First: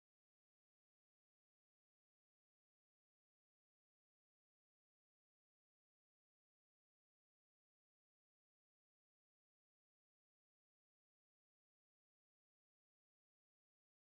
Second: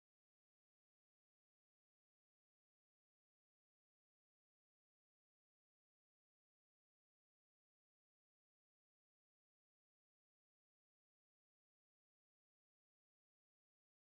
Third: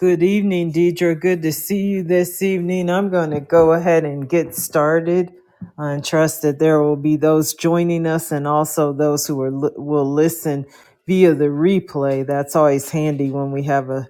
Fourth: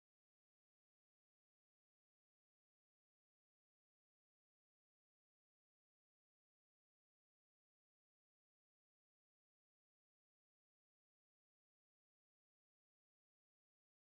Good evening, Deidre. Good to see you this evening. I'm going to go ahead and get started and trust that there will be those joining us and also those who are, li- will listen via the replay. That's always handy when we have a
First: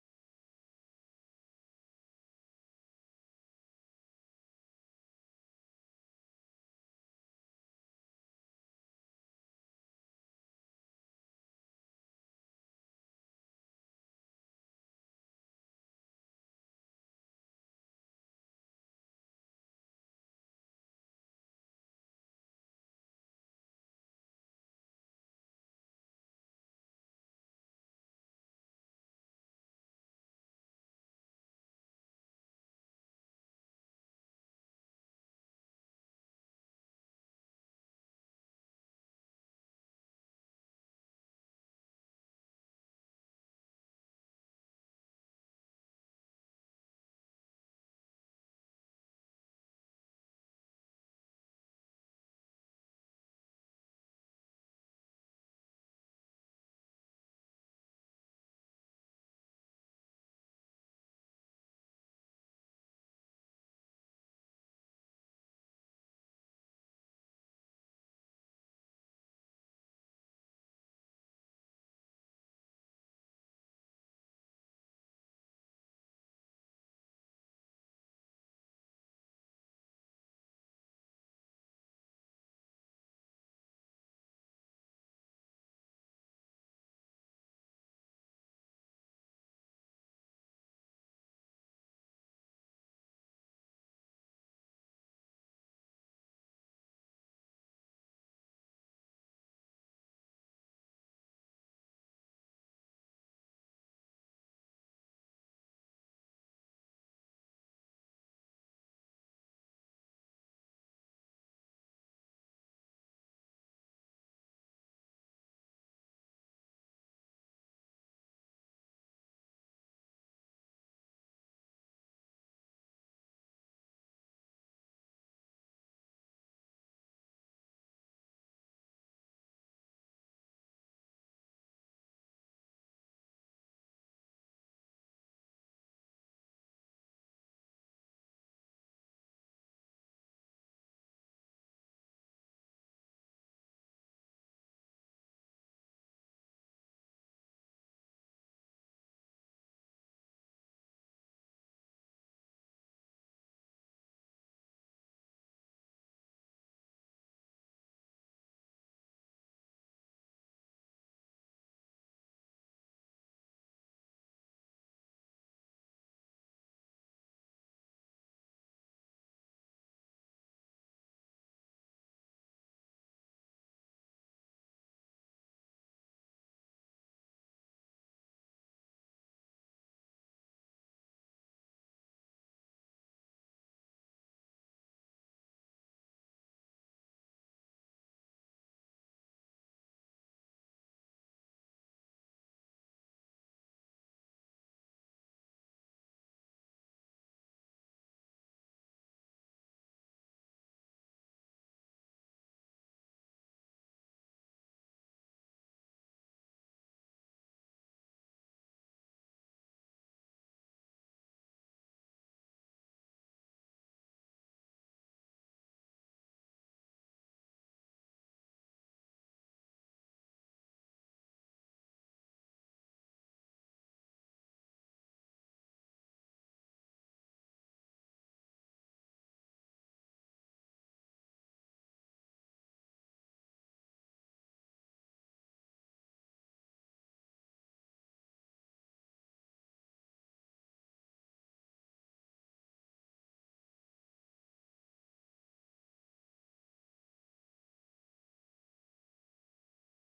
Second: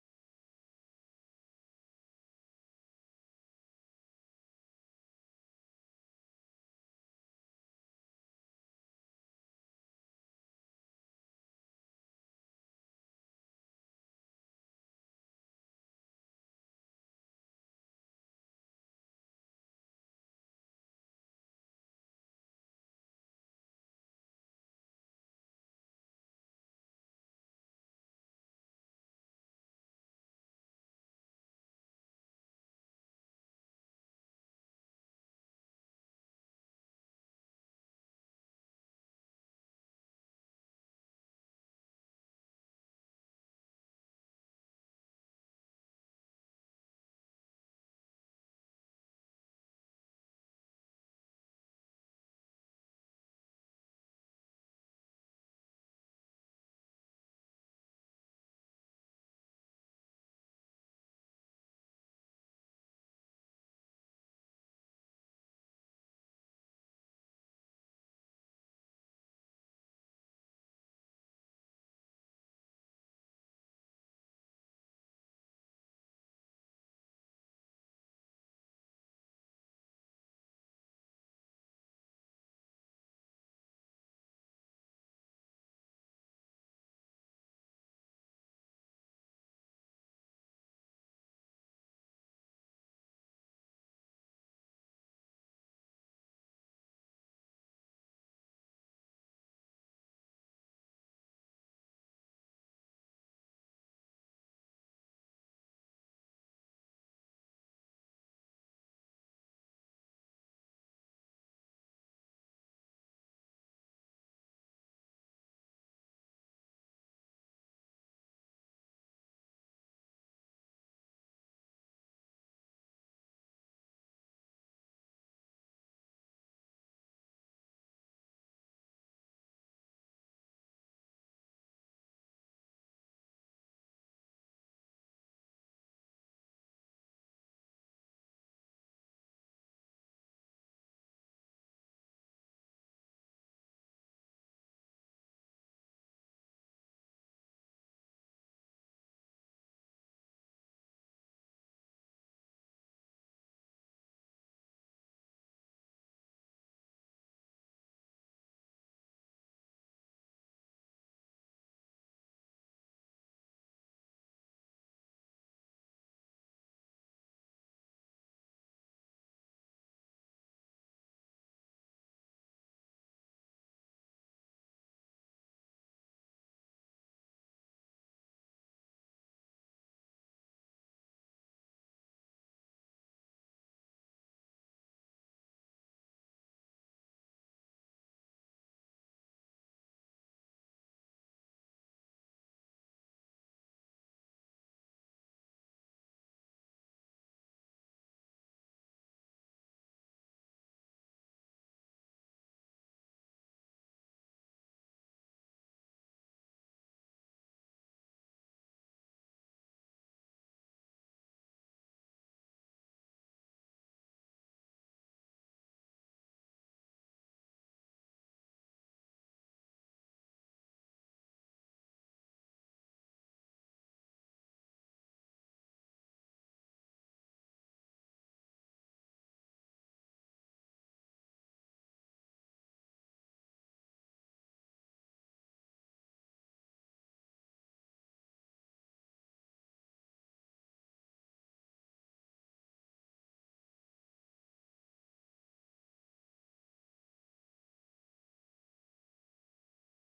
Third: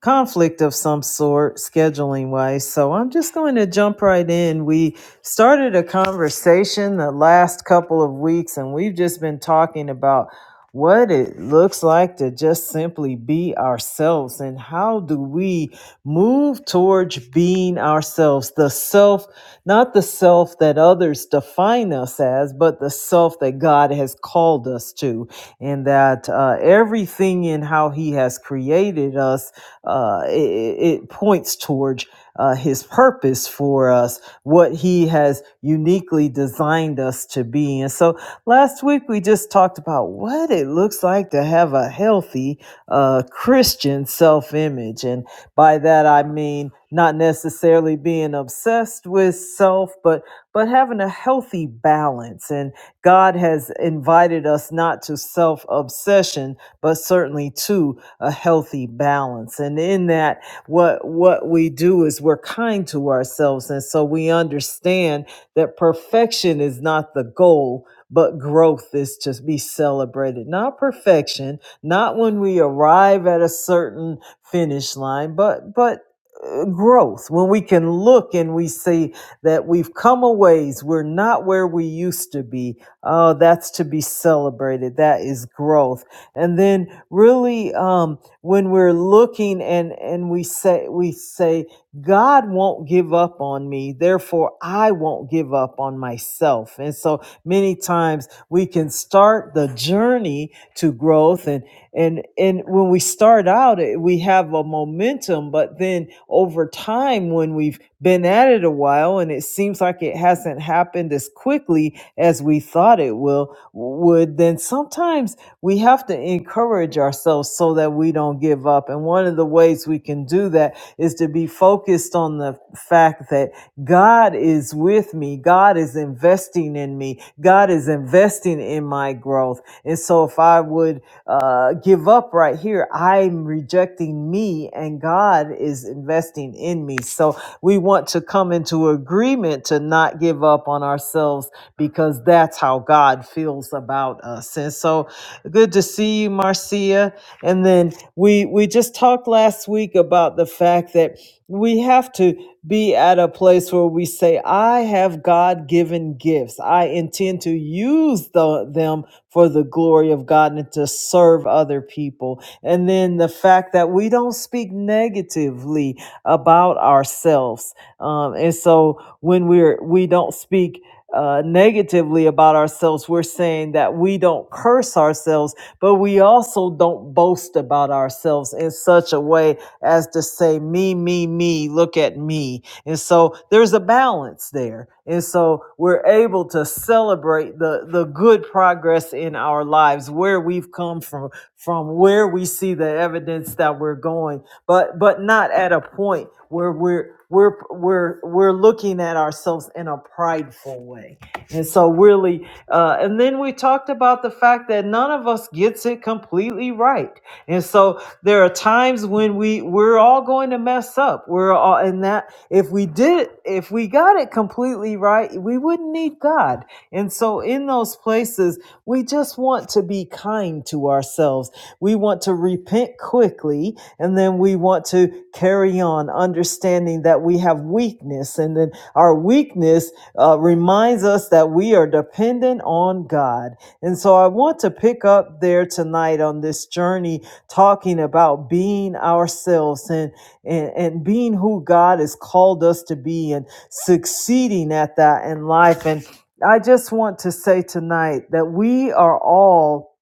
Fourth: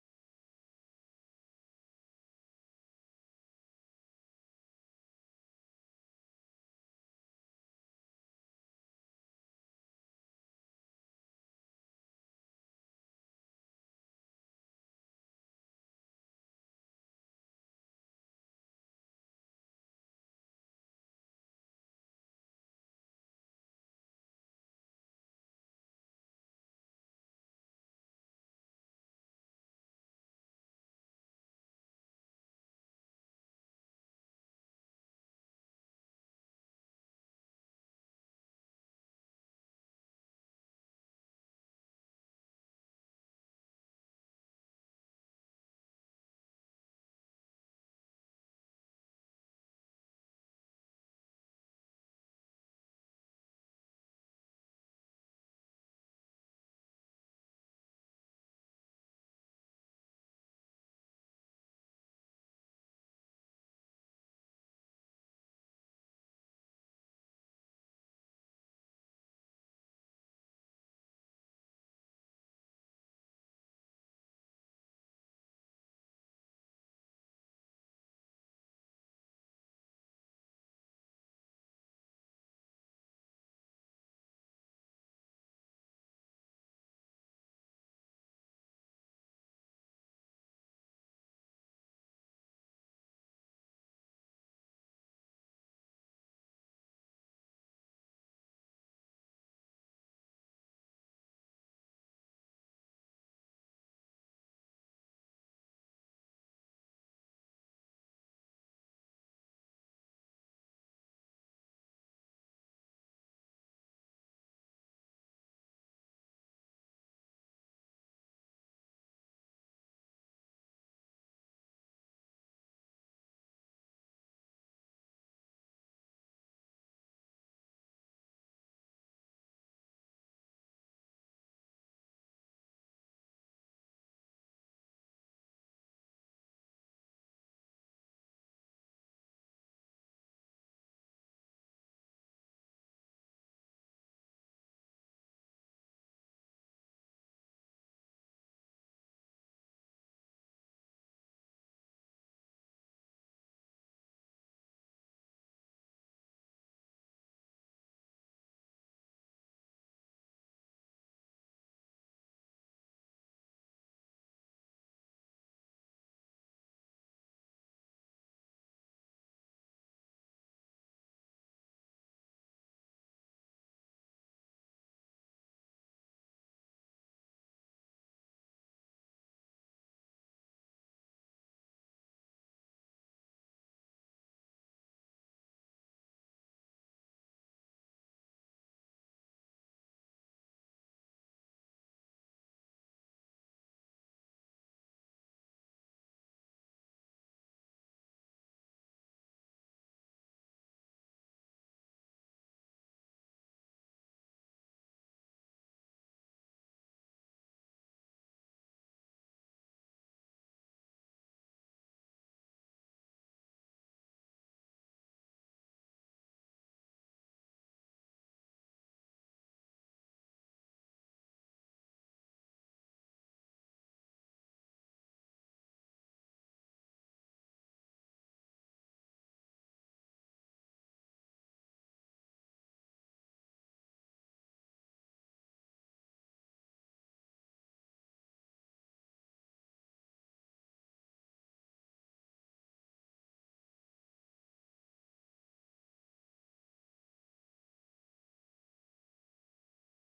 conflict of some sort, scheduling wise. So I'm just going to jump right in. We started a conversation the last couple of weeks, and we've just been talking about what it looks like to just simply be ourselves and how do we move towards being ourselves the self not the self that others define us as but the self that god has called us to and that uh, everything in how he has created us uh, it, it points towards uh, his purpose for us what he has uniquely designed us to be and so Last week we just talked about what it looks like to have a healthy uh, Christian self image. And by that I mean not necessarily being obsessed with self, but, but having a healthy balance. And God has invited us not to self obsession, but certainly to a healthy balance. And in that, what, what we do is we're kind to ourselves. And so we understand that perfection is not the goal but growth is to be celebrated. Not perfection, not when we arrive at a certain finish line, but but uh, growth when we can look and we see that we've come a ways we're not where we used to be oh that's to be celebrated that is growth and then really um, when we're looking and and we say we say god won't give up on me therefore i won't give up on myself and so many times we can start the journey to growth and and and when we start out eh, we have a momentum but then over time when we've been at it a while and it seems like it hasn't happened as quickly as we thought it will would then sometimes we have to encourage ourselves so that we don't give up and one of the ways we can do that is to be focused on the fact that God is with me. God is investing in me. God is investing in my growth. And so if I would uh, give up right here, I'm rejecting me and God is investing in me. So we want to come into agreement to not give up on ourselves because that's how God feels about us. And so good to see you, Marcia. And then we, we just talked last week about the fact that we have to be at a place where we say, I have God given gifts. I intend to use the, them for the glory of God and to serve other people. And then the fact that we don't speak negatively about ourselves. Um, and so when we're, we don't speak uh, negatively about ourselves, we're saying that we don't curse ourselves, but we also don't boast about ourselves in such a way as to say, me, me, me, look at me. And so there's a balance there. And so we're able to celebrate the, the good progress in our lives, where we've come from, from where we see the evidence that we're going, but but not at a point where we're we're we're we're looking at ourselves in a prideful way. And so really uh, and then we talked about the fact that none of us gets it completely right. And so there are times when we we're all going to mess up we're all in that if we did if we got it completely right we wouldn't need god and so in those places we just want to be kind to ourselves we want to repent quickly and then we want to carry on understanding that we have weakness and then our weakness uh, reminds us that we are dependent on god and so i want to pick up there tonight on this journey talking about being ourselves and, and and being who God has called us to be and succeeding at that in life and I just want to say tonight that we are all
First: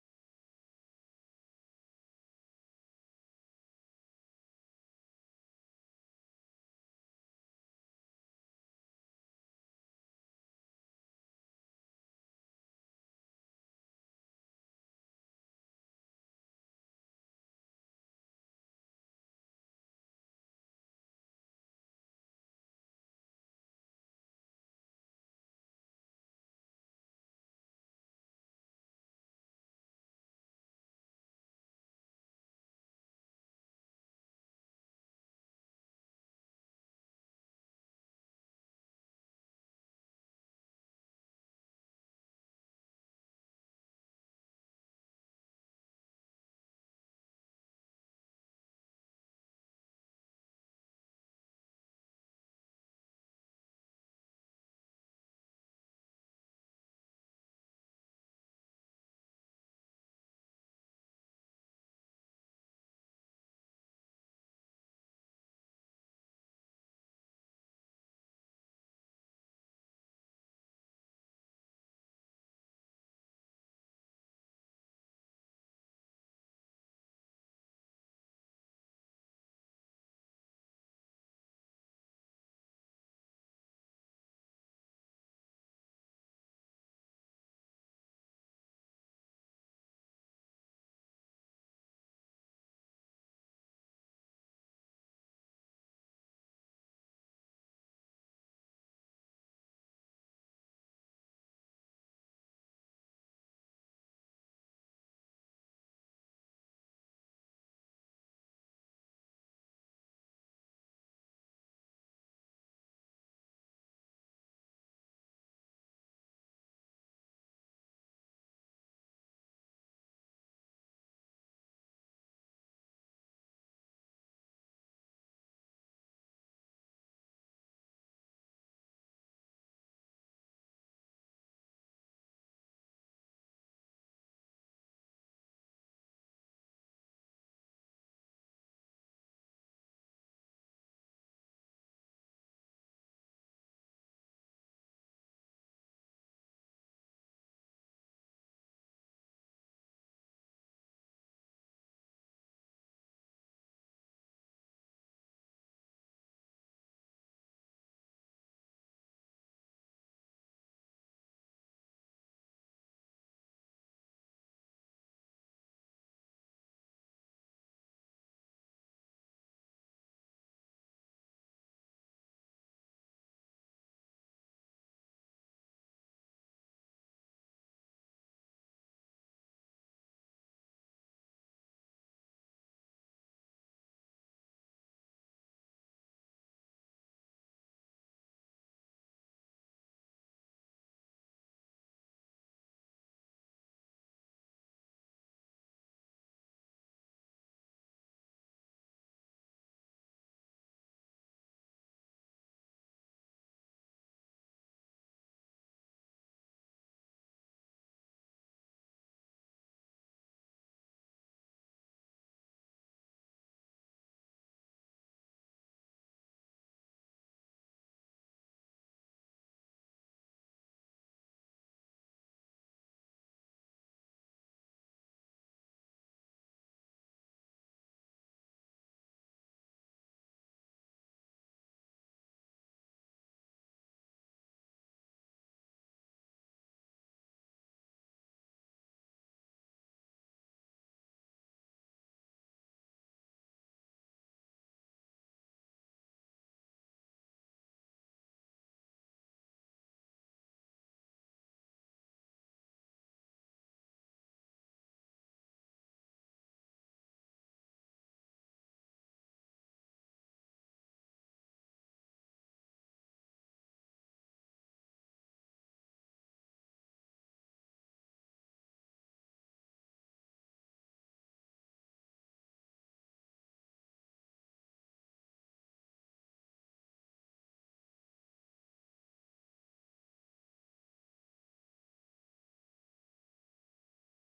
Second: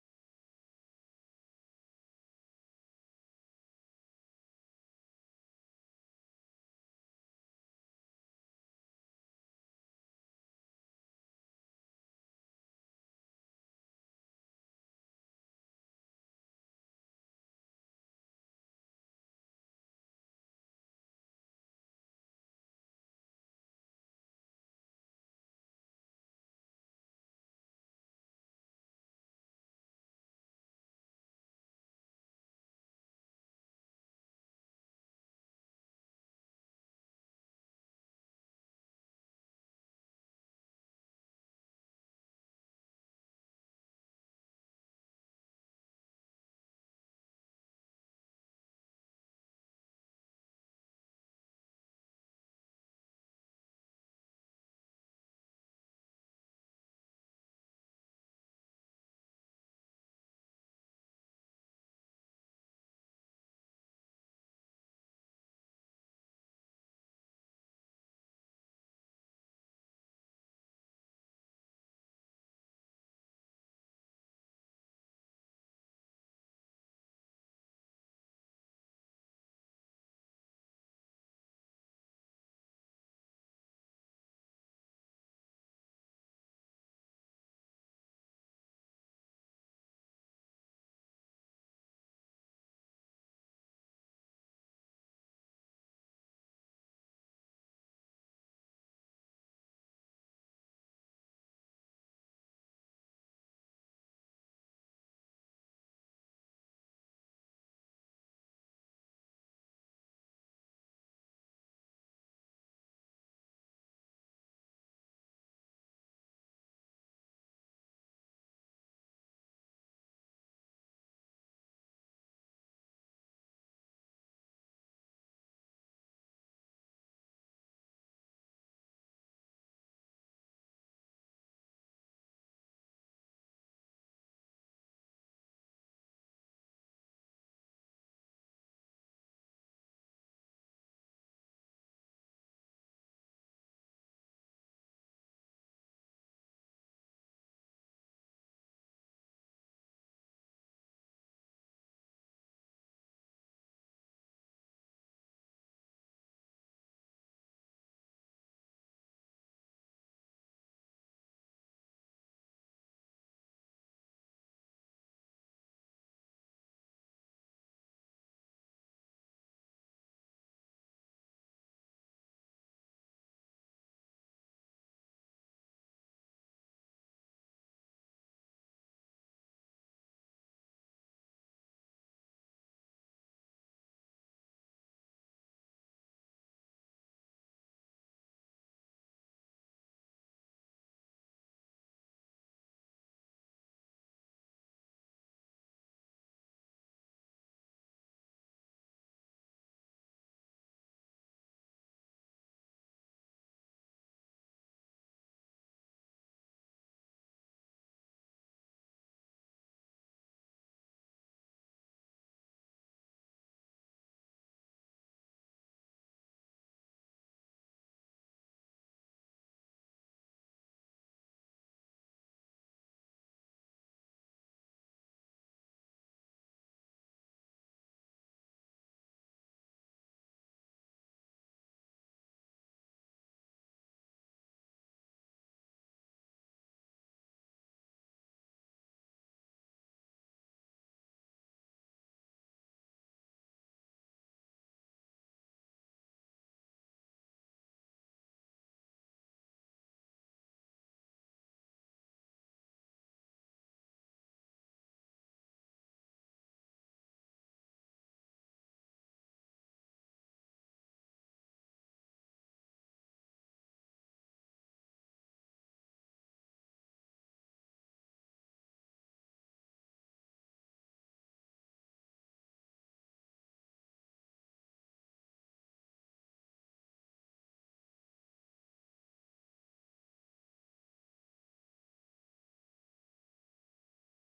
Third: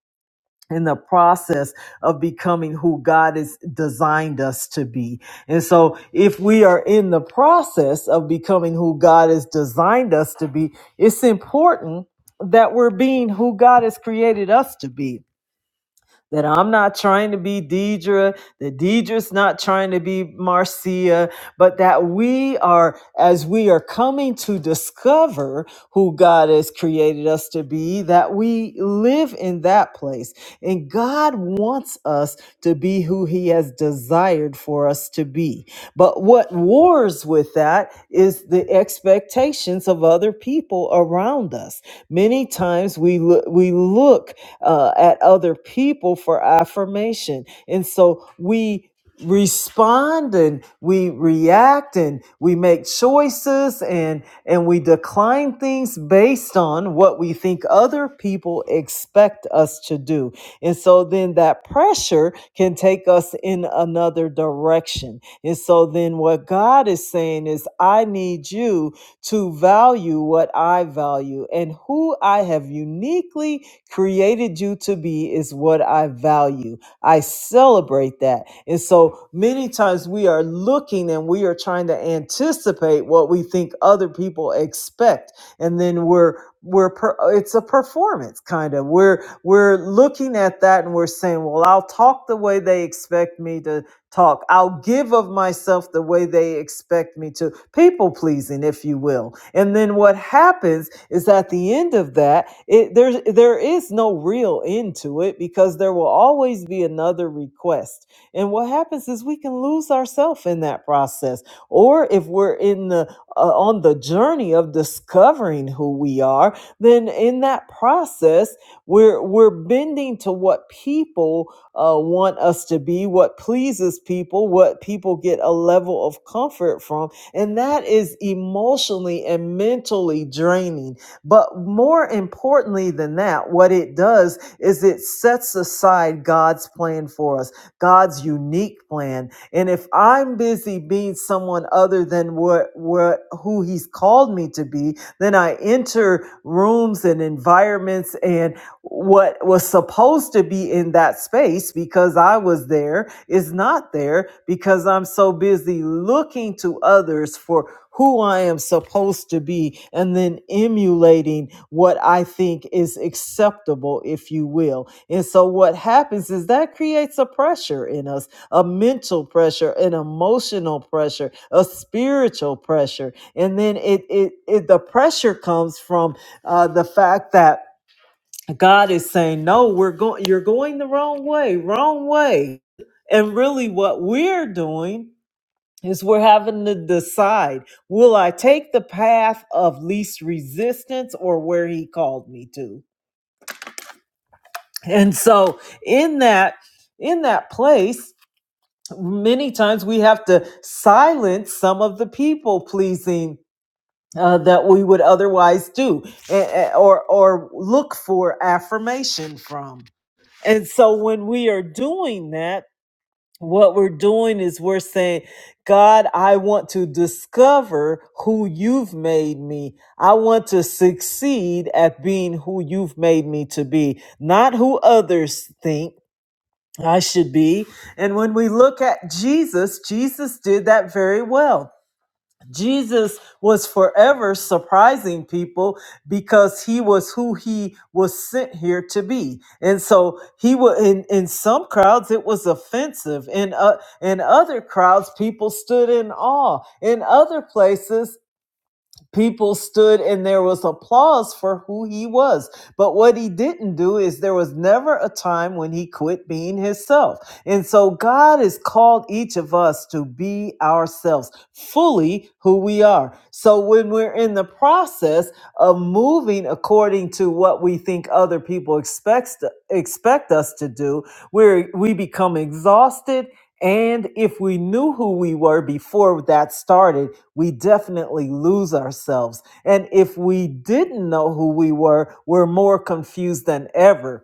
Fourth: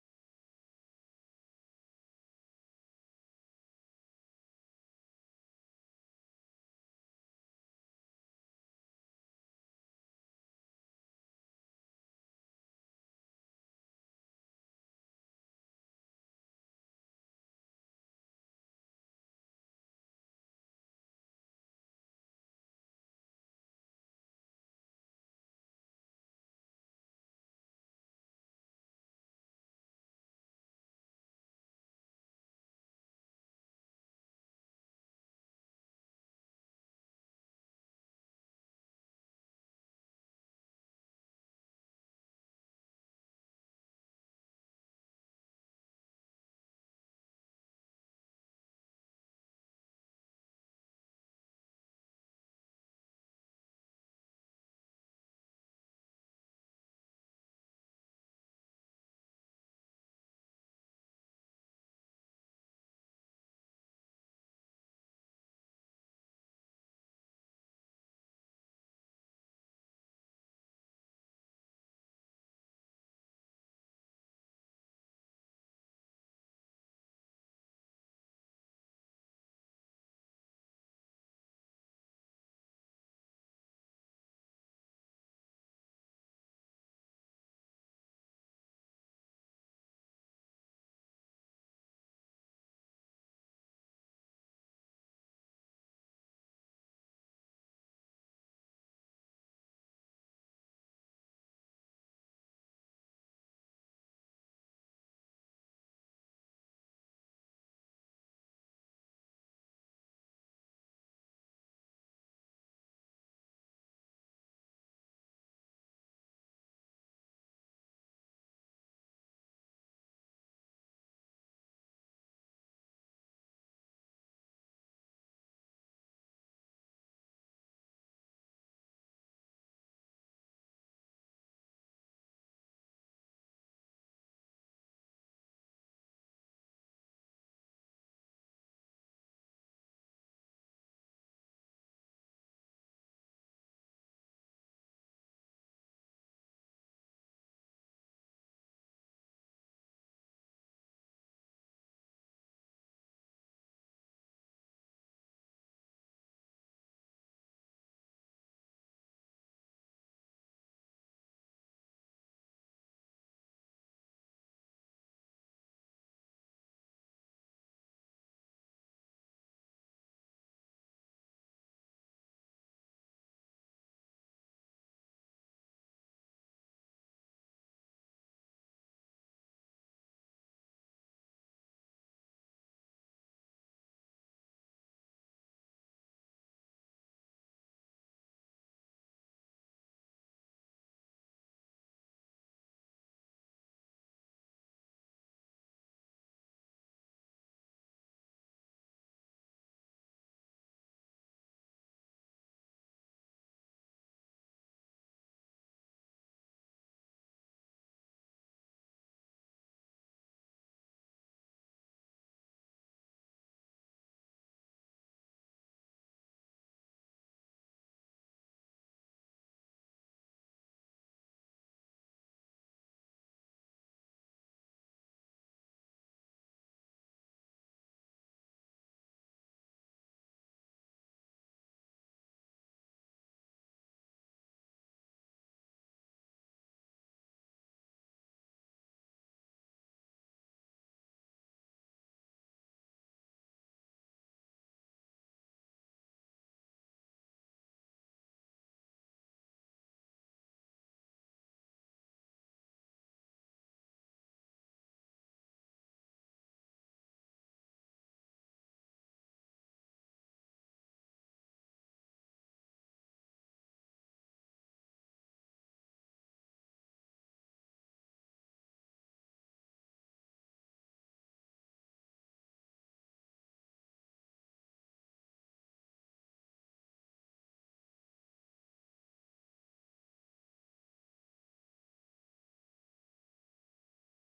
in the process of becoming who God has designed us to be. And so if we are in the process of becoming who God has designed us to be, it's important that we're being who God has created us to be that I'm not trying to be Deidre, that Deidre's not trying to be Marcia, but that we are, as we are coming to discover who God has created us to be, that we live in that place. And God wants us to be who He has desired for us to be. But what wars with that is the expectations of other people around us. Many times we look, we look uh, at other people for affirmation, and so we respond and we react and we make choices and and we decline things based on what we think other people expect us to do and so then that pressure can take us in another direction and so then what god is saying is i need you to value what i value and who i have uniquely created you to be is what i value I celebrate that. And so many times we are looking and we are trying to anticipate what we think other people expect. And then we're, we're, per, it's a performance kind of. We're, we're looking at that and we're saying, well, I'll talk the way they expect me to talk. I'll give of myself the way they expect me to, people pleasing, if you will. And then what happens is at the end of that, it, there's, there is no real end to it because there will always be another request. And what happens is we can lose ourselves in that process. Or if we're in the uh, on the journey of discovering who we are, then in that process, we're we're bending to what people uh, want us to be, what pleases people, what people get a level of comfort from. And that is emotionally and mentally draining. But more importantly than that, what it does is it sets aside God's plan for us, God's unique plan. And if I'm busy being someone other than what, what who He's called me to be, then I enter rooms and environments and what was supposed to be in that space because I was there is not there because I'm so busy looking to others for who I am supposed to be and then emulating what I think is acceptable, if you will. And so what happens is that creates a pressure in us, a mental pressure, an emotional pressure, a spiritual pressure. And then it, it, it the pressure comes from uh, the fact that God is saying, no, we're going, you're going the wrong way, wrong way. And really, what we're doing is we're having to decide will I take the path of least resistance or where he called me to? And so, in that, in that place, many times we have to silence some of the people pleasing uh, that we would otherwise do eh, eh, or, or look for affirmation from. And so when we are doing that, what we're doing is we're saying, God, I want to discover who you've made me. I want to succeed at being who you've made me to be, not who others think I should be. And when we look at Jesus, Jesus did that very well. Jesus was forever surprising people because he was who he was sent here to be. And so he was in, in some crowds it was offensive. In uh, in other crowds people stood in awe. In other places people stood and there was applause for who he was. But what he didn't do is there was never a time when he quit being himself. And so God has called each of us to be ourselves, fully who we are. So when we're in the process of moving according to what we think other people expects to, expect us to do, we we become exhausted and if we knew who we were before that started, we definitely lose ourselves. And if we didn't know who we were, we're more confused than ever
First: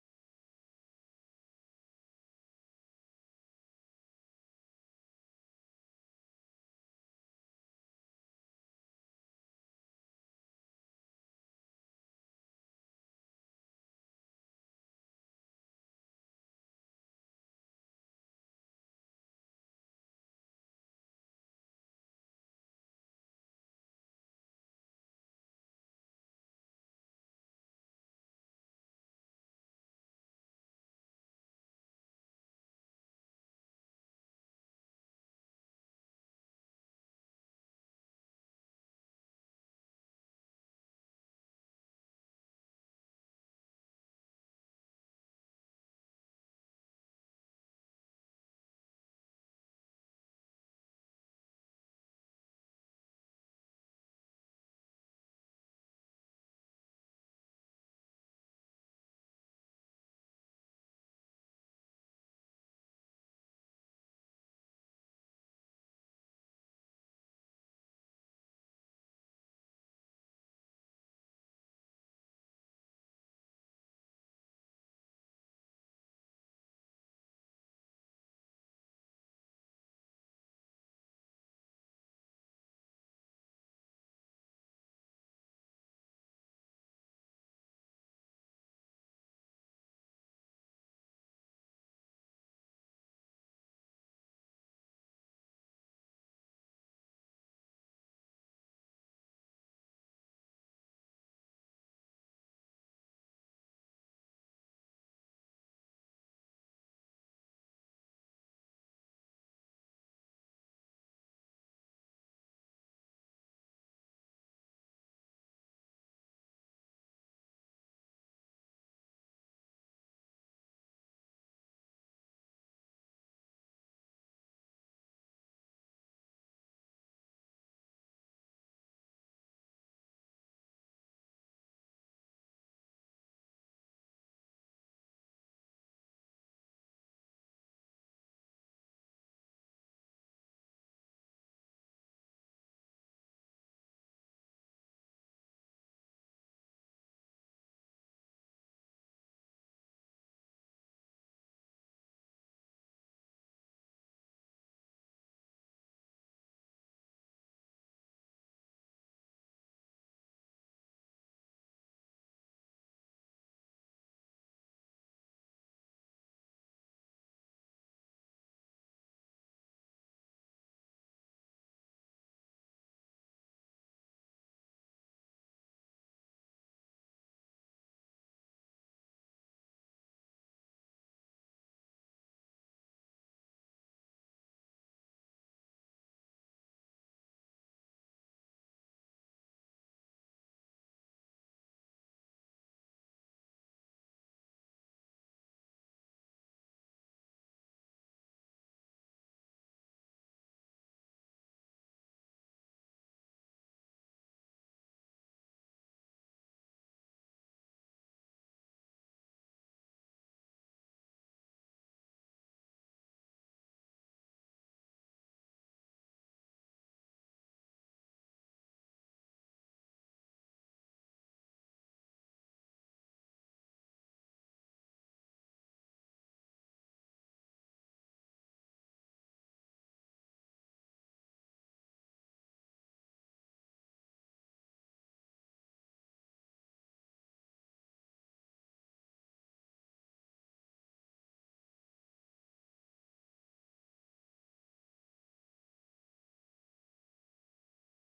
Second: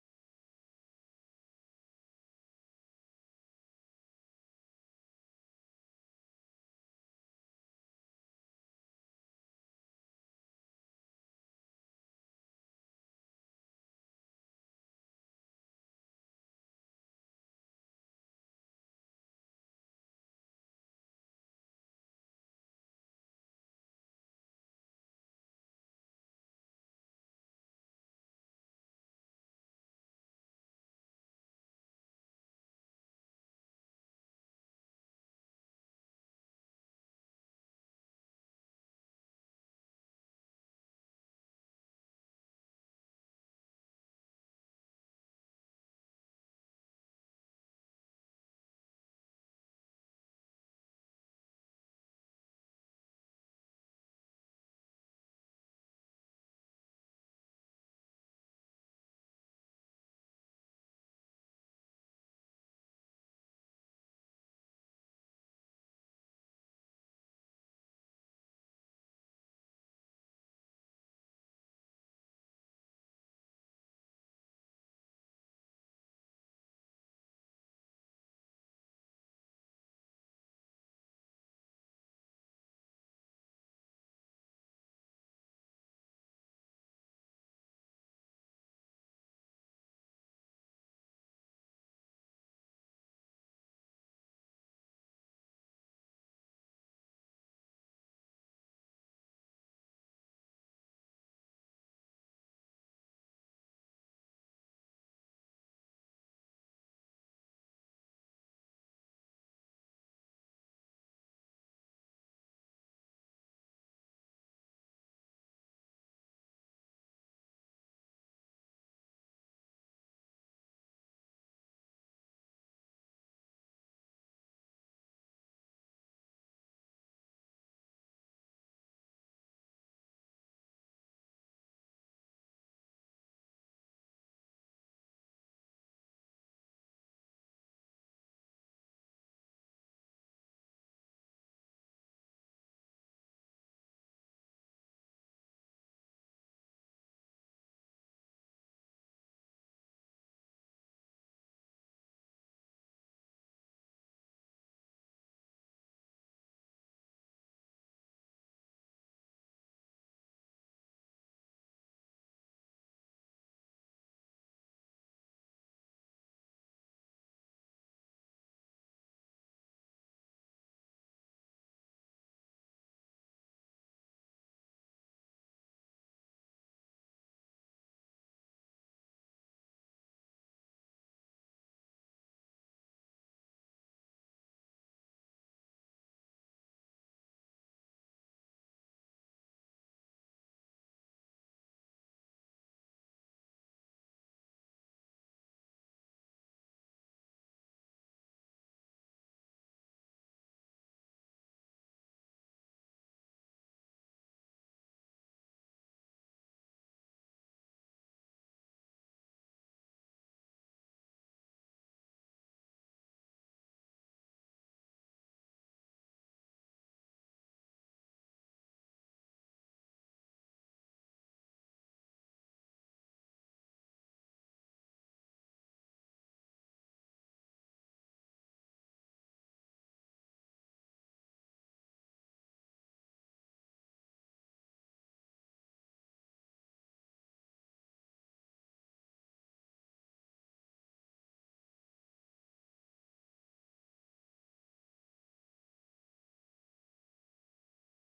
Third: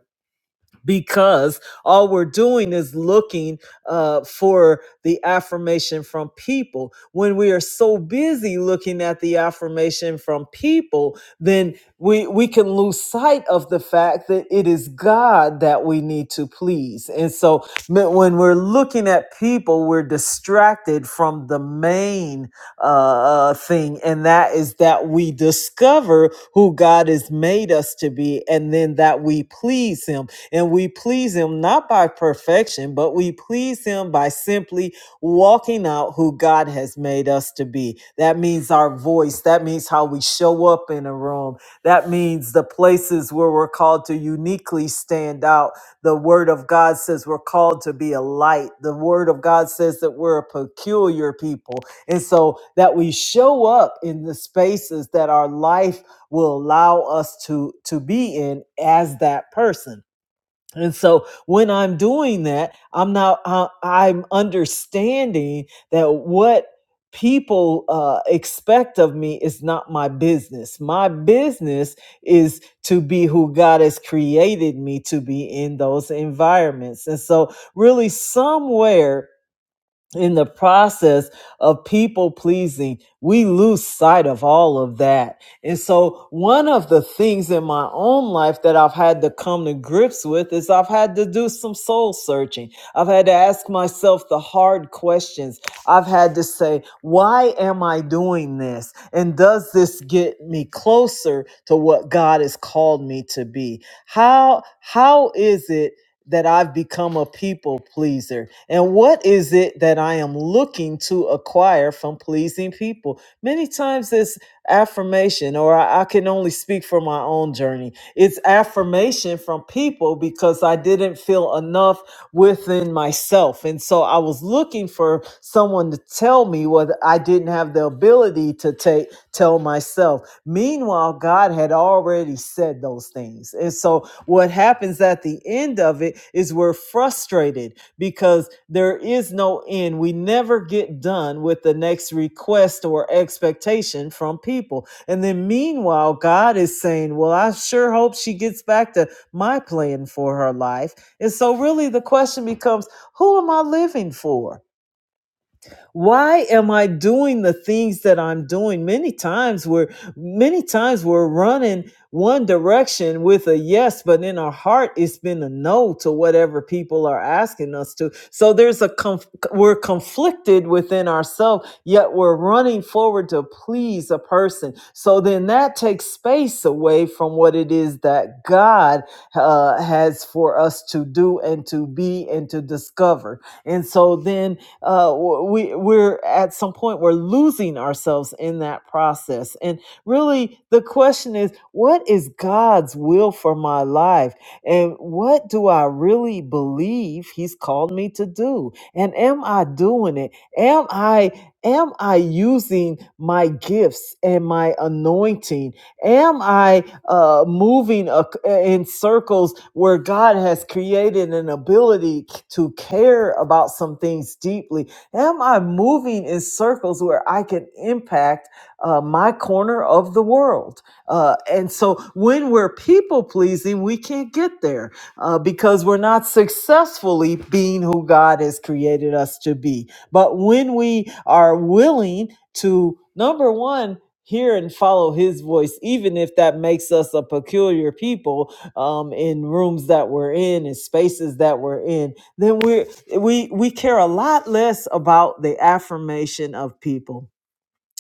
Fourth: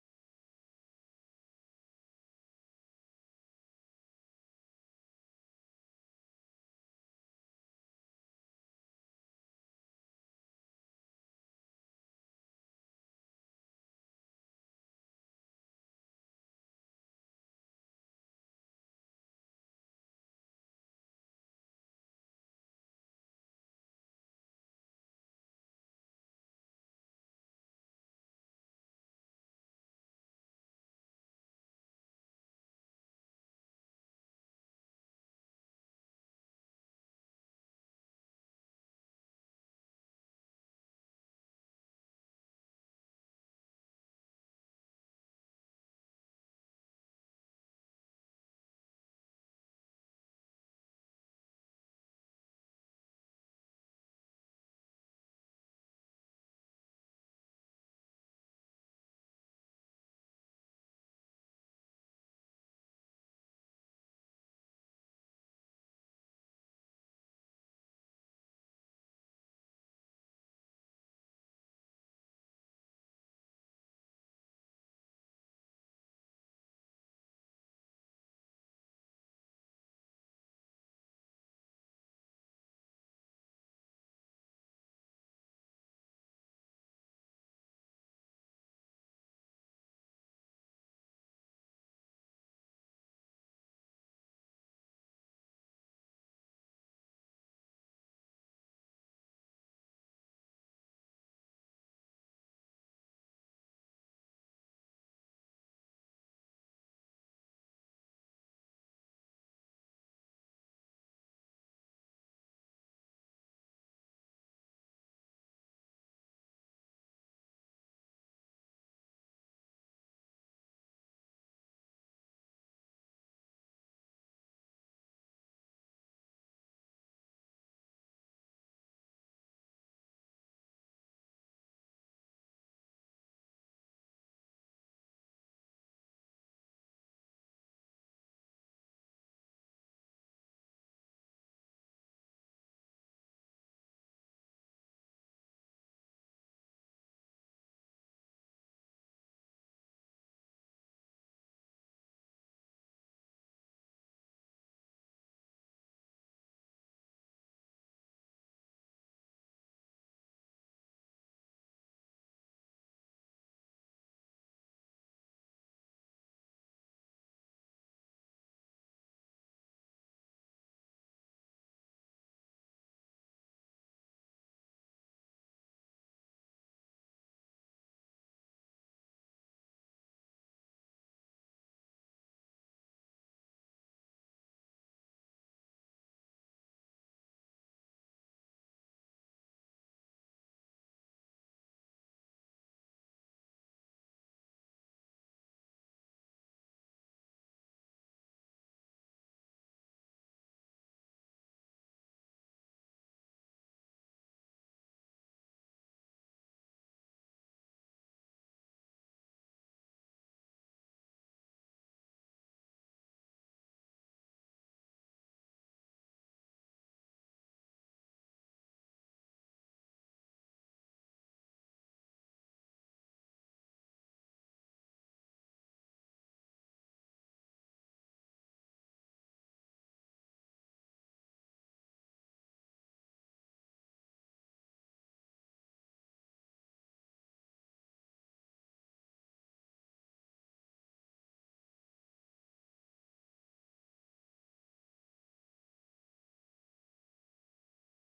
because all we're doing is looking uh, for the affirmation from people. When we are so busy looking at the affirmation from people, then we we can lose sight of the fact that it is God that we need to please. And so m- when we're looking at people, we're distracted from the main uh, uh, thing, and that is that we discover who God has made us to be, and then that we please Him and we please Him not by perfection, but we please Him by simply walking out who God has made us to be. That means our voice. That means how we show up in a room. That means the places where we're called to uniquely stand out. The Word of God says we're called to be a light. The Word of God says that we're a peculiar people. And so that we show up in the spaces that our life will allow us to, to be in as that person and so when I'm doing that, I'm not, uh, I'm understanding that what people uh, expect of me is not my business. My business is to be who God has created me to be in those environments. And so, really, somewhere, in the process of people pleasing, we lose sight of all of that. And so, one of the things in my own life that I've had to come to grips with is I've had to do some soul searching. I've had to ask myself the hard questions. I've had to say, why am I doing this? And does this get me closer to what God has called me to be? How, how is it? that I've become a people pleaser? And what is it that I am looking to acquire from pleasing people? Many times it's affirmation, or I, I can only speak for my own journey. It's affirmation from people because I didn't feel enough within myself. And so I was looking for someone to tell me what I didn't have the ability to take tell myself. Meanwhile, God had already said those things. And so what happens at the end of it is we're frustrated because there is no end. We never get done with the next request or expectation from people. And then meanwhile, God is saying, Well, I sure hope she gets back to my plan for her life. And so, really, the question becomes, Who am I living for? why am i doing the things that i'm doing many times we're many times we're running one direction with a yes but in our heart it's been a no to whatever people are asking us to so there's a conf- we're conflicted within ourselves yet we're running forward to please a person so then that takes space away from what it is that god uh, has for us to do and to be and to discover and so then uh, we we're at some point we're losing ourselves in that process. And really, the question is, what is God's will for my life, and what do I really believe He's called me to do, and am I doing it? Am I am I using my gifts and my anointing? Am I uh, moving uh in circles where God has created an ability to care about some things deeply? Am I moving in circles where I can impact uh, my corner of the world? Uh, and so when we're people pleasing, we can't get there uh, because we're not successfully being who God has created us to be. But when we are willing to, number one, hear and follow his voice, even if that makes us a peculiar people um, in rooms that we're in and spaces that we're in, then we we we care a lot less about the affirmation of people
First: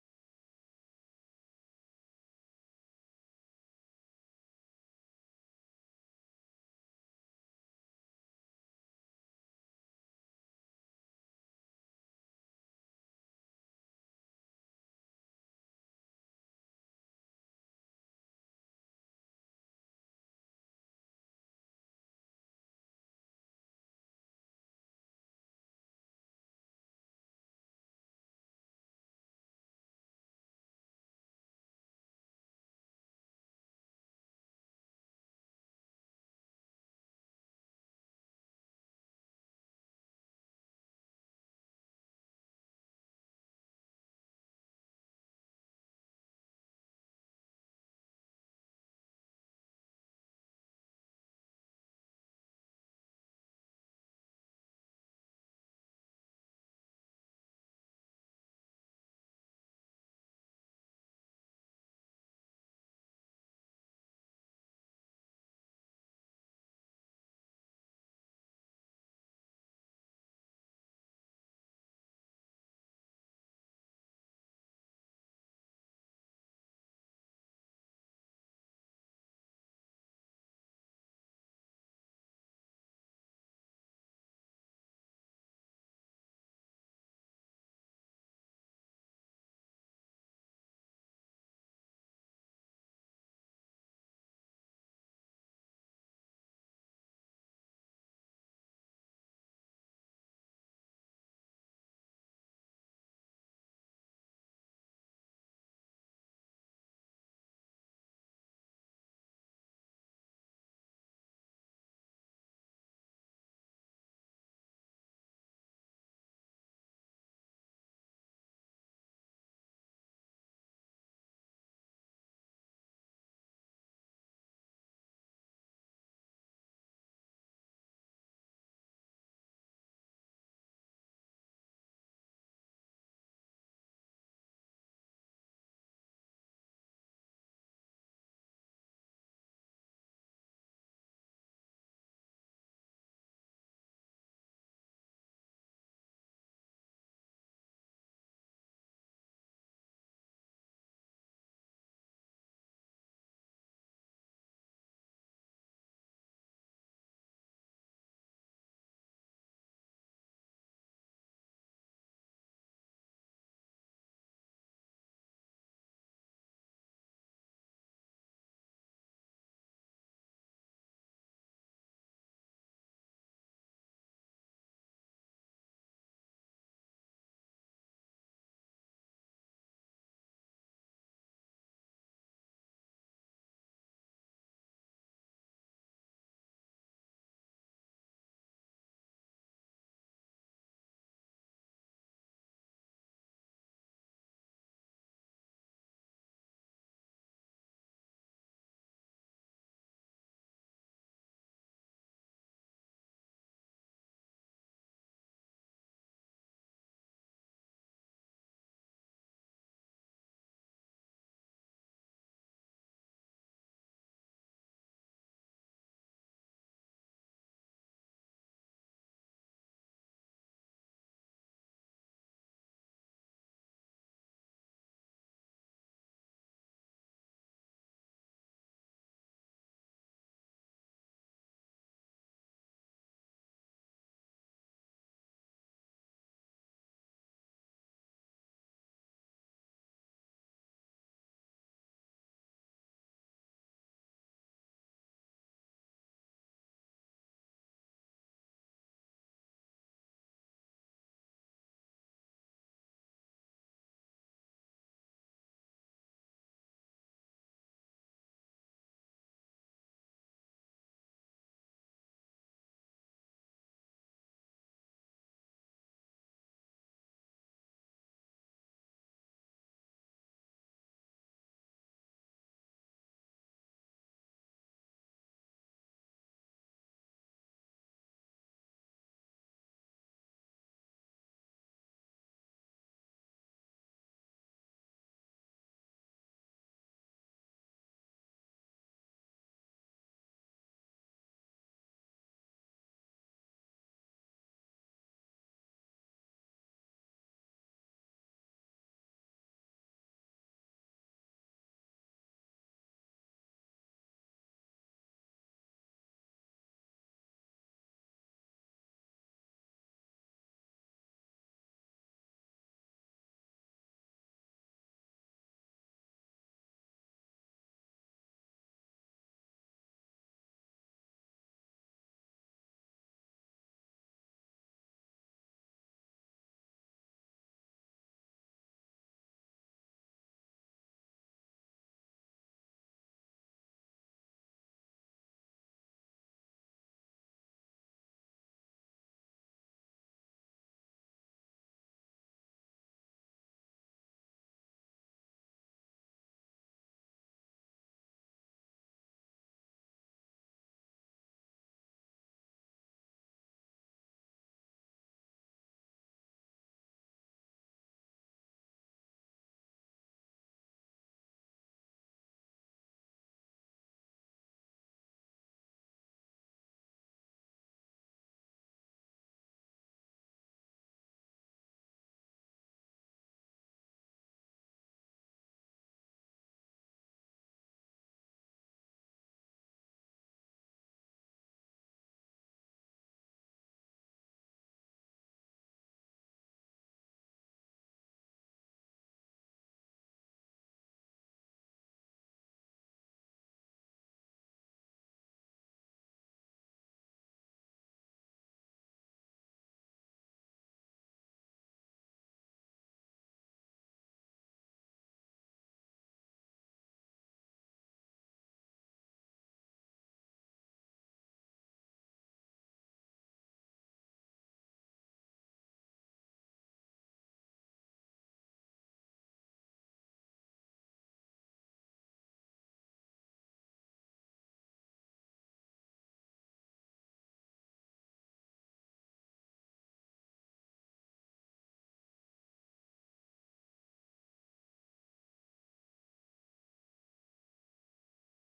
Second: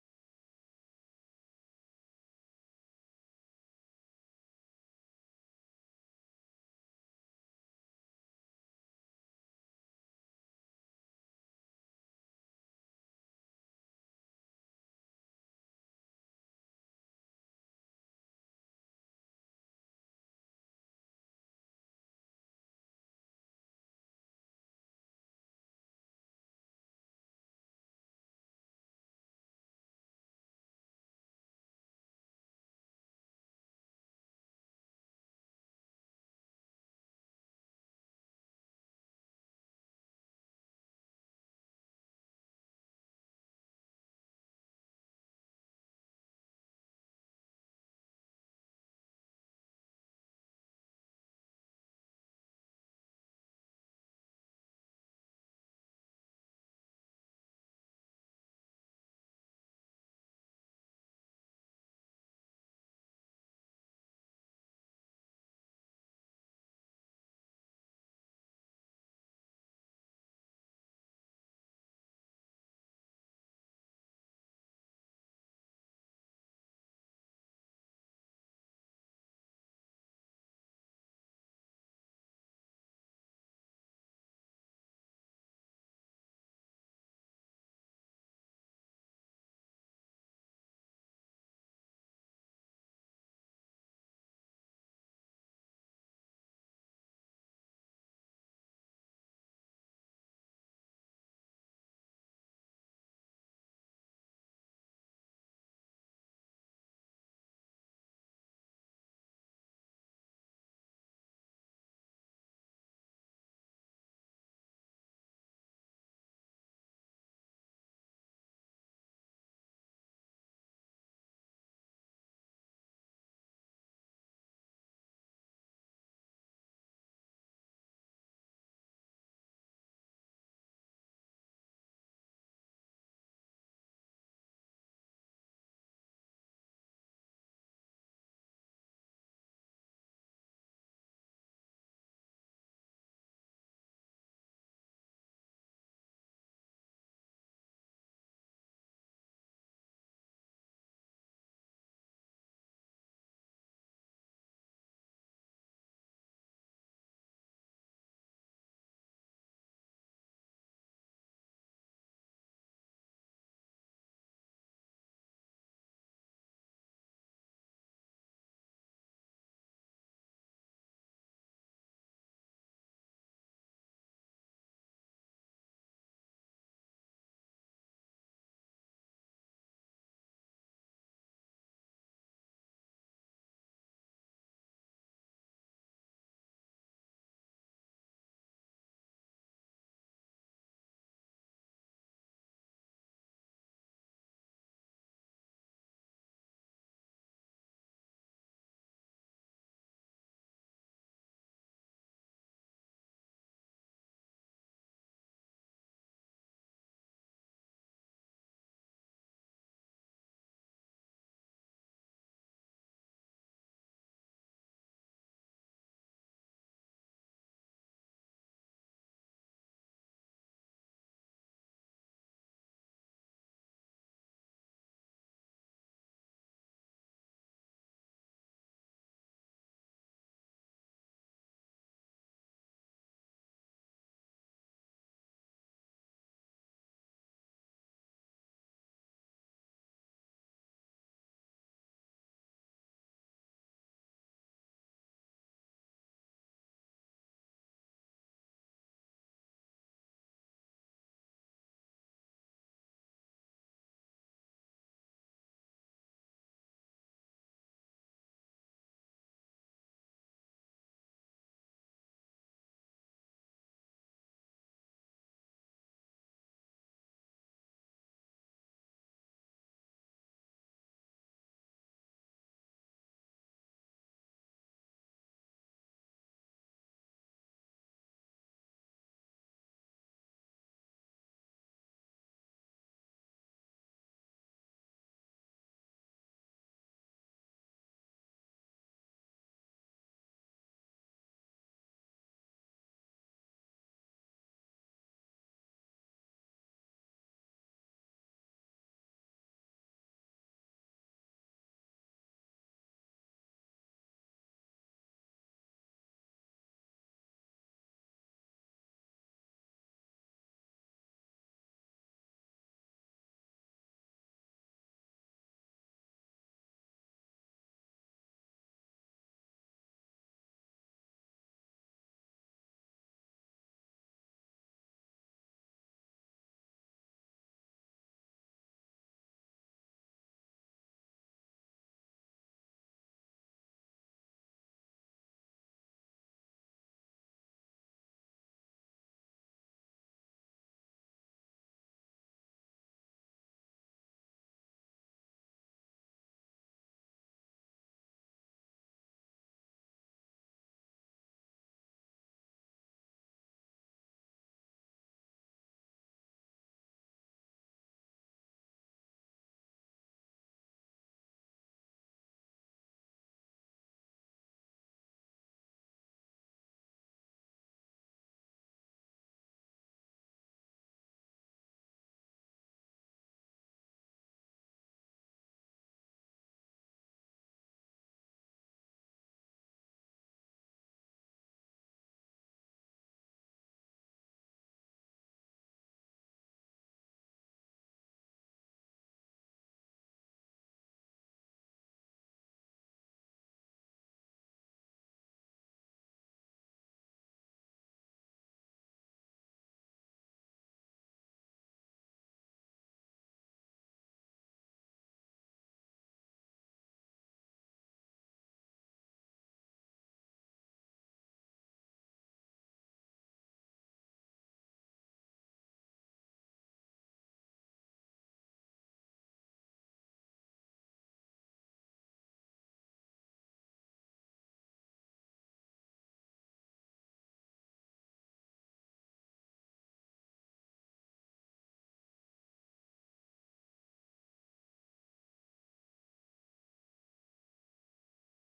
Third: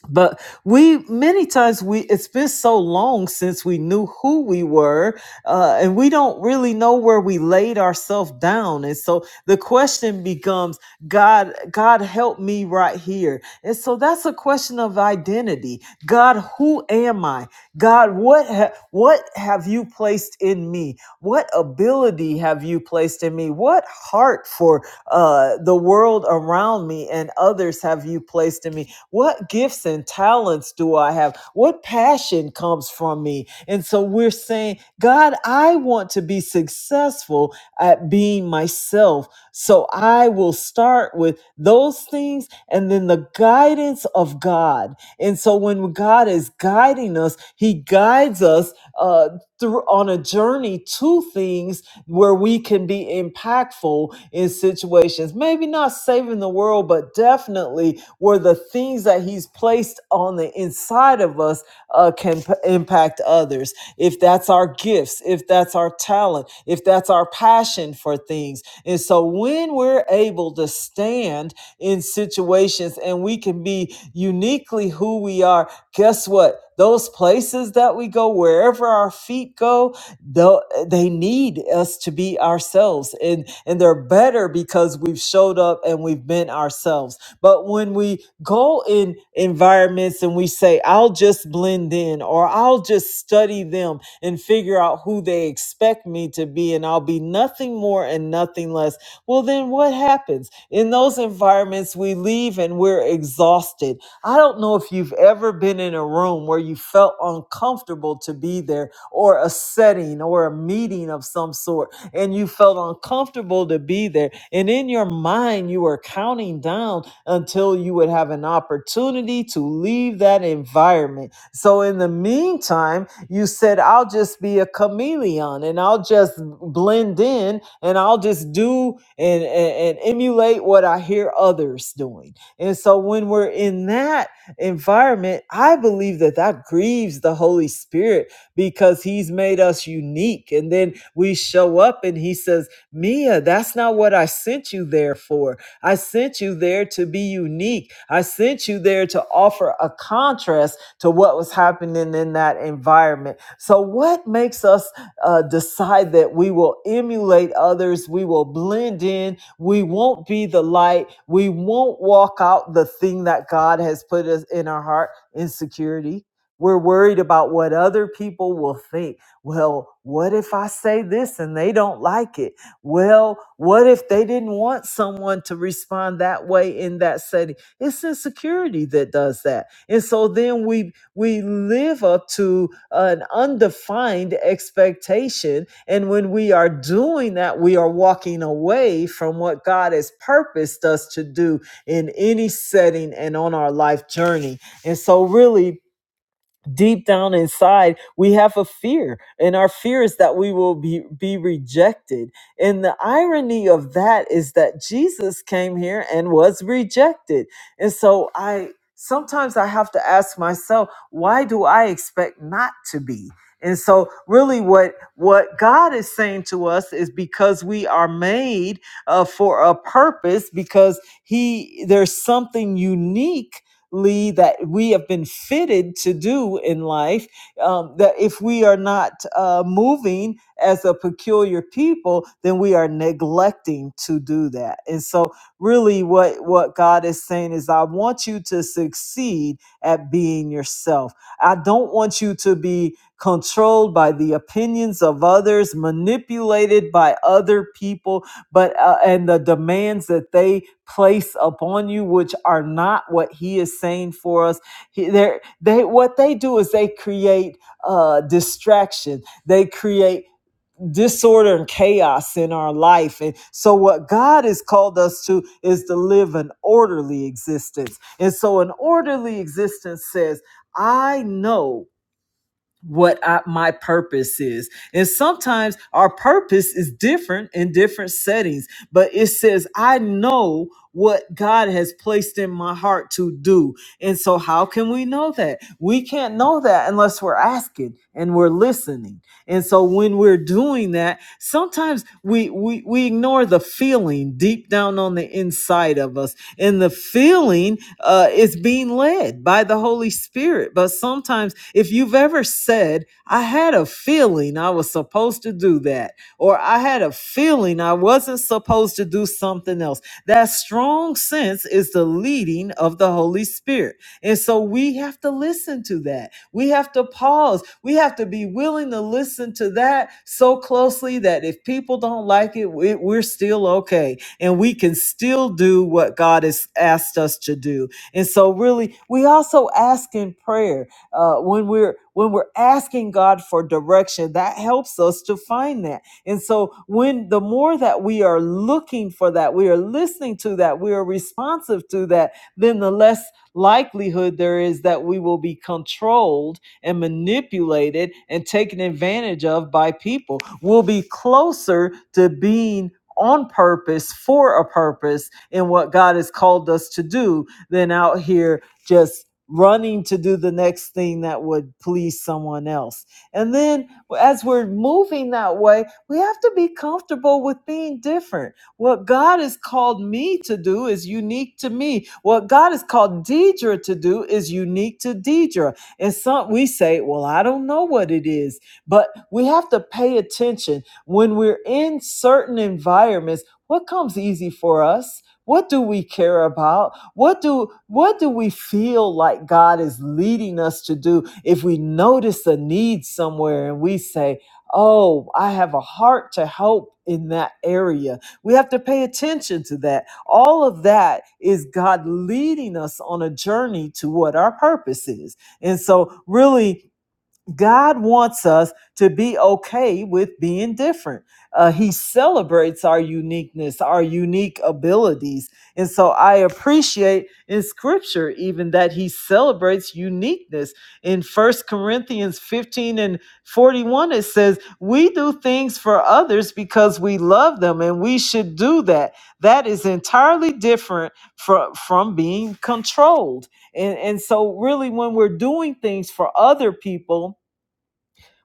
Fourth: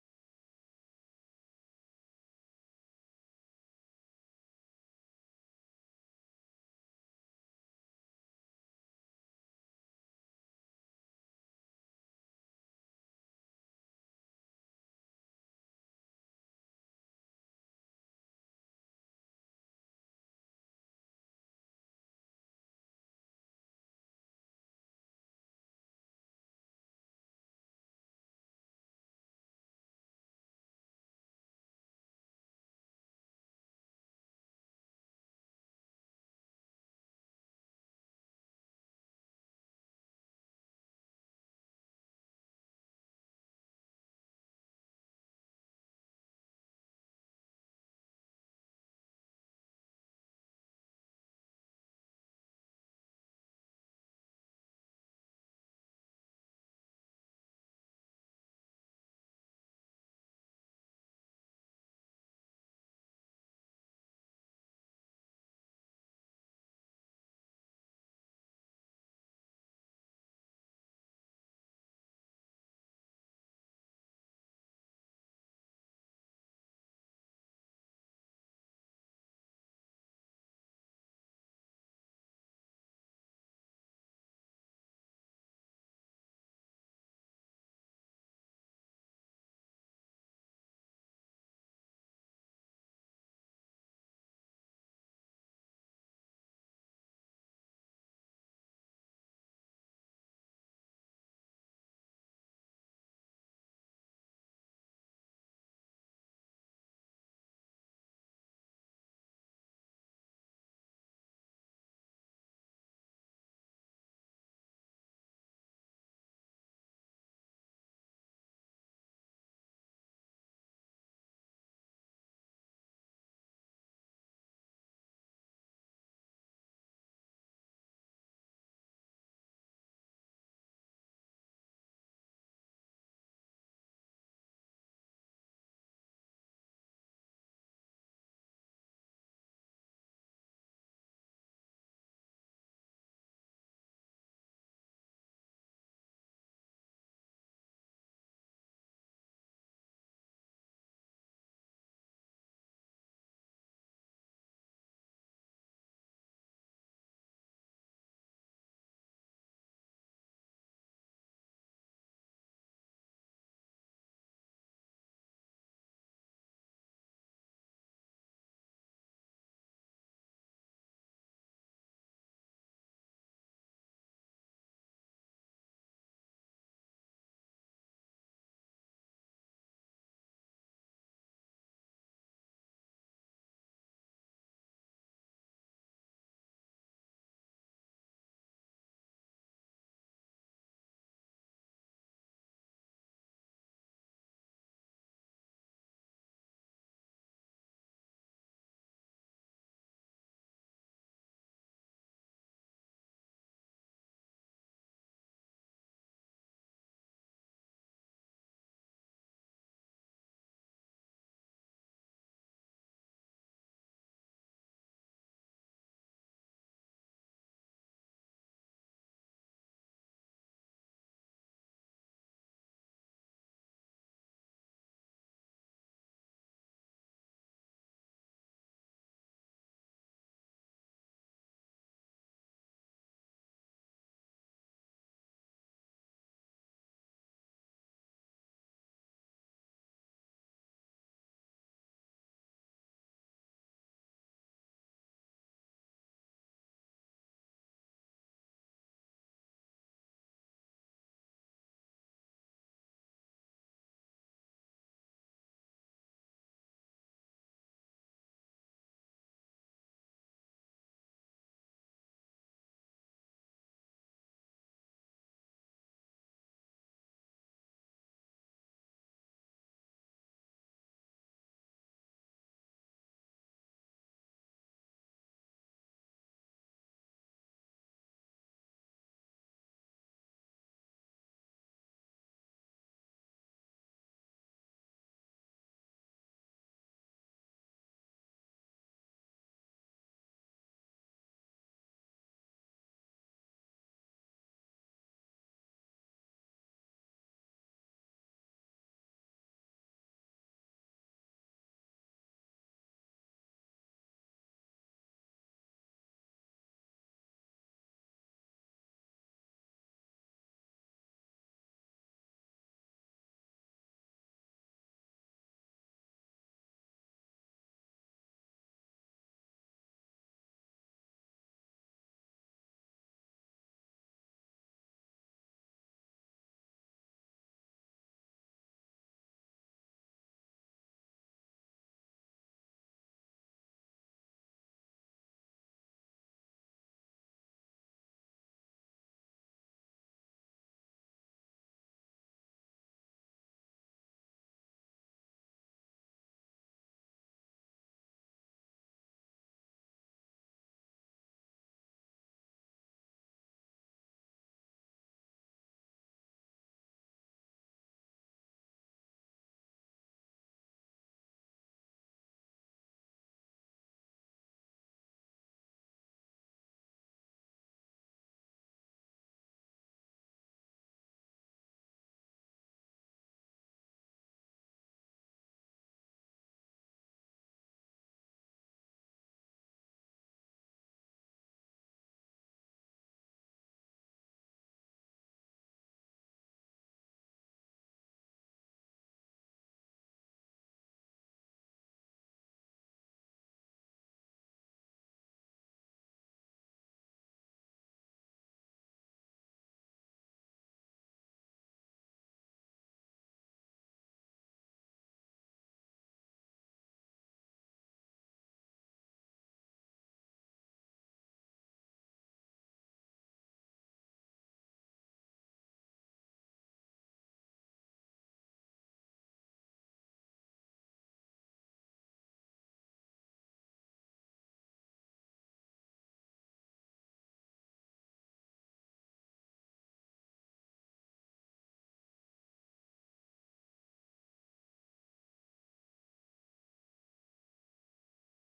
but we many times we it's been so long since we knew who we were uh, and we don't really know where we laid ourselves down and so the question becomes god god help me right here and so that's a question of identity god who am i god what ha- what have you placed in me what ability have you placed in me what heart for uh, the world around me and others have you placed in me what gifts and talents do I have? What passion comes from me? And so we're saying, God, I want to be successful at being myself. So I will start with those things and then the guidance of God. And so when God is guiding us, He guides us. uh, through on a journey to things where we can be impactful in situations maybe not saving the world but definitely where the things that he's placed on the inside of us uh, can p- impact others if that's our gifts if that's our talent if that's our passion for things and so when we're able to stand in situations and we can be uniquely who we are guess what? Those places that we go, wherever our feet go, tho- they need us to be ourselves. And, and they're better because we've showed up and we've been ourselves. But when we go in environments and we say, I'll just blend in or I'll just study them and figure out who they expect me to be and I'll be nothing more and nothing less, well, then what happens? In those environments, we leave and we're exhausted I don't know if you've ever been in a room where you felt uncomfortable to be there or a setting or a meeting of some sort and you felt uncomfortable to be there. And in your mind, you were counting down until you would have an opportunity to leave that environment. So in the meantime, you said, I'll just be a chameleon and I'll just blend in and I'll just do and, and, and emulate what I hear others doing. And so when we're in that environment, I believe that that grieves the Holy Spirit because he's made us unique. And then we show up and he says, Mia, that's not what I sent you there for. I sent you there to be unique. I sent you there to offer a contrast to what was happening in that environment. So, what makes us uh, decide that we will emulate others? We will blend in we won't be the light. We won't walk out the thing that God has put us in our heart, insecurity. We're worried about what other people will think. Well, what if I say this and they don't like it? Well, what if they didn't want someone to respond that way in that setting? It's insecurity that does that. And so then we we live up to an undefined expectation. And when we are doing that, we are walking away from what God has purposed us to do in any setting and on our life journey. And so, really, deep down inside we have a fear and our fear is that we will be be rejected and the irony of that is that jesus came here and was rejected and so i sometimes i have to ask myself why do i expect not to be and so really what what god is saying to us is because we are made uh, for a purpose because he there's something unique Lee, that we have been fitted to do in life, um, that if we are not uh, moving as a peculiar people, then we are neglecting to do that. And so, really, what, what God is saying is, I want you to succeed at being yourself. I don't want you to be controlled by the opinions of others, manipulated by other people, but uh, and the demands that they place upon you which are not what he is saying for us He- they're- they what they do is they create uh distraction they create disorder and chaos in our life and so what god has called us to is to live an orderly existence and so an orderly existence says i know what I, my purpose is. And sometimes our purpose is different in different settings, but it says, I know what God has placed in my heart to do. And so, how can we know that? We can't know that unless we're asking and we're listening. And so, when we're doing that, sometimes we, we, we ignore the feeling deep down on the inside of us and the feeling uh, is being led by the Holy Spirit. But sometimes, if you've ever said, I had a feeling I was supposed to do that, or I had a feeling I wasn't supposed to do something else, that strong sense is the leading of the Holy Spirit. And so we have to listen to that. We have to pause. We have to be willing to listen to that so closely that if people don't like it, we- we're still okay and we can still do what God has asked us to do. And so really we also ask in prayer. Uh when we're when we're asking God for direction, that helps us to find that. And so when the more that we are looking for that, we are listening to that, we are responsive to that, then the less likelihood there is that we will be controlled and manipulated and taken advantage of by people. We'll be closer to being on purpose for a purpose in what God has called us to do than out here just running to do the next thing that would please someone else. And then as we're moving that way, we have to be comfortable with being different. What God has called me to do is unique to me. What God has called Deidre to do is unique to Deidre. And some we say, well, I don't know what it is, but we have to pay attention when we're in certain environments, what comes easy for us? What do we care about? What do what do we feel like God is leading us to do? If we notice a need somewhere and we say, "Oh, I have a heart to help in that area." We have to pay attention to that. All of that is God leading us on a journey to what our purpose is. And so really God wants us to be okay with being different. Uh, he celebrates our uniqueness, our unique abilities. And so I appreciate in scripture even that he celebrates uniqueness. In First Corinthians 15 and 41, it says, We do things for others because we love them and we should do that. That is entirely different from, from being controlled. And, and so, really, when we're doing things for other people,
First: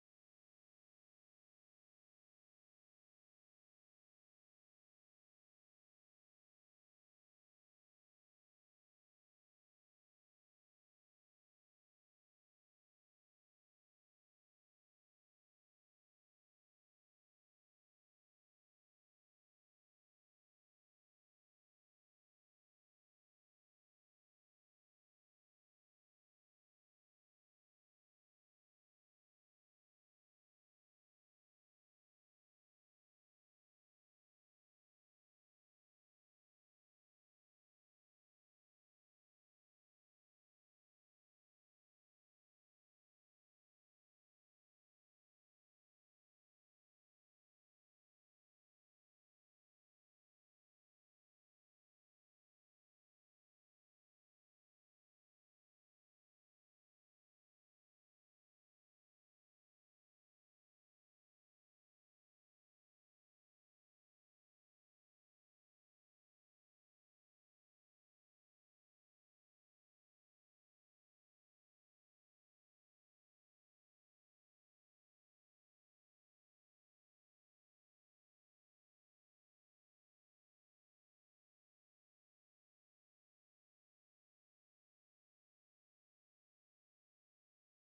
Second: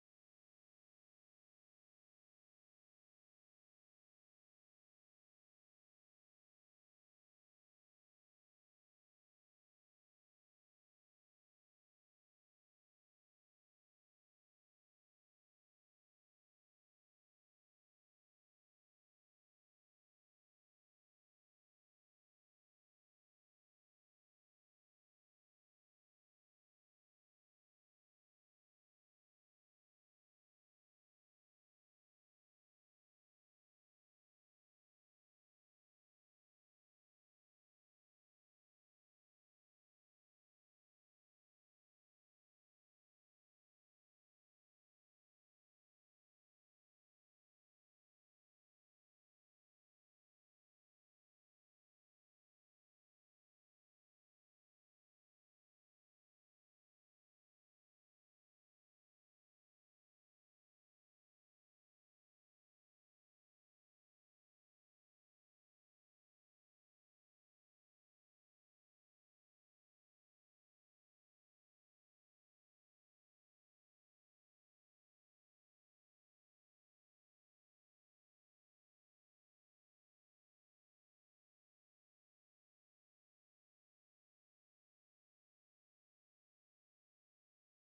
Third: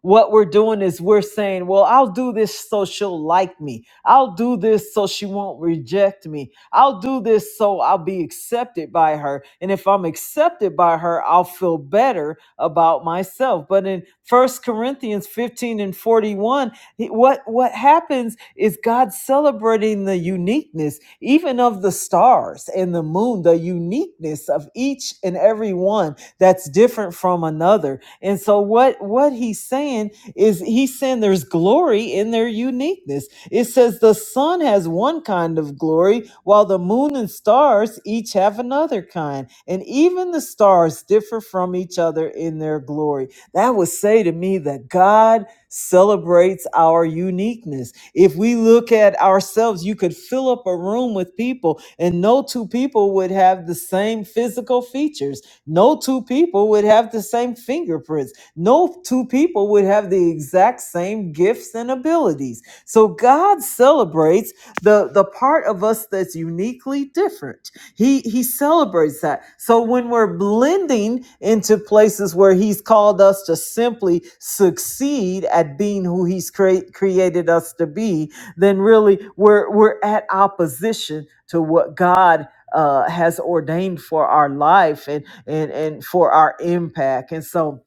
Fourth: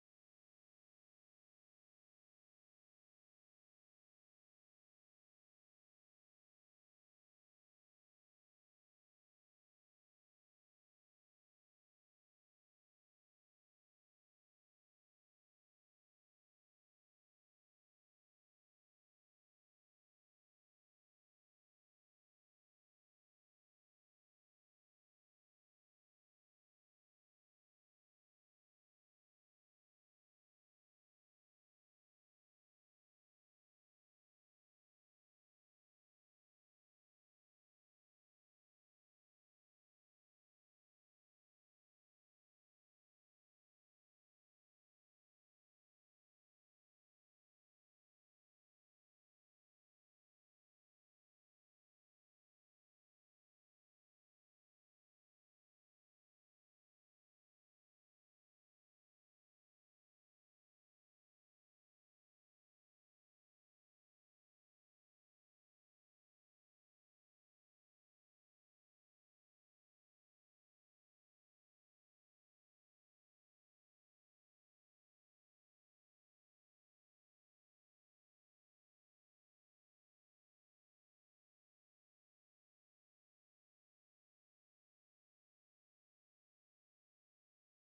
what we're doing is we're saying, well, I'll do this so she'll like me. I'll do this so she won't reject me. I'll do this so I'll be accepted by her. And if I'm accepted by her, I'll feel better about myself. But in First Corinthians 15 and 41, he- what, what happens is God celebrating the uniqueness, even of the stars and the moon, the uniqueness of each and every one that's different from another. And so what what he's saying is he's saying there's glory in their uniqueness. It says the sun has one kind of glory while the moon and stars each have another kind. And even the stars differ from each other in their glory. That would say to me that God celebrates our uniqueness. If we look at ourselves, you could fill up a room with people and no two people would have the same physical features no two people would have the same fingerprints. No two people would have the exact same gifts and abilities. So God celebrates the, the part of us that's uniquely different. He, he celebrates that. So when we're blending into places where He's called us to simply succeed at being who He's crea- created us to be, then really we're, we're at opposition to what God uh, has ordained for our life. And and and for our impact and so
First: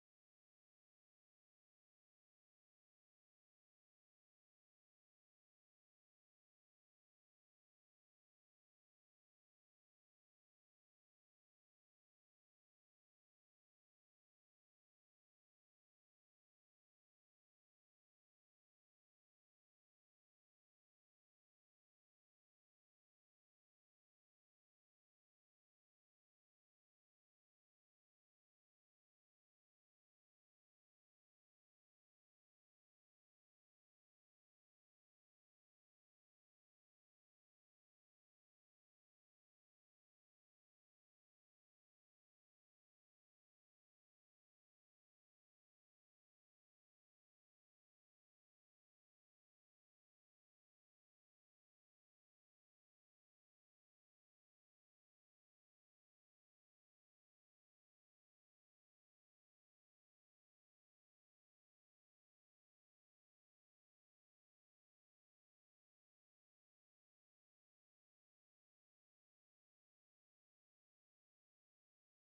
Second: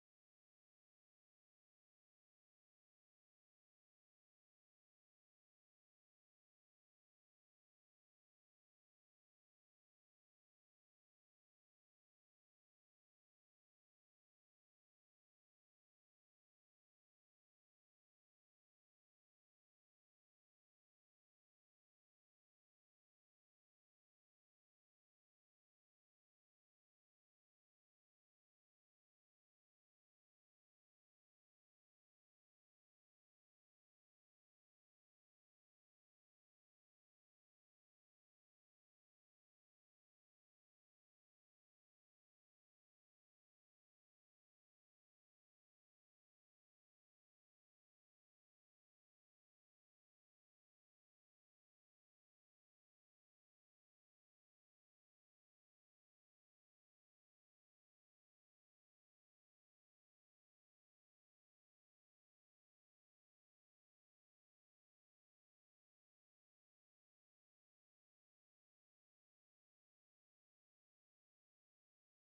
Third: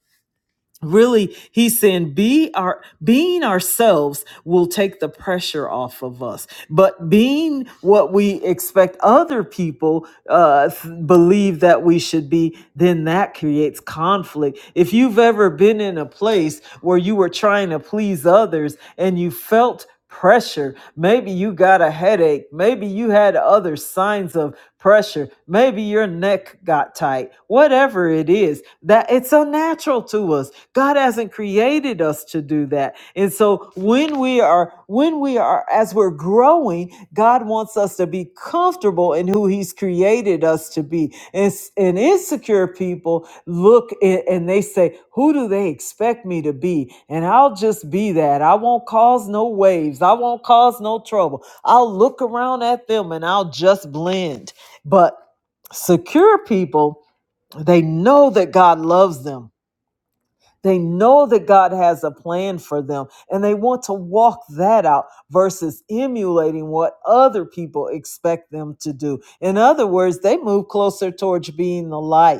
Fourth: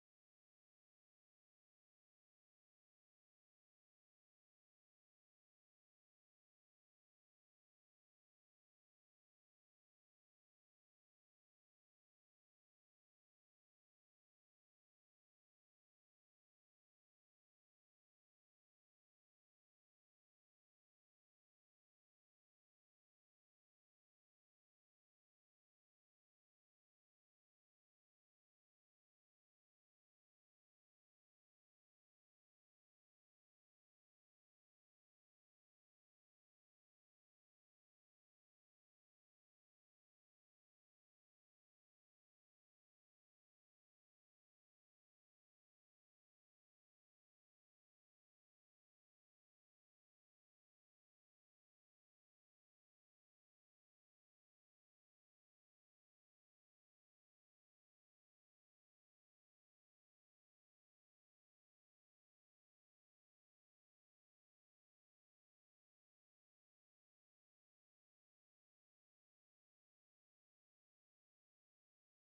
Really, he's saying be our being ourselves will take the pressure off of us. But being what we expect other people uh, th- believe that we should be, then that creates conflict. If you've ever been in a place where you were trying to please others and you felt pressure. Maybe you got a headache. Maybe you had other signs of pressure. Maybe your neck got tight. Whatever it is, that it's unnatural to us God hasn't created us to do that. And so when we are when we are as we're growing, God wants us to be comfortable in who he's created us to be. And, and insecure people look a- and they say, "Who do they expect me to be?" And I'll just be that. I won't cause no waves. I won't cause no trouble. I'll look around at them and I'll just blend. But secure people, they know that God loves them they know that God has a plan for them and they want to walk that out versus emulating what other people expect them to do. In other words, they move closer towards being the light.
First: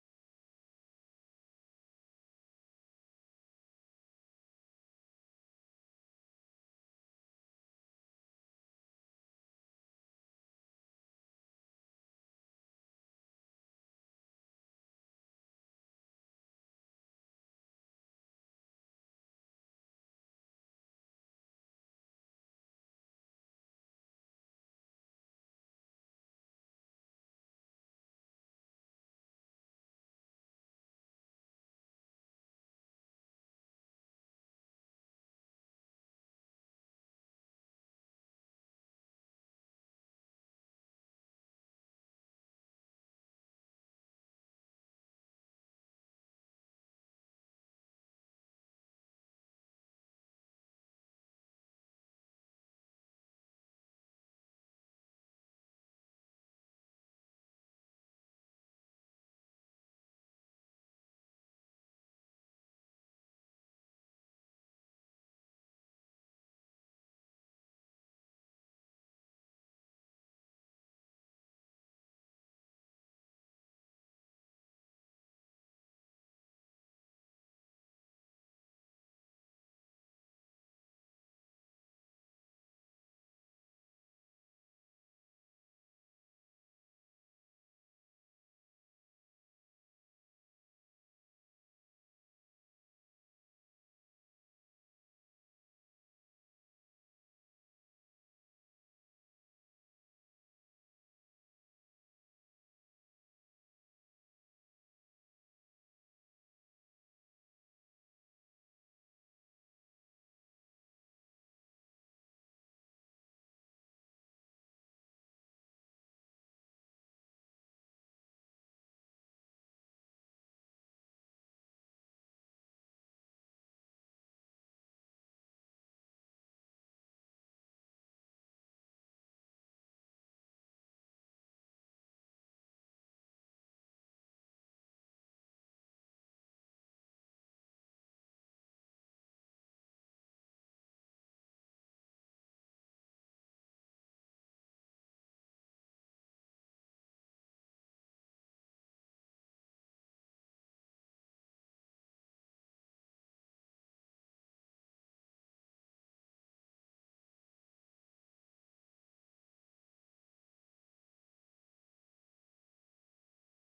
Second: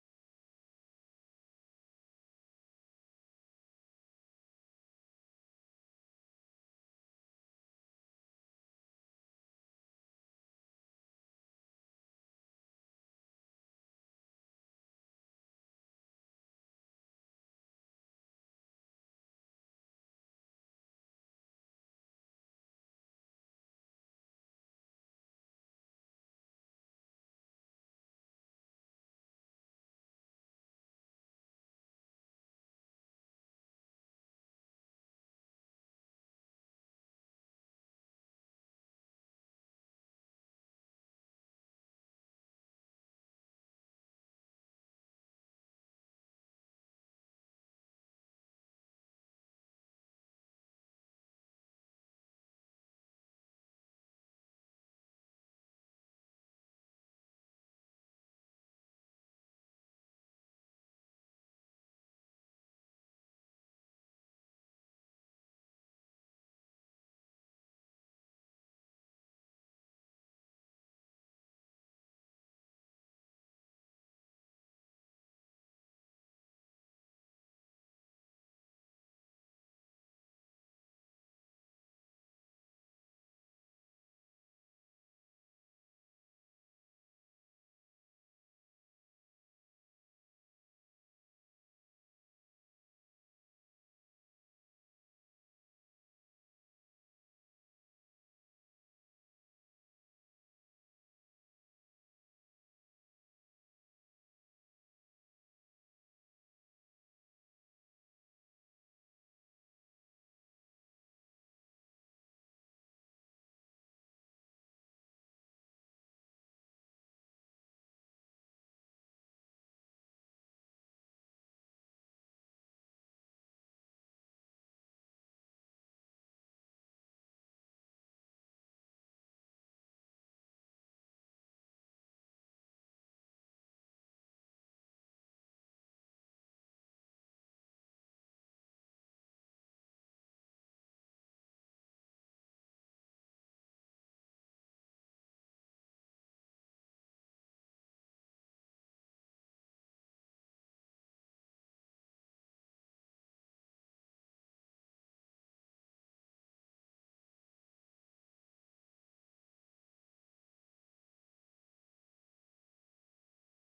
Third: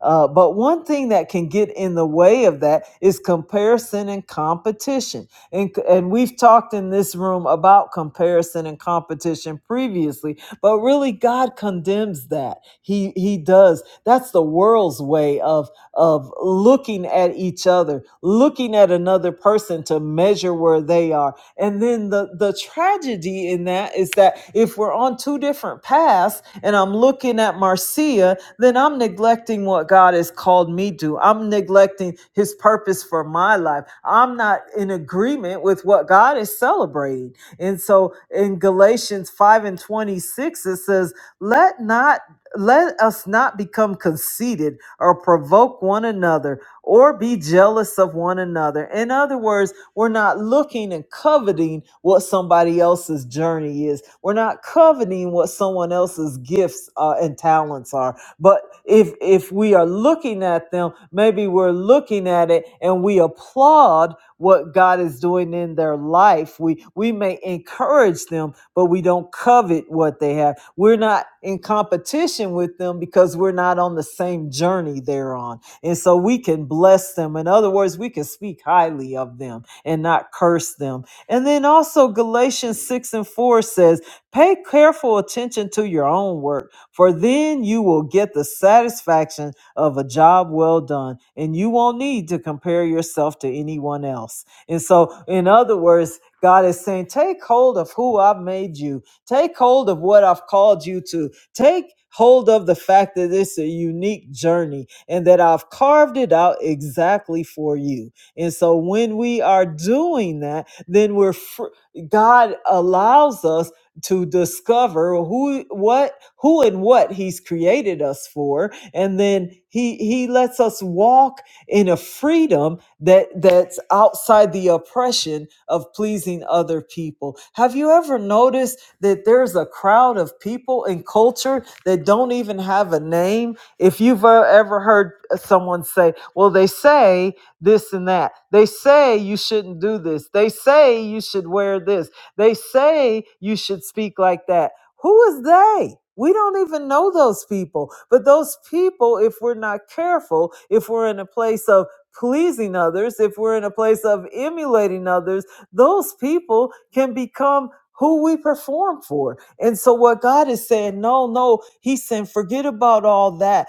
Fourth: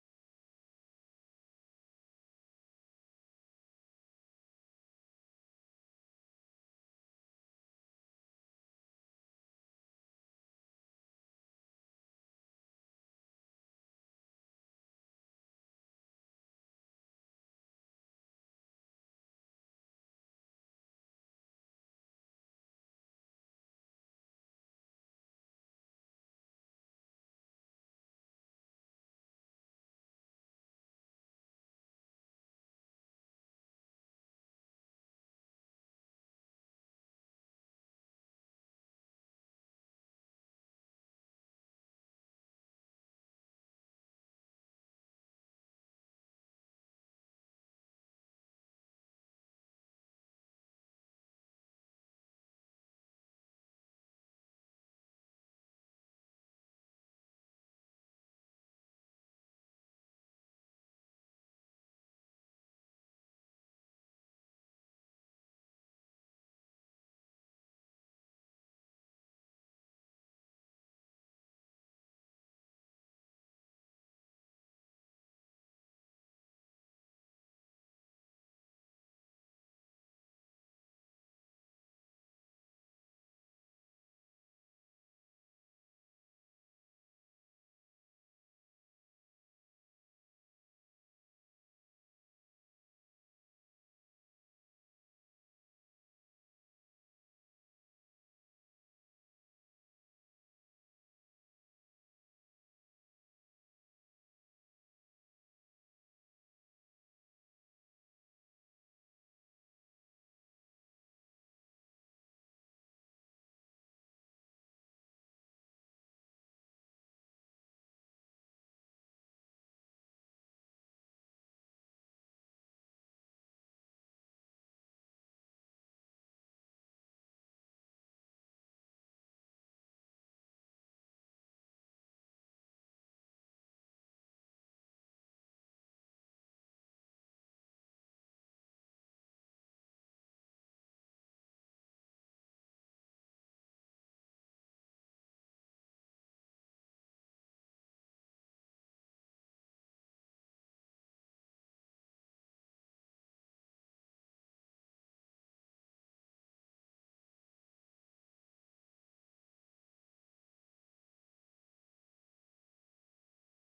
Uh, but one thing that can get in the way of that is comparison and competition. And, and we've talked in this room about comparison and competition previously, but really God condemns that. He, he does. That's the world's way of of looking at each other, looking at another person to measure where they are. And then the, the tragedy in that is that if we're on two different paths and I'm looking at Marcia, then I'm neglecting what God has called me to. I'm neglecting his purpose for my life. I'm not in agreement with what God is celebrating. And so in Galatians 5 and 26, it says, let not let us not become conceited or provoke one another or be jealous of one another. In other words, we're not looking and coveting what somebody else's journey is. We're not coveting what someone else's gifts uh, and talents are. But if if we are looking at them, maybe we're looking at it and we applaud what God is doing in their life. We we may encourage them but we don't covet what they have. We're not in competition with them because we're not on the same journey they're on. And so we can bless them. In other words, we can speak highly of them and not curse them. And then also, Galatians 6 and 4 says, Pay careful attention to your own work, for then you will get the satisfaction of a job well done, and you won't need to compare yourself to anyone else. And so, in other words, God is saying, take hold of who I've made you. Take hold of what I've called you to. Take hold of the fact that it's a unique journey and that I've carved it out exactly for you. And so when we are doing that, then we're fr- God allows us to discover who what who and what he's created us for and then he he lets us walk in a freedom that that's outside the oppression of pleasing other people. Have you ever noticed that there's a crowd of people in culture that don't even have a name? If you've uh, ever heard someone say, "Well, they say this and that. They say you shouldn't do this. They say you should wear this. They say you should speak like that." Who is they? We don't even know those people. But those people, if we're not careful, if we're in a place of pleasing others, if we're in a place of emulating others, those people can become who we perform for. And so what God is saying, no, no, he's saying forget about all that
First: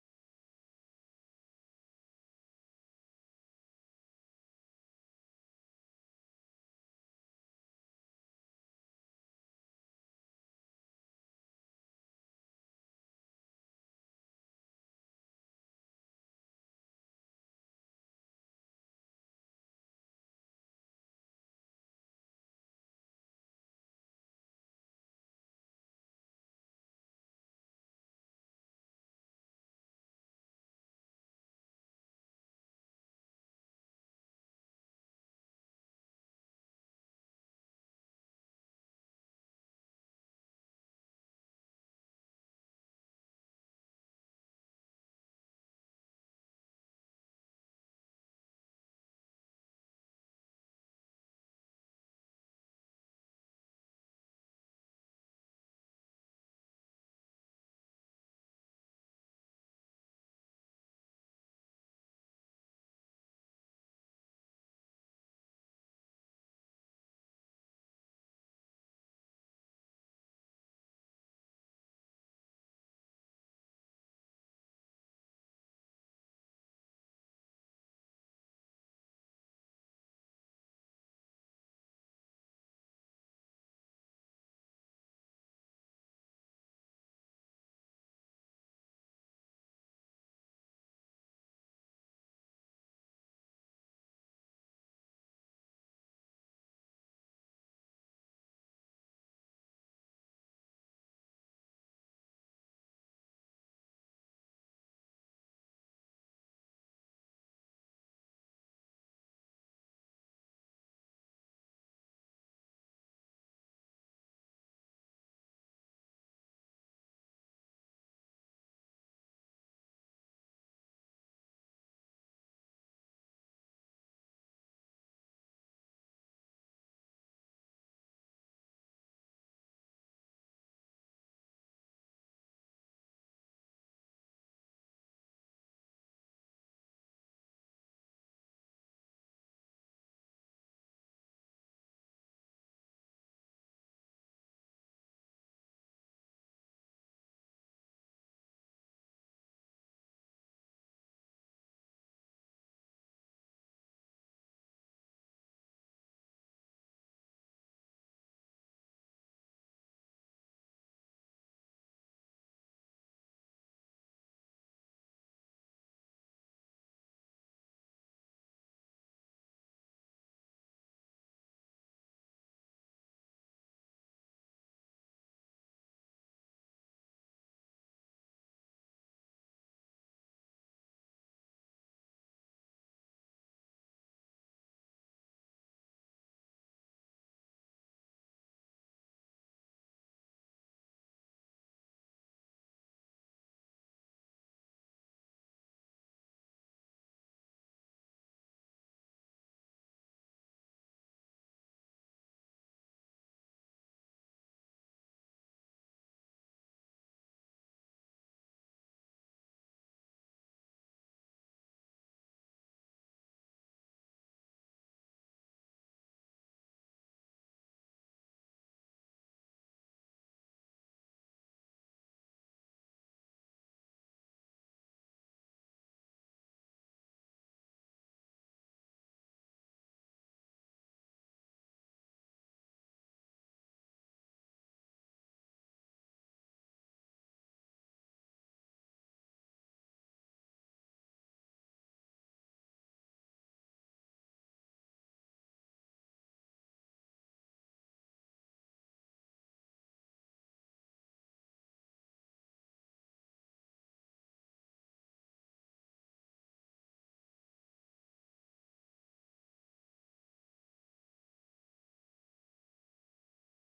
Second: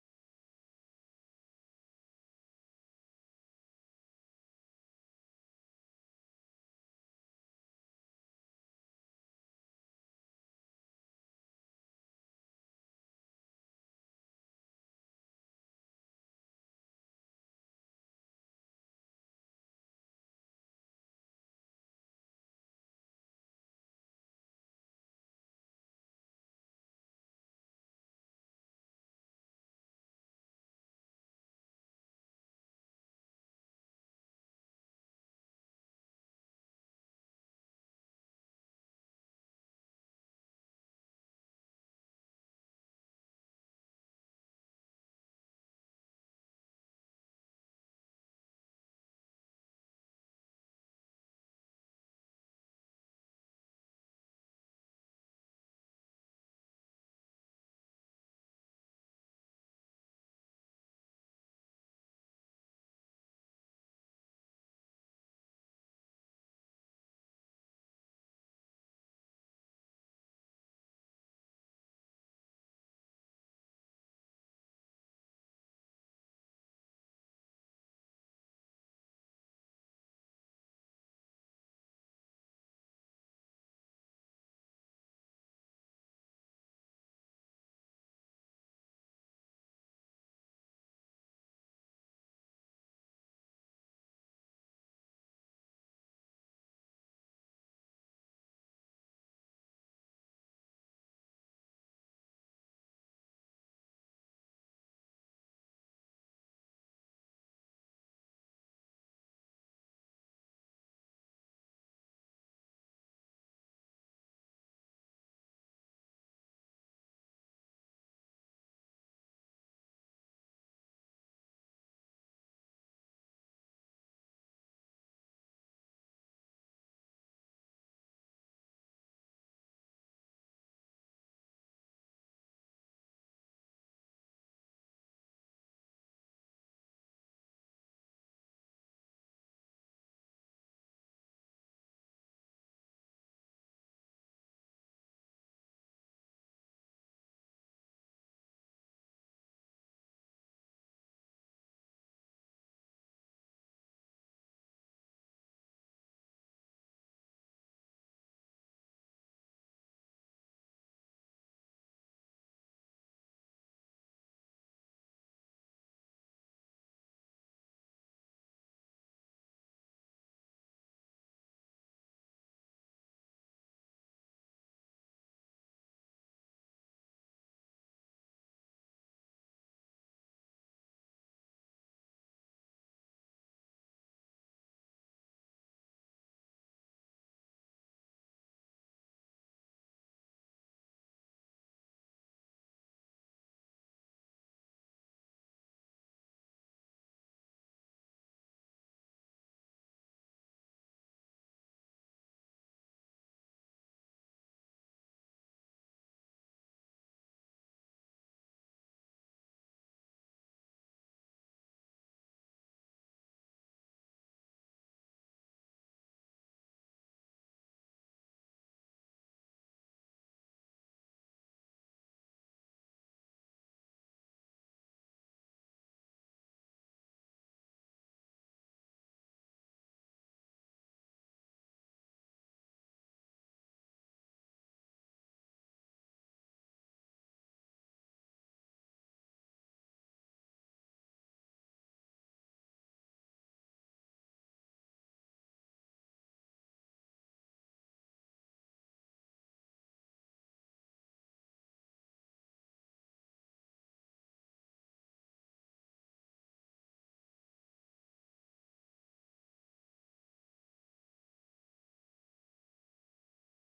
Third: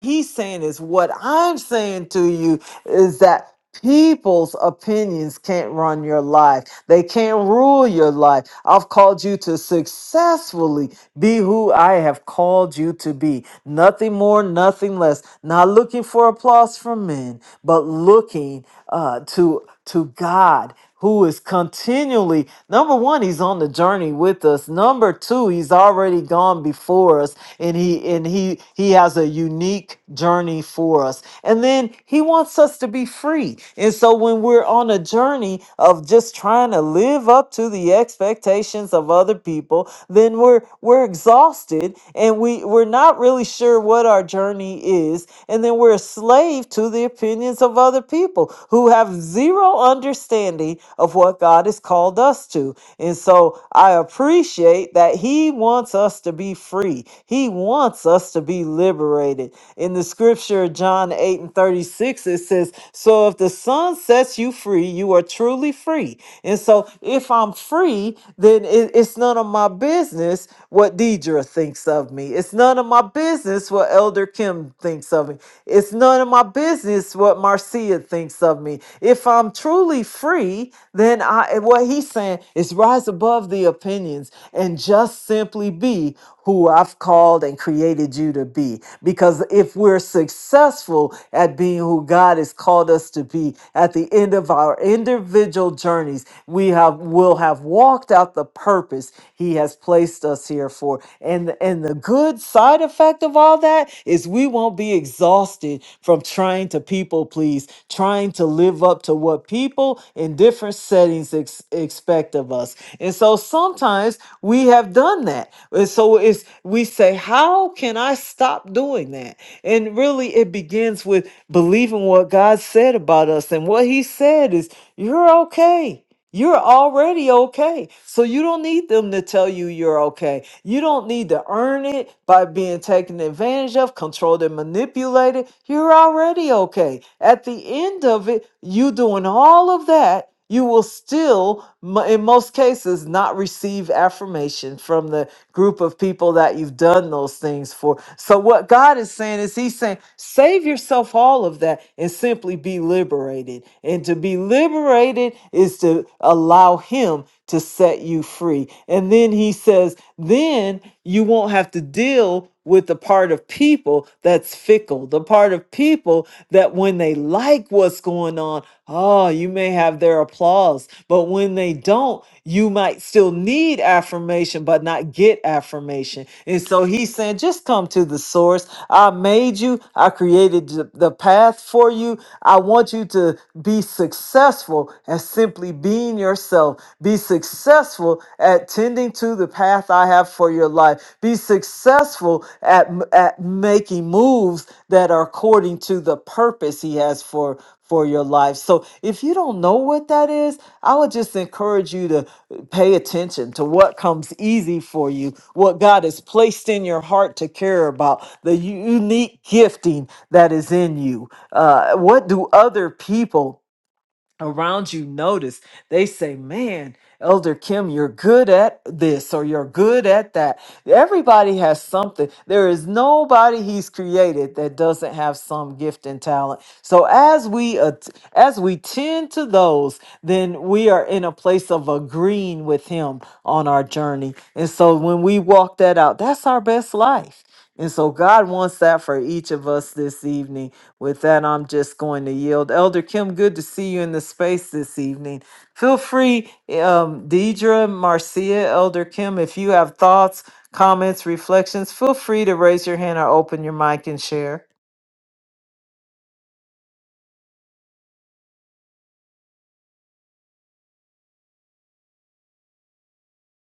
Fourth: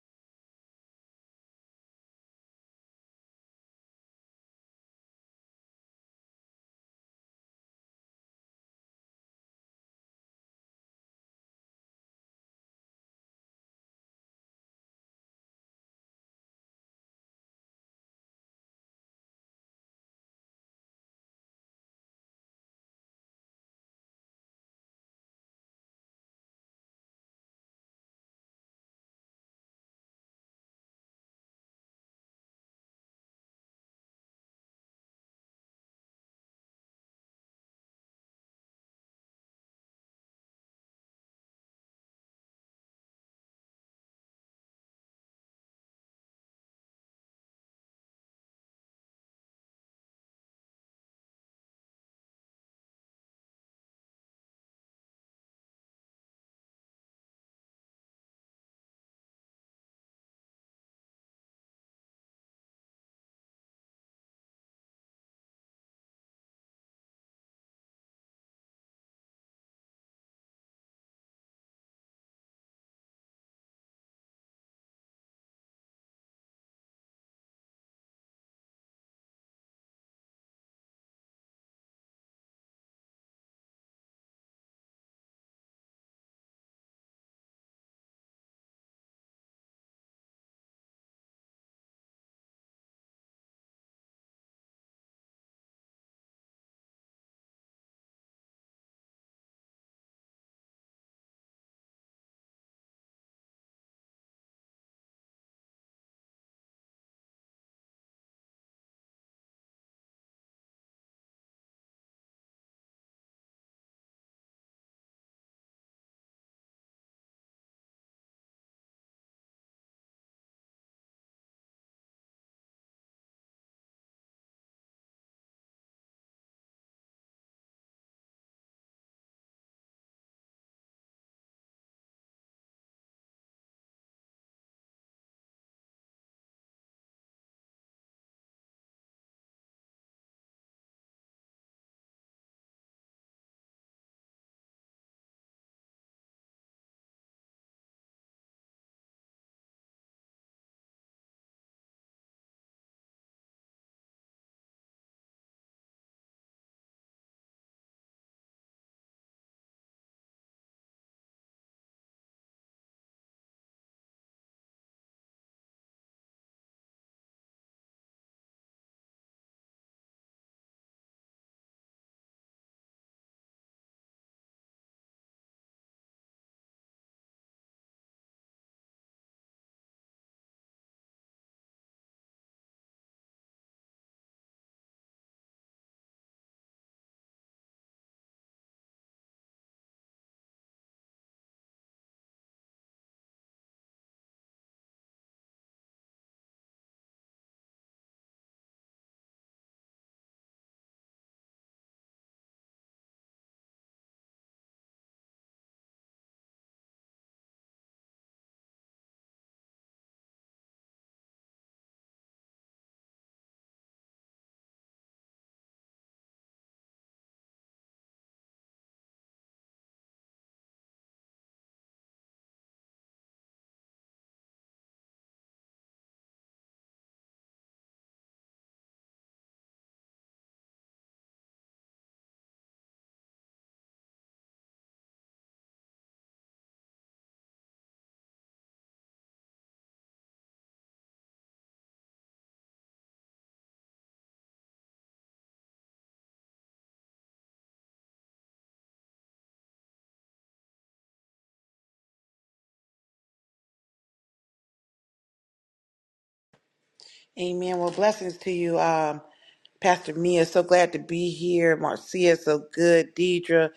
he's saying is what I'm saying to you is that people's opinions can't run your life. They can't rule your life. I've called you to successfully be who I have called you to be. Nothing more, nothing less. Not looking for applause from men, but looking uh, to to God who is continually number one he's on the journey with us number two he's already gone before us and he and he he has a unique journey for us and then he wants us to be free and so when we're on a journey of just trying to live up to the expectations of other people then we're we're exhausted and we we're not really sure what our journey is and then we're a slave to the opinions of other people who have zero understanding of what God has called us to. And so I appreciate that He wants us to be free, He wants us to be liberated. In the scripture, John 8 and 36, it says, So if the Son sets you free, you are truly free. And so if I'm free, then it- it's none of my business business what Deidre thinks of me. It's none of my business what Elder Kim thinks of me. It's none of my business what Marcia thinks of me. If I'm truly free, then I and what he's saying is rise above the opinions and just simply be who I've called and created you to be. Because if we're successful at being who God has called us to be at the end of our our individual journeys, we have will have walked out the purpose He has placed us here for. And and the good side effect of all that is we won't be exhausted from trying to people please, trying to live up to what people in different settings ex- expect of us. And so sometimes we have done that. And so it's we say, how can I stop doing that? And really, it begins with believing what God said about us. And what He said is, you're okay. You're already okay. So you don't need them to tell you you're okay. You don't need to earn it by being taken advantage of, controlled and manipulated. You're already okay. At the end of it, you doing all of that, you will still mo- in most cases, not receive affirmation from the group of people that you've done those things for. So, what God is saying is, He's saying, save yourself all of that and simply be liberated. And to be liberated is to allow Him to set you free. And then He says, then you won't have to deal with the part of people that's fickle, the part of people that when they like what's going on, oh, you may have their applause. But when they don't, you might still need affirmation, but not get affirmation. And so he's saying, just come to the source. I made you, I created the the path for you. I want you to be successful at simply being yourself, be successful at tending to the path I have for your life. Be successful at, at making moves that are according to the purpose He has for for your life. So if you don't know what that is, I would just encourage you to pay attention to what comes easy for you, what God has placed in your heart to care about, the u- unique gifting that is in you. Uh, what do other people? around you notice they say man elder kim you're good at this or you're good at that everybody has something there is nobody he's created that doesn't have some gift and talent so as we at- as we tend to those then we are in a place of agreeing with him on our journey and so when we walk that out that's our best life and so God wants that for each of us this evening. With that, I'm just going to yield. Elder Kim, good to see you in the space this evening. Feel free, um, Deidre, Marcia, Elder Kim, if you have thoughts, comments, reflections, feel free to raise your hand or open your mic and share. Amen. Well, blessings to you, um, Pastor Mia. So glad to be here. Marcia, so good. Deidre,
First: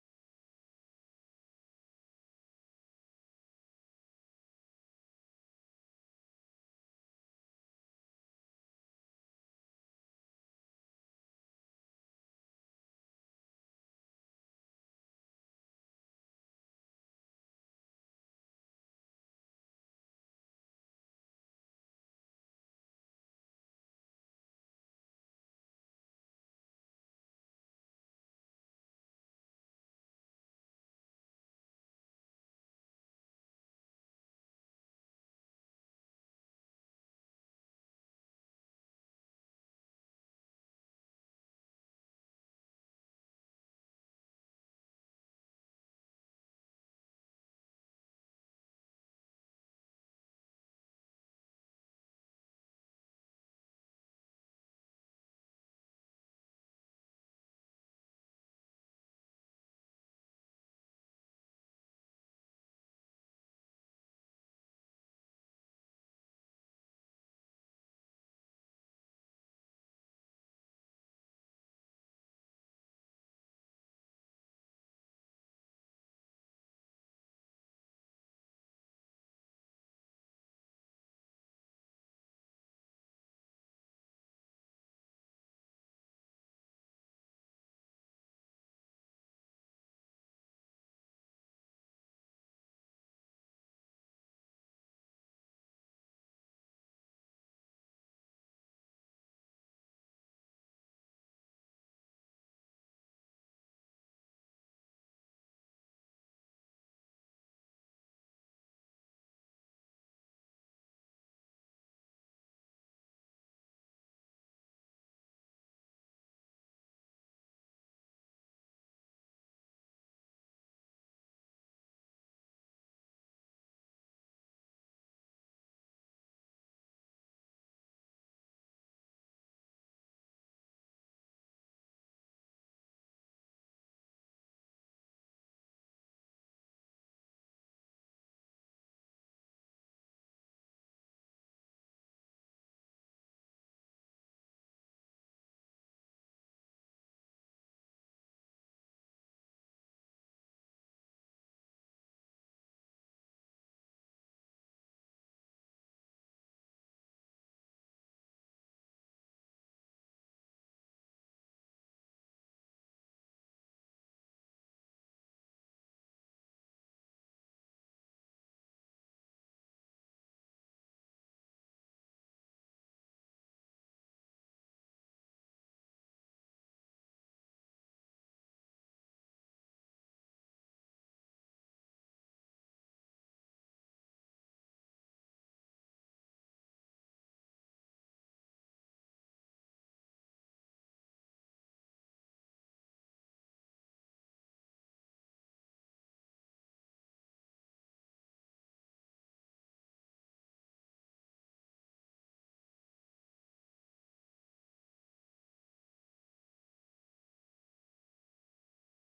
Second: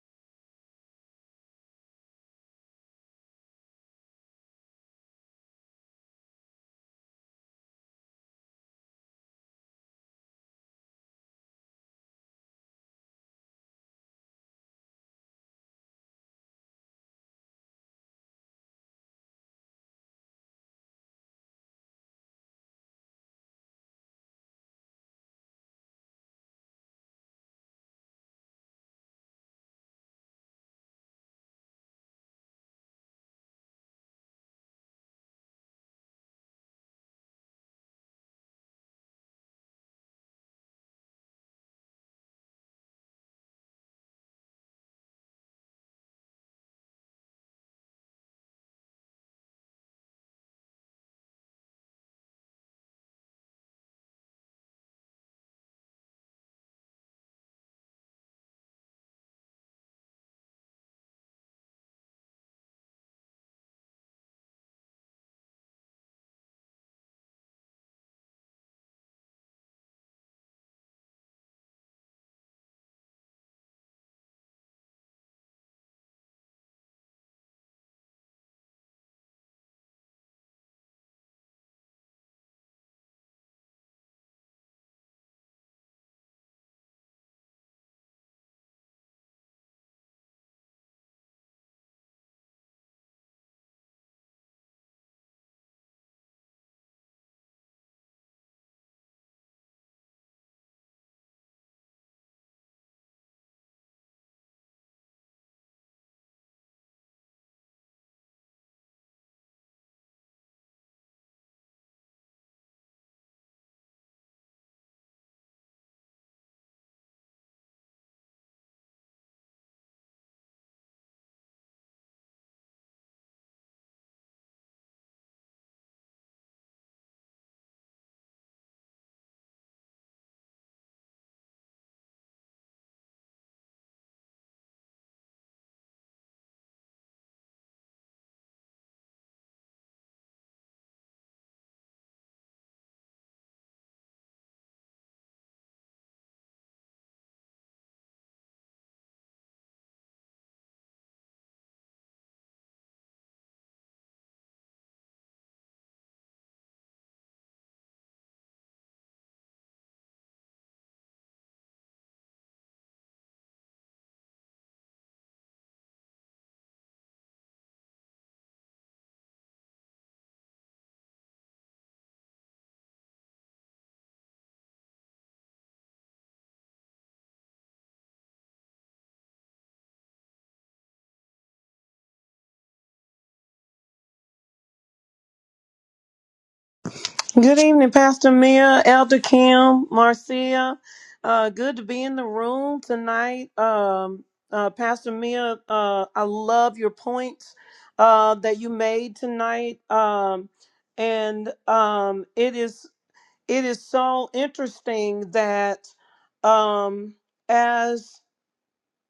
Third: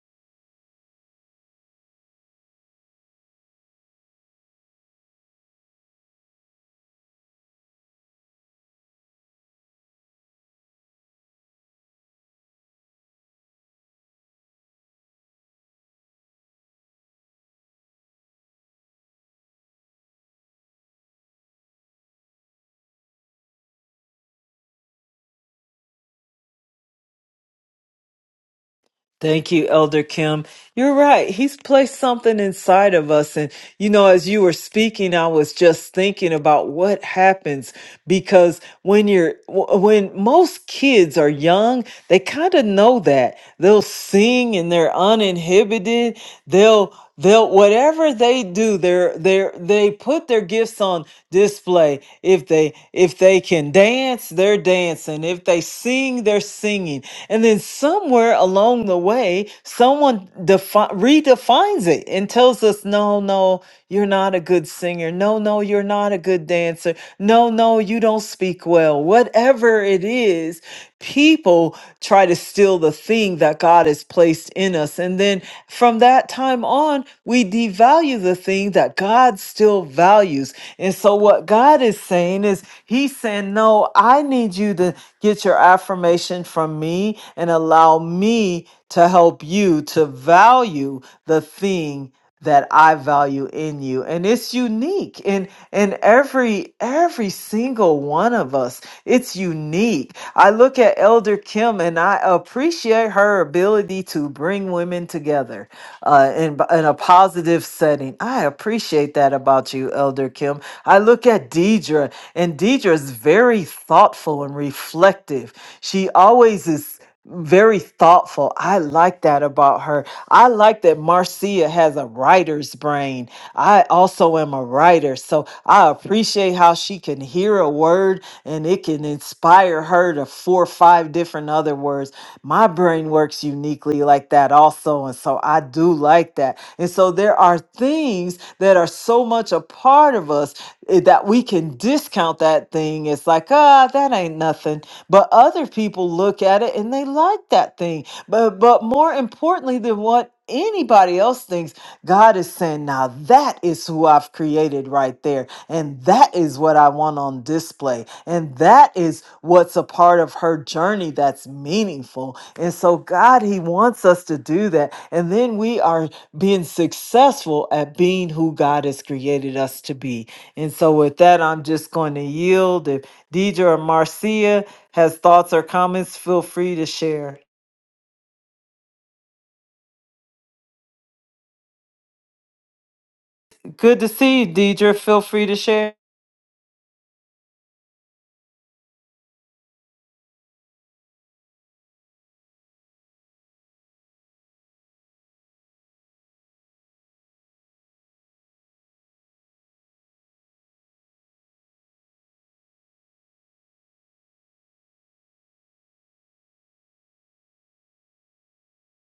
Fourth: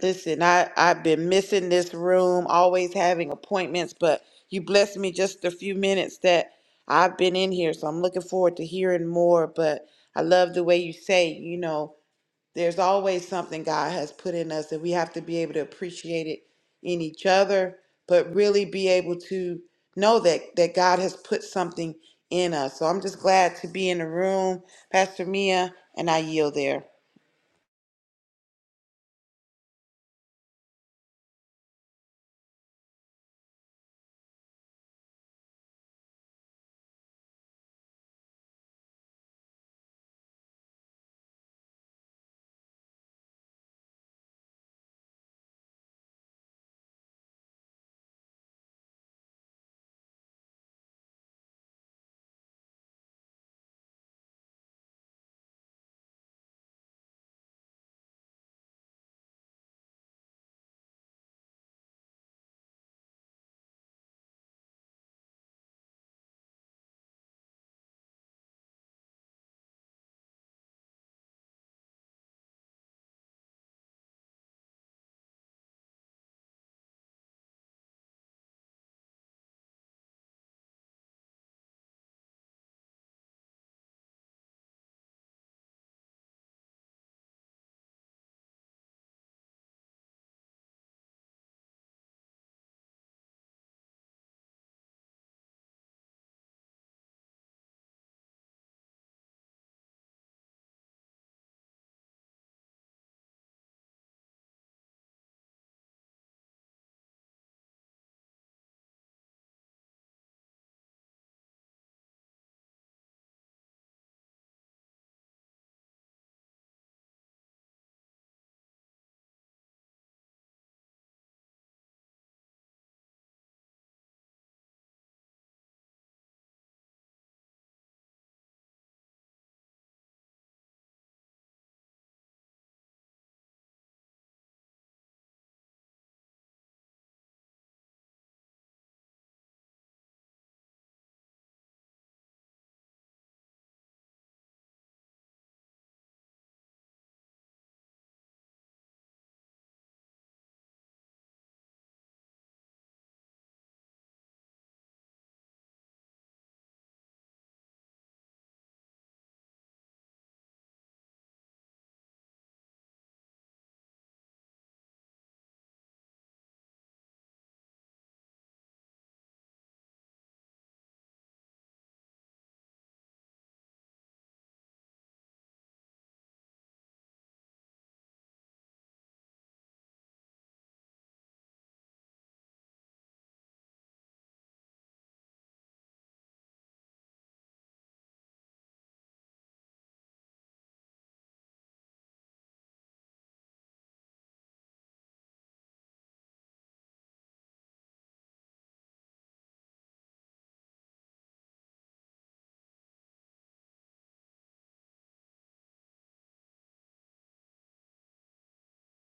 listen, I, I've been missing this room, always having appointments, but you blessed me just a few minutes that I've been in here. So I'm looking forward to hearing more. But I love the way you say, you know, there's always something God has put in us, and we have to be able to appreciate it in each other, but really be able to know that that God has put something in us. So I'm just glad to be in the room, Pastor Mia, and I yield there. Thank you, Elder Kim. You're right. He's placed something inside of us. And, you know, as you were speaking, I was just thinking about what happens because when you're, w- when most kids are young, They kind of know that. They'll sing and they're uninhibited. They'll they'll whatever they do, they're they're they put their gifts on display. If they if they can dance, they're dancing. If they sing, they're singing. And then somewhere along the way, someone defi- redefines it and tells us, no, no. You're not a good singer. No, no, you're not a good dancer. No, no, you don't speak well. Whatever it is, people try to steal the thing that God has placed in us. And then from that time on, we devalue the thing that God still values. And so what God is saying is, He's saying, No, I need you to get your affirmation from me and allow me to help you to value the thing that I value in you and it's unique in in every every single one of us it's unique I look at Elder Kim and I appreciate her ability to bring women together uh, in in a positive setting I appreciate that about you Elder Kim I look at Deidre and Deidre is very thoughtful and reflective she always is very thoughtful. I like that about her. I like that Marcia has a writer's brain. I also am a writer, so I appreciate how she can hear a word and it can inspire her to four or five different other words. My brain works uniquely like that also, and so I do like that. And so there are things that are so much a part of us eh, that we can discount that thing. It's like, ah, that ain't nothing. But other people look at it and they like that thing. But but more importantly than what anybody else thinks, God is saying, now that is who I've created right there. And that is what I want on display. And that is what's a part of her journey that's meaningful. And so, God, He wants us to do that. And then we are being successful at being who God has created us to be. And so, with that, I'm just going to yield. If Deidre or Marcia, has thoughts or comments, feel free to share. Good to see you, Deidre. Feel free to share. Good evening, Pastor Mia, Elder Kim, Marcia. Uh, good to be in the room tonight. Um, uh, Pastor Mia, uh, I love your points uh, that you made tonight, um, and um, it is it is so interesting that um, as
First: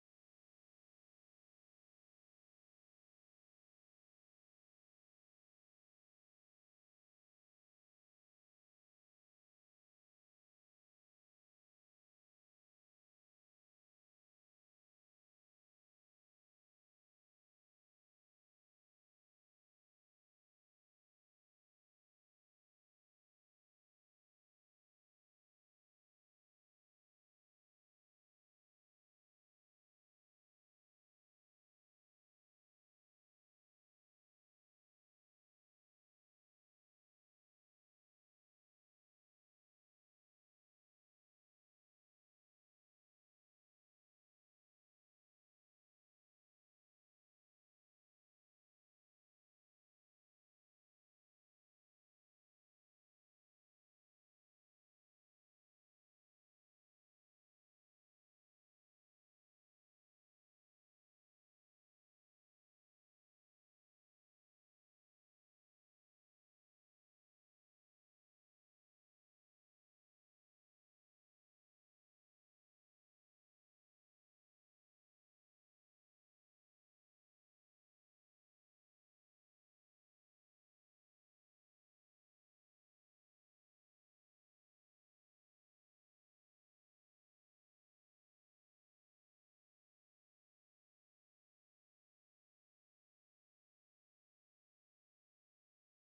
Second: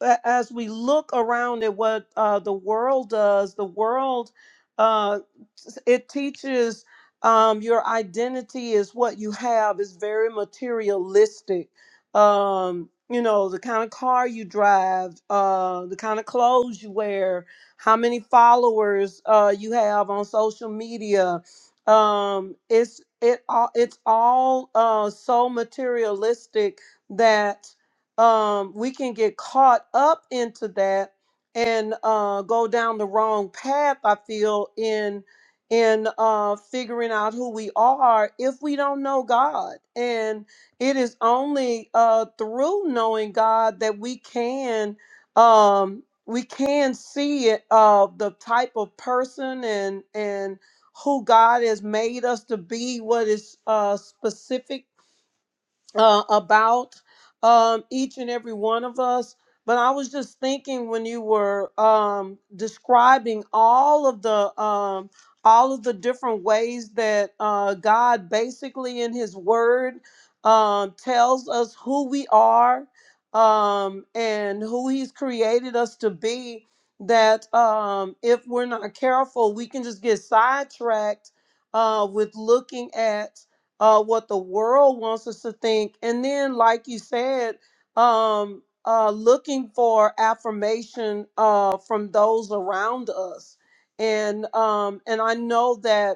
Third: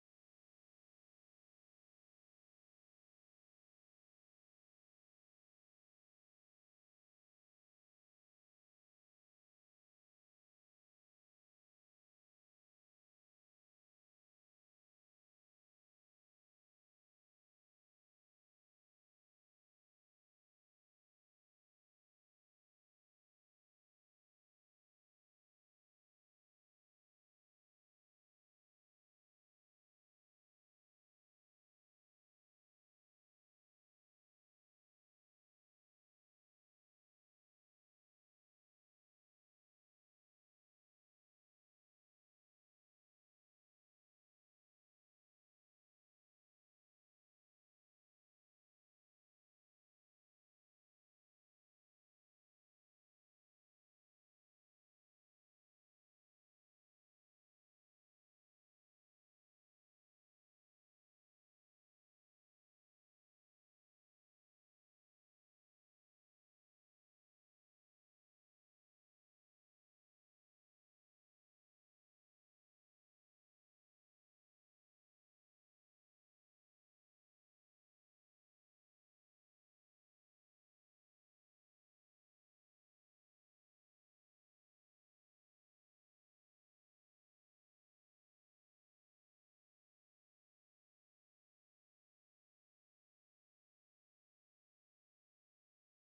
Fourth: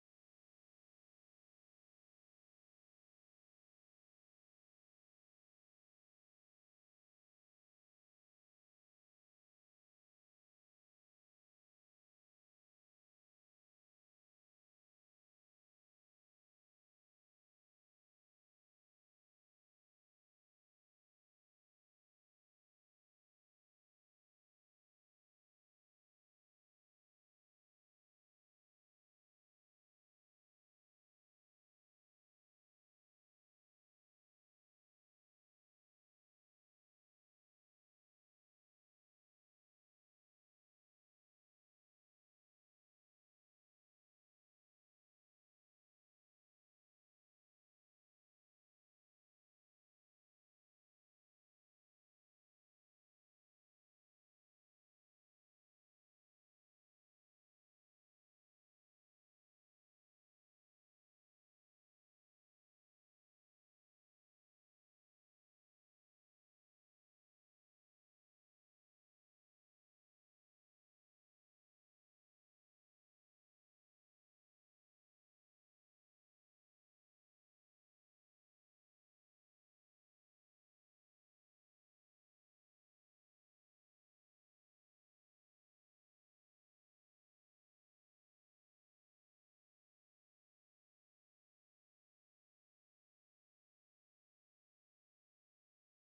a- as we look around at what uh, the world does, the world uh, s- it teaches um, your identity is what you have is very materialistic. Um, you know the kind of car you drive, uh, the kind of clothes you wear, how many followers uh, you have on social media. Um, it's it all it's all uh, so materialistic that um, we can get caught up into that and uh, go down the wrong path. I feel in in uh, figuring out who we are if we don't know God, and it is only uh, through knowing God that we can um, we can see it uh, the type of person and and who God has made us to be, what is uh, specific uh, about um, each and every one of us. But I was just thinking when you were um, describing all of the um, all of the different ways that uh, God basically in His Word um, tells us who we are um, and who He's created us to be. That um, if we're not careful, we can just get sidetracked uh, with looking at uh, what the world wants us to think. And then, like you said, um, uh, looking for affirmation uh, from those around us. And um, and I know that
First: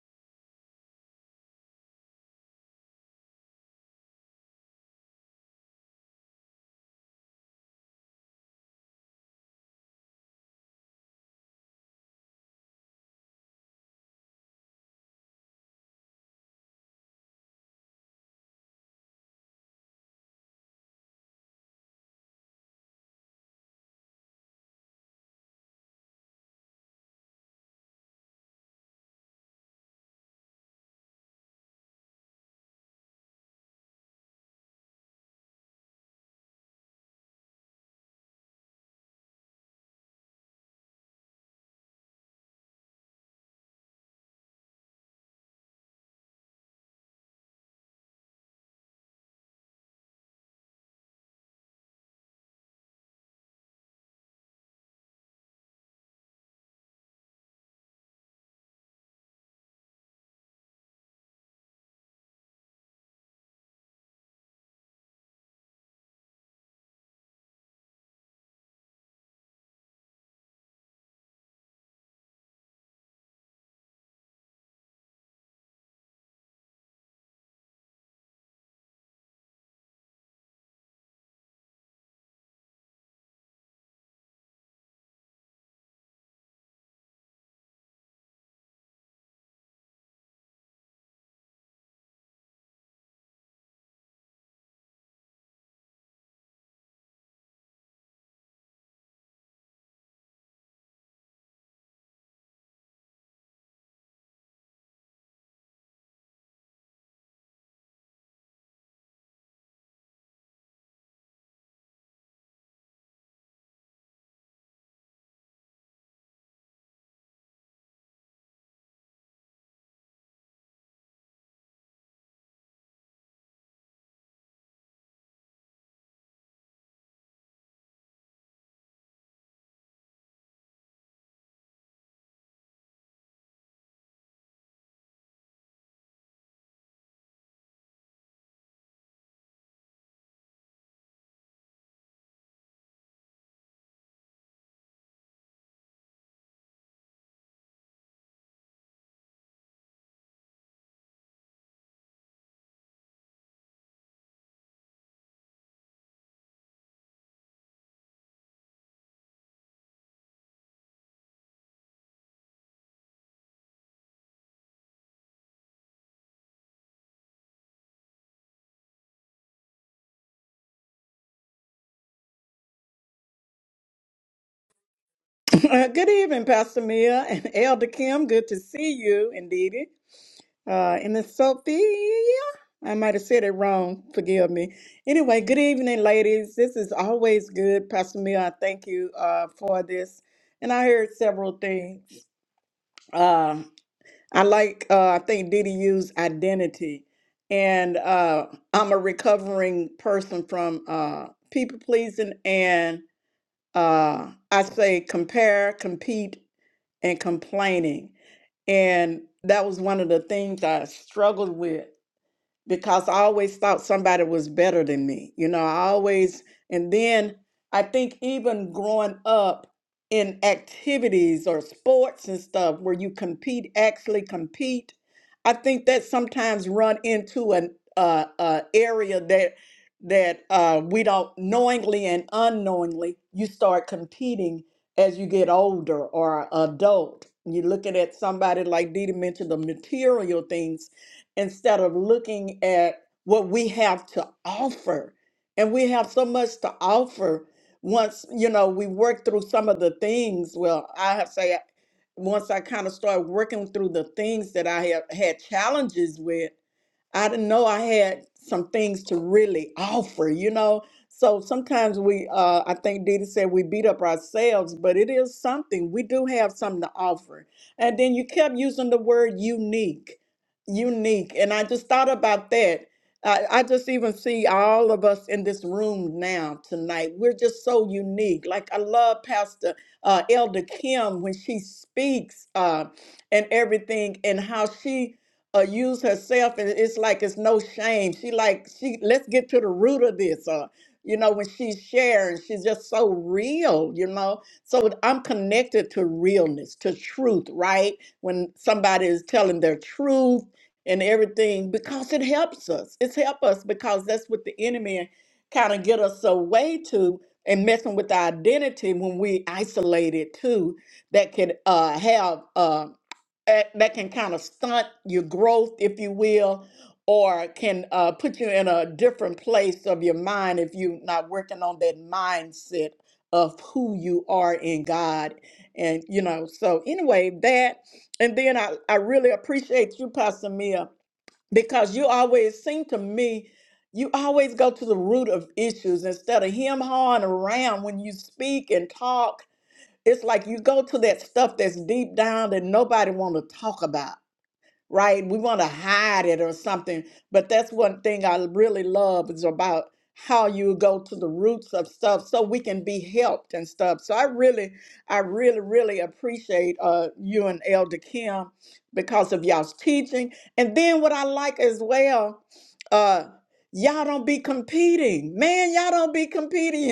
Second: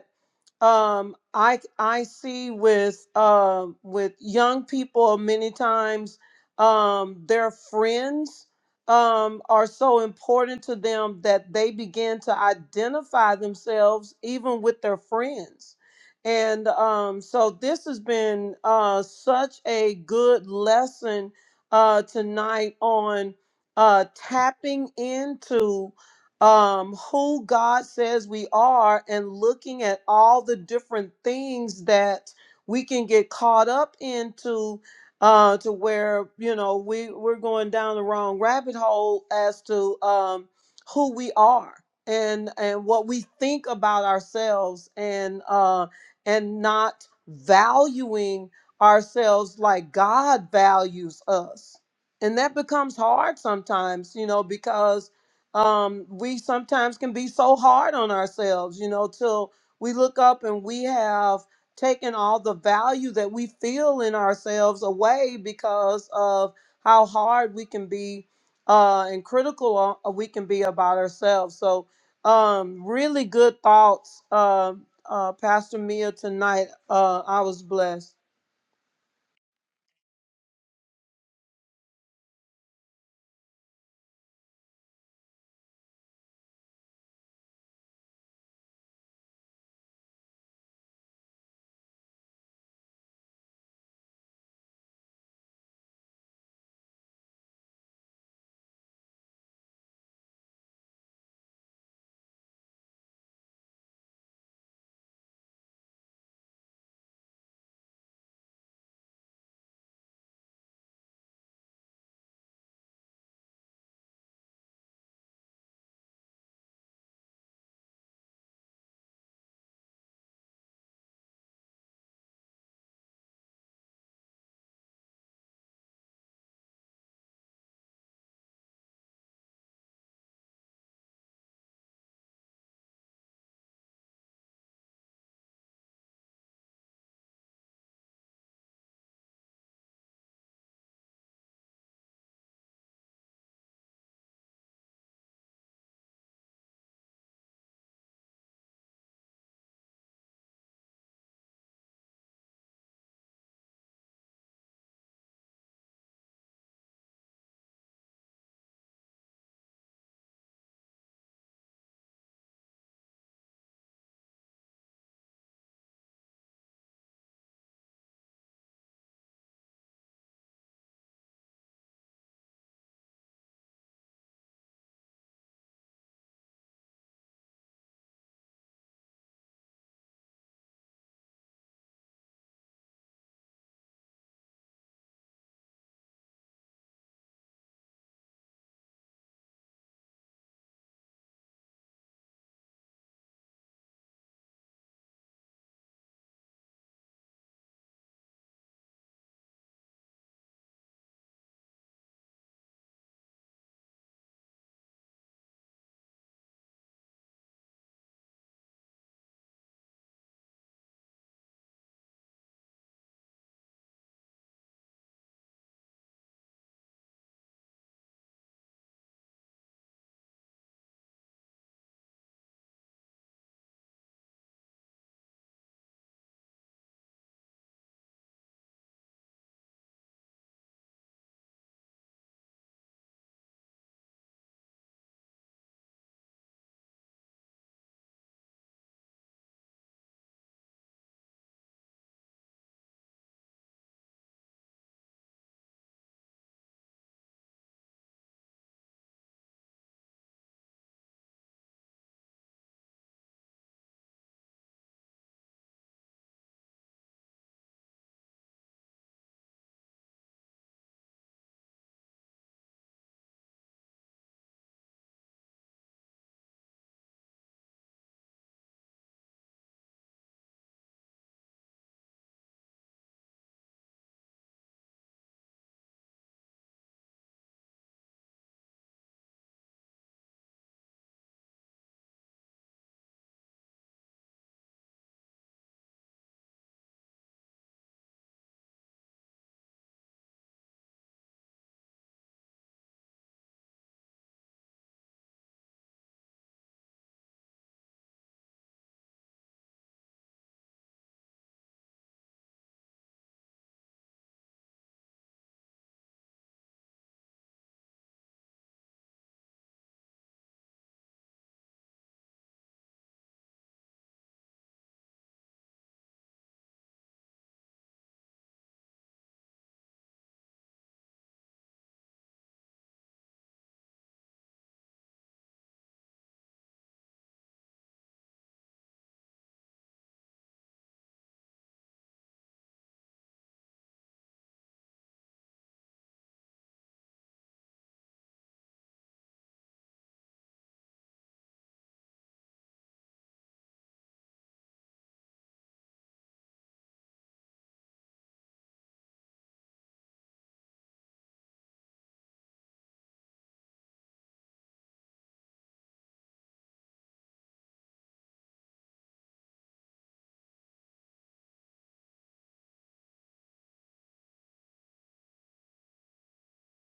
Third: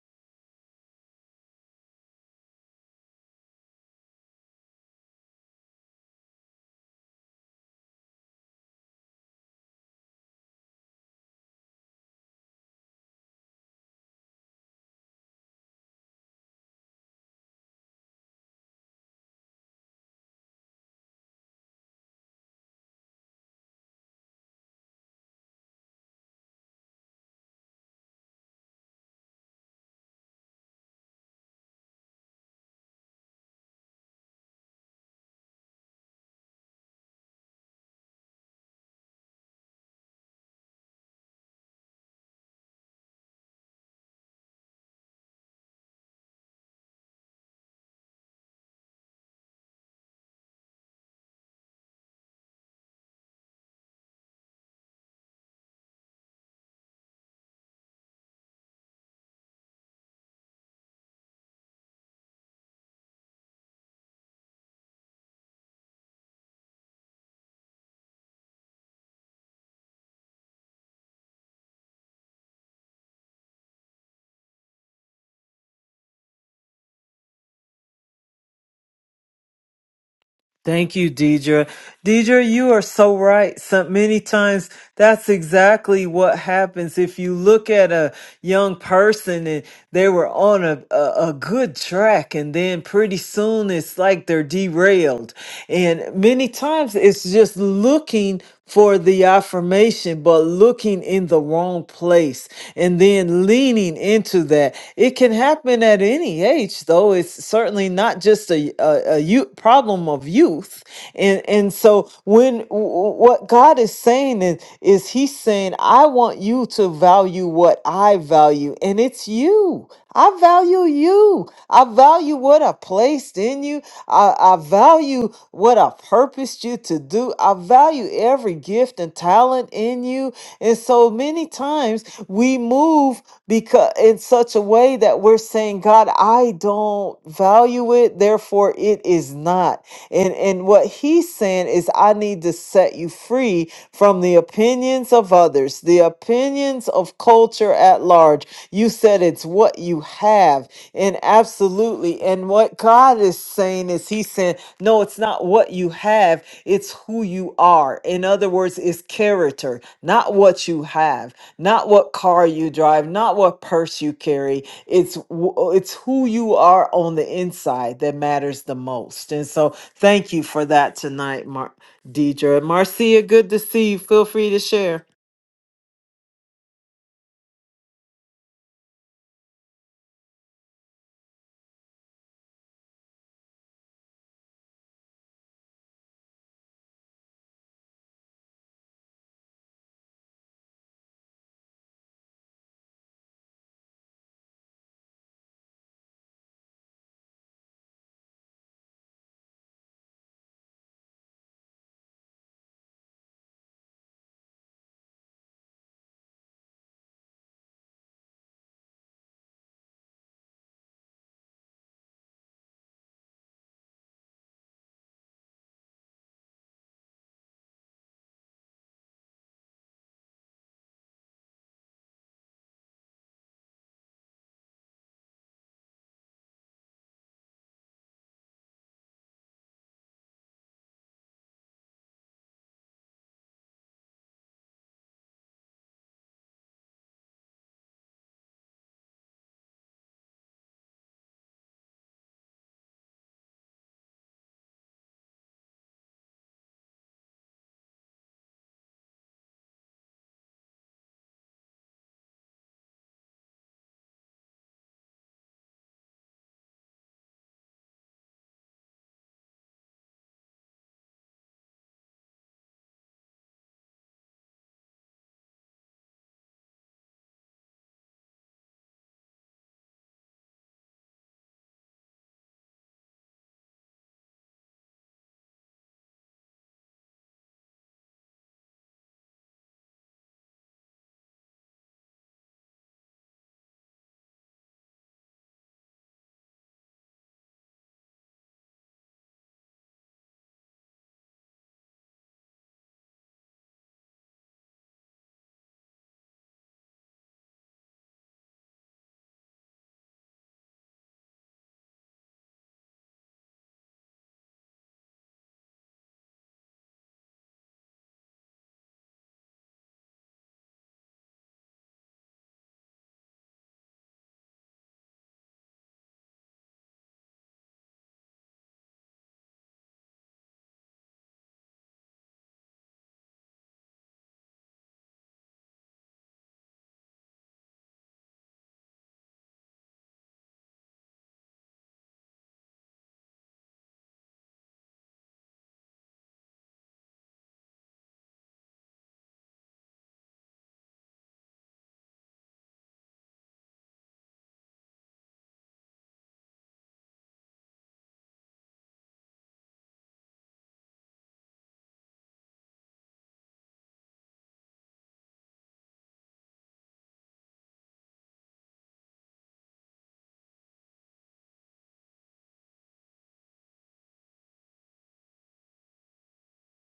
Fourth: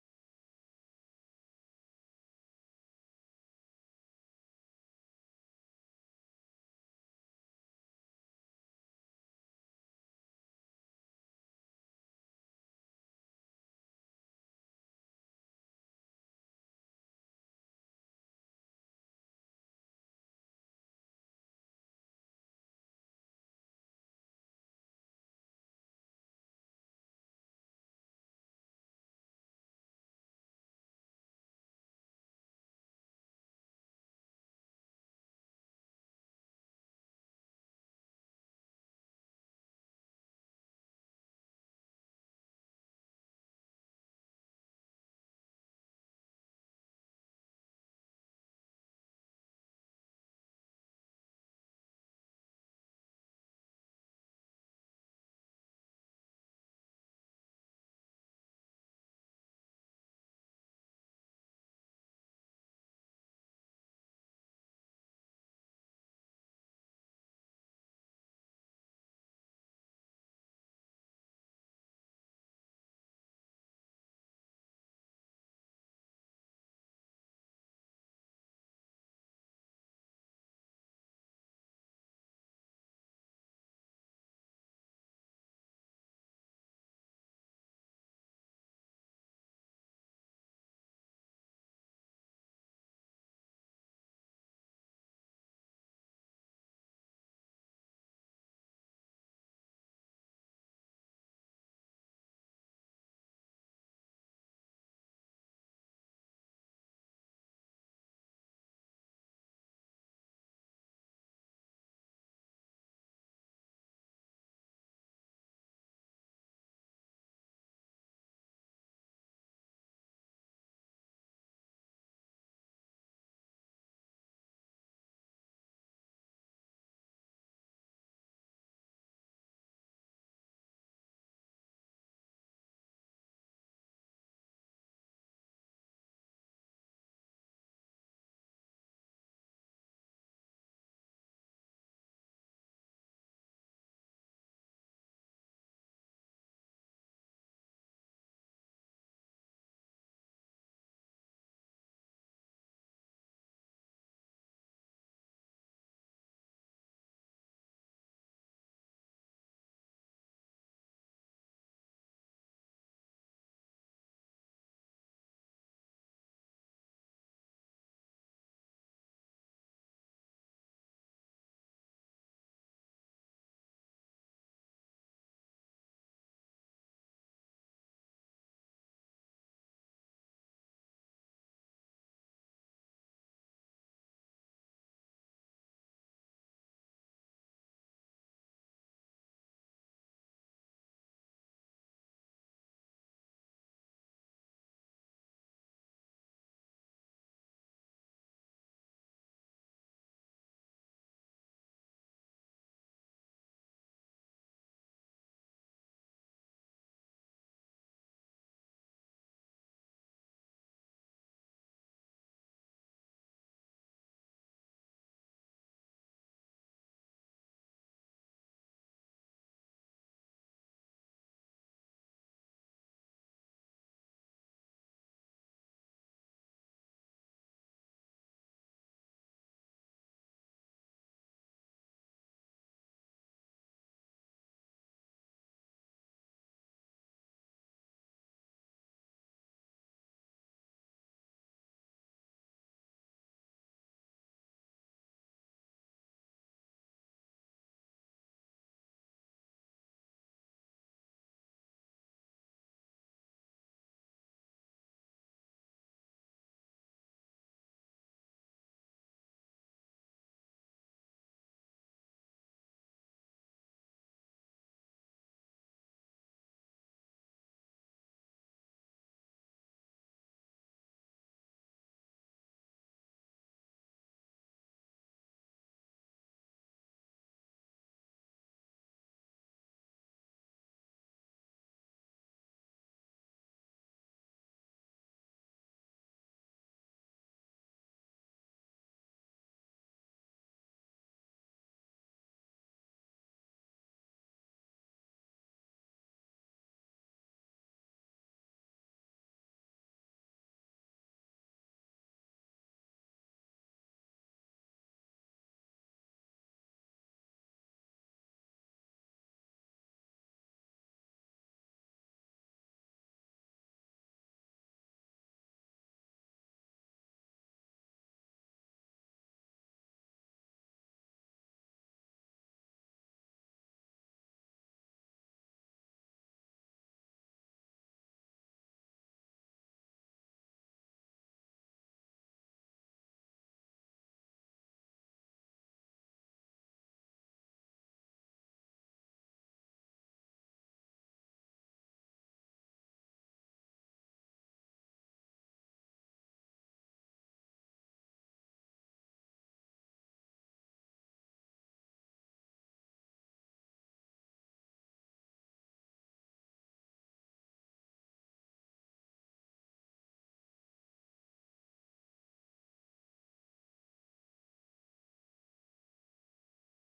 um i i see with um with young people many times um their friends um are so important to them that they begin to identify themselves even with their friends and um so this has been uh such a good lesson uh tonight on uh tapping into um, who God says we are and looking at all the different things that we can get caught up into uh, to where you know we we're going down the wrong rabbit hole as to um, who we are and and what we think about ourselves and uh, and not valuing ourselves like God values us and that becomes hard sometimes you know because um, we sometimes can be so hard on ourselves, you know, till we look up and we have taken all the value that we feel in ourselves away because of how hard we can be uh, and critical o- uh, we can be about ourselves. So, um, really good thoughts, uh, uh, Pastor Mia, tonight. Uh, I was blessed. Thank you, Deidre. Deidre, you are so right. So many times that's exactly what happens. If you look at a young person they were on a, a, a good track and then pretty soon it's like they're derailed and many times it's just looking for the affirmation but looking in the wrong place and then leaning into that it can happen at any age though it's certainly not just a, a, a youth problem of youth and and so when w- w- what god is saying is is he's saying i want you to value what i value and it's it's you. I value you. I value what I placed in you. I, I value what I purposed you to do. I value every gift and talent in you. And so many times we move because in such a way that we're saying, God, I don't value it, therefore it is not. And and what he's saying is I need to set you free from the opinions of others, the opinions of culture at large you said it's what you have. And absolutely. And what God is saying is He's saying, no, it's not what you have, it's who you are. In other words, it's character, not what you have, not what car you drive, not what purse you carry. It's wh- it's who you are on the inside that matters the most. And so thank you for that tonight, Mar- Deidre. Marcia, good to see you. Feel free to share. Uh, good evening, Pastor Mia and Elder Kim. Good to see you, indeed. Uh, and Miss Sophia, I might have said it wrong. Forgive me. Anyway, good evening, ladies. This is always good, Pastor Mia. I thank you uh, for this. And I heard several things. Uh, I like. Uh, I think Didi used identity, and uh, I'm a recovering person from uh, people pleasing and uh, I say compare, compete and complaining. And that was one of the things I struggled with because I always thought somebody was better than me. You know, I always, and then I think even growing up in activities or sports and stuff where you compete, actually compete, I think that sometimes run into an uh, uh, area that that uh, we don't knowingly and unknowingly you start competing as you get older or adult. You're looking at somebody like Dita mentioned the material things instead of looking at what we have to offer. And we have so much to offer once, you know, we work through some of the things. Well, I have say once I kind of started working through the things that I have had challenges with, I didn't know I had some things to really offer, you know. So sometimes we, uh, I think Dita said we beat up ourselves, but it is something. We do have something to offer. And then you kept using the word unique unique. And I just thought about that. I, I just even see all of us in this room now tonight. We're just so unique. Like I love Pastor uh, Elder Kim when she speaks uh, and everything, and how she uh, use herself, and it's like it's no shame. She like she let's get to the root of this. Uh, you know when she's sharing, she's just so real. You know, so I'm connected to realness, to truth, right? When somebody is telling their truth and everything because it helps us. It's help us because that's what the enemy kind of get us away to and messing with our identity when we isolate it too. That could uh, have uh, a- that can kind of stunt your growth, if you will, or can uh, put you in a different place of your mind if you're not working on that mindset of who you are in God. And you know, so anyway, that. And then I, I really appreciate you, Pastor Mia, because you always seem to me, you always go to the root of issues instead of him hawing around when you speak and talk. It's like you go to that stuff that's deep down that nobody want to talk about right? We want to hide it or something. But that's one thing I really love is about how you go to the roots of stuff so we can be helped and stuff. So I really, I really, really appreciate uh, you and Elder Kim because of y'all's teaching. And then what I like as well, uh, y'all don't be competing. Man, y'all don't be competing.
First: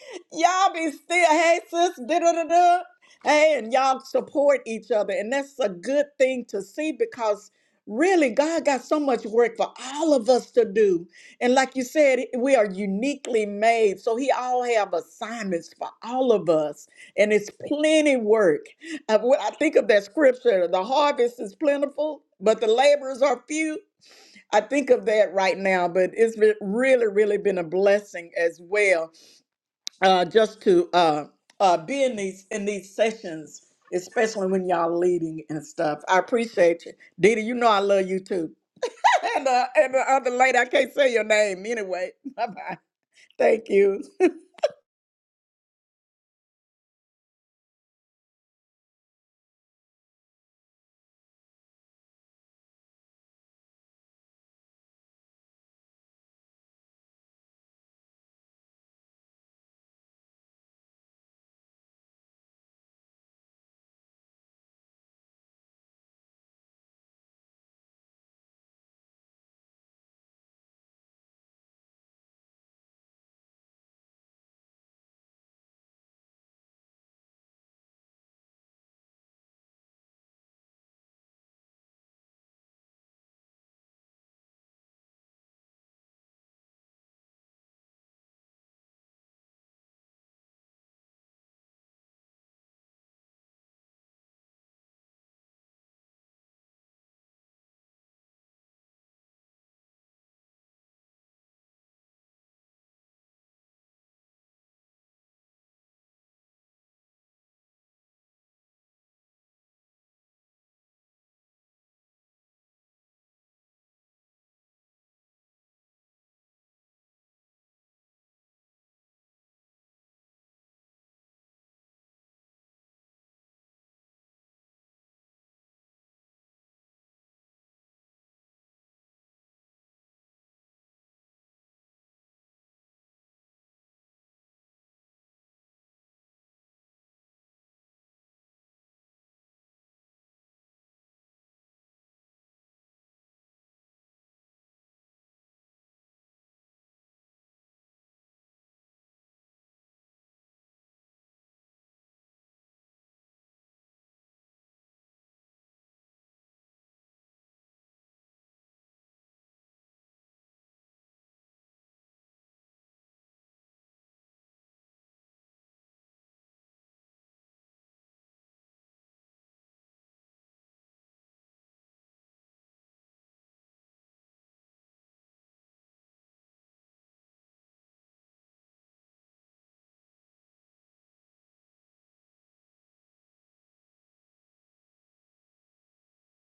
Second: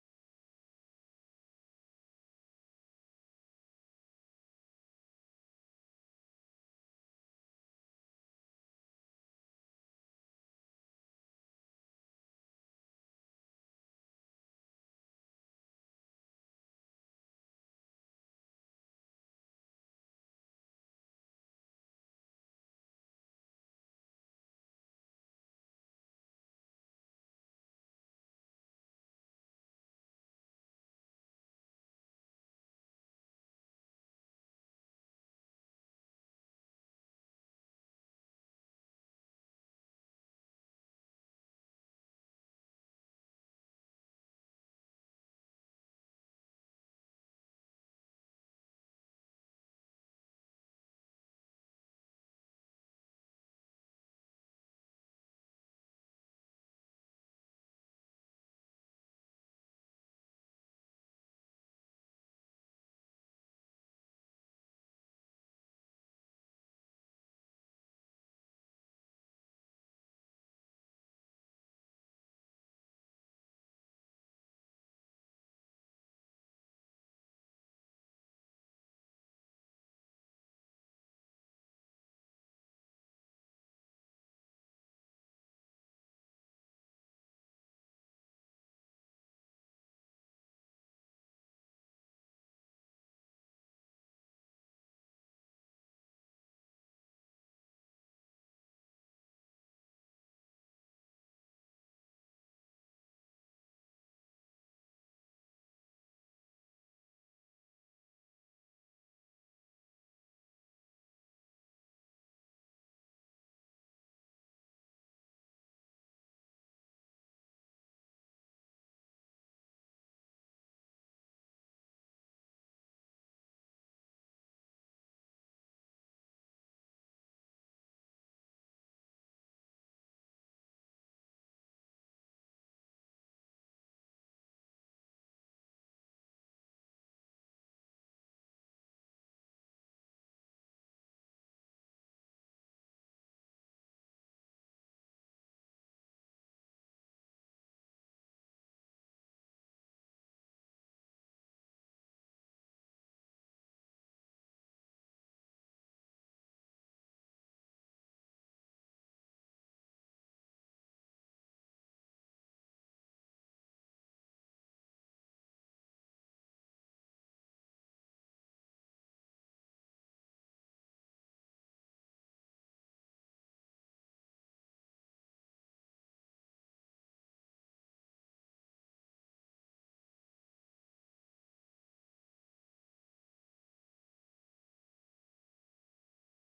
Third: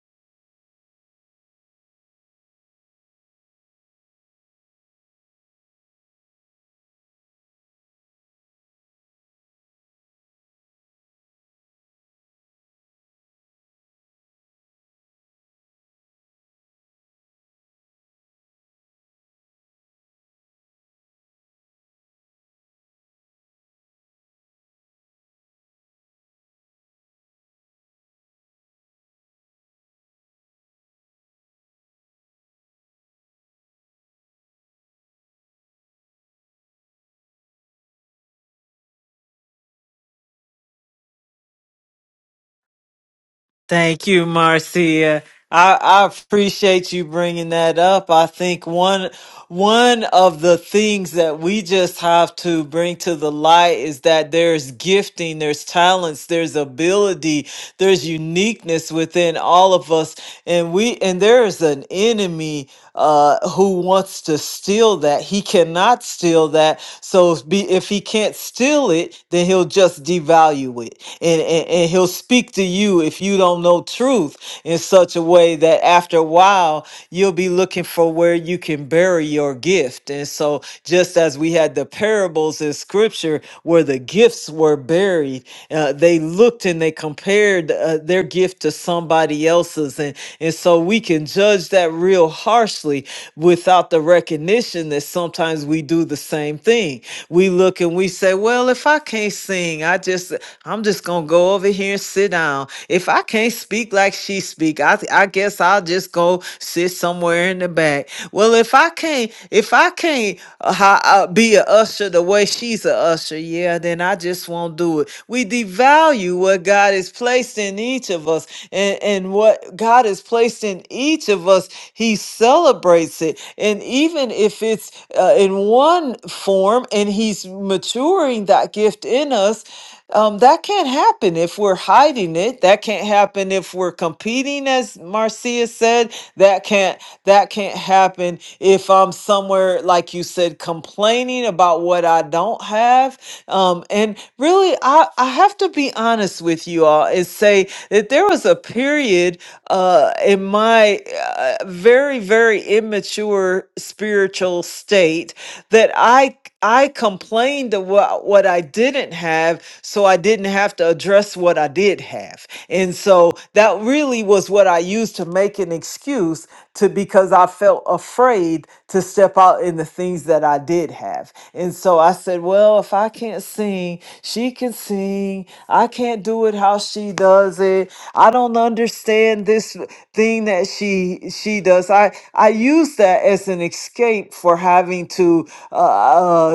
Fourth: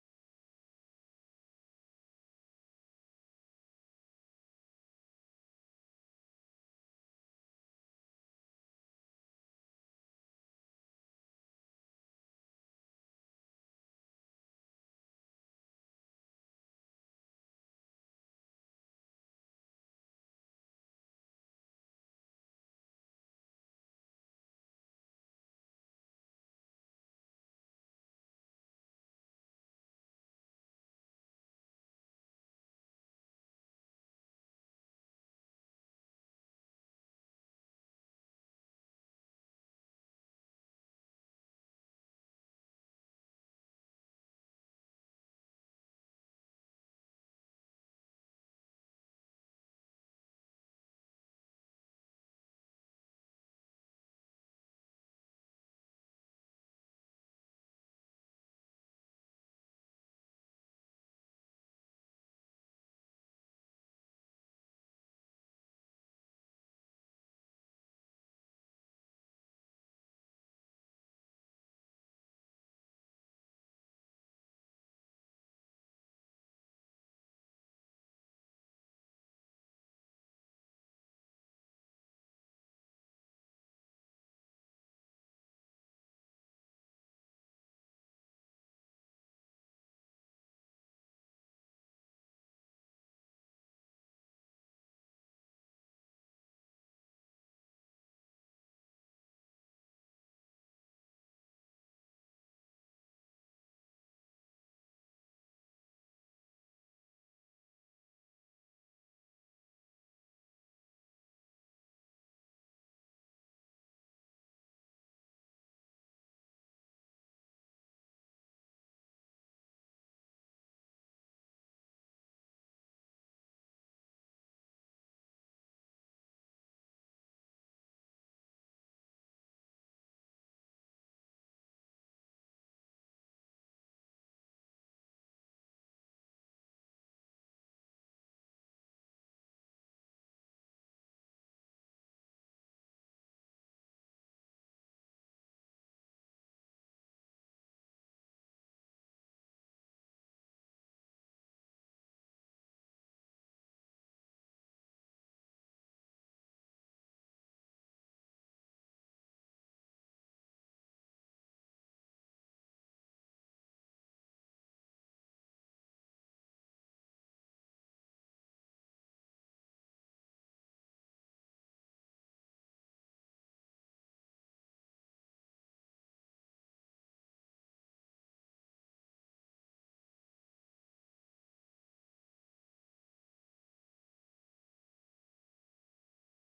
y'all be still, hey sis, da da da Hey, and y'all support each other. And that's a good thing to see because really God got so much work for all of us to do. And like you said, we are uniquely made. So he all have assignments for all of us. And it's plenty work. Uh, when I think of that scripture, the harvest is plentiful, but the laborers are few. I think of that right now, but it's re- really, really been a blessing as well uh, just to uh, uh, be in these in these sessions, especially when y'all leading and stuff. I appreciate you, Dita. You know I love you too. and uh, and the other lady, I can't say your name anyway. Bye bye. Thank you. Thank you, Marcia. I, I appreciate you bringing that up. I think one one of the things that we just have to bring to the light is that there's gifting, there's talents, there's ability, there's uniqueness within all of us. And we and there is an enemy uh who wants to steal that. He cannot steal that. So if be if he can't steal it, then he'll just devalue it. And, and and he'll speak to you if you don't know truth in such a way that after a while you'll be looking for where where you can bury your gift. And so, just as we had the parables in scripture where the gifts were buried, uh, they looked and they compared uh, their gift to somebody else's. And, and so, we can judge that real harshly without the recognition that sometimes we do the same thing. We look and we say, Well, if I can't sing, I just, I'm just going to go over here and sit down. If I can't speak like she speak, I, I guess I'll just go sit somewhere somewhere in the back. Well, if I can't, if I can't uh, ho- uh, be a usher the way she's a usher, yeah, then I just won't do it. We devalue what God has placed in each of us, and and what God has placed in each of us, He celebrates it. And even if it's uh, in one form, and He's maturing that gift in us, um, that can't happen if we're hiding it. That can't happen if we're competing, as Marcia said. That can't that can't happen if I'm somewhere like you said, complaining about what I don't have. Um, and really, I I have to be honest with you all and say that there was a period uh, in my uh, very very immature spiritual state that I. I complained of what, what I didn't have, so I didn't have to address what I did have. And so that really was what I used to make an excuse to because I felt afraid to step out in the things that I did have. And so I said, well, if I can't sing, she can sing. I can't do it how she does it. I don't understand this thing that she she does. I I used use that as an escape for having to uh,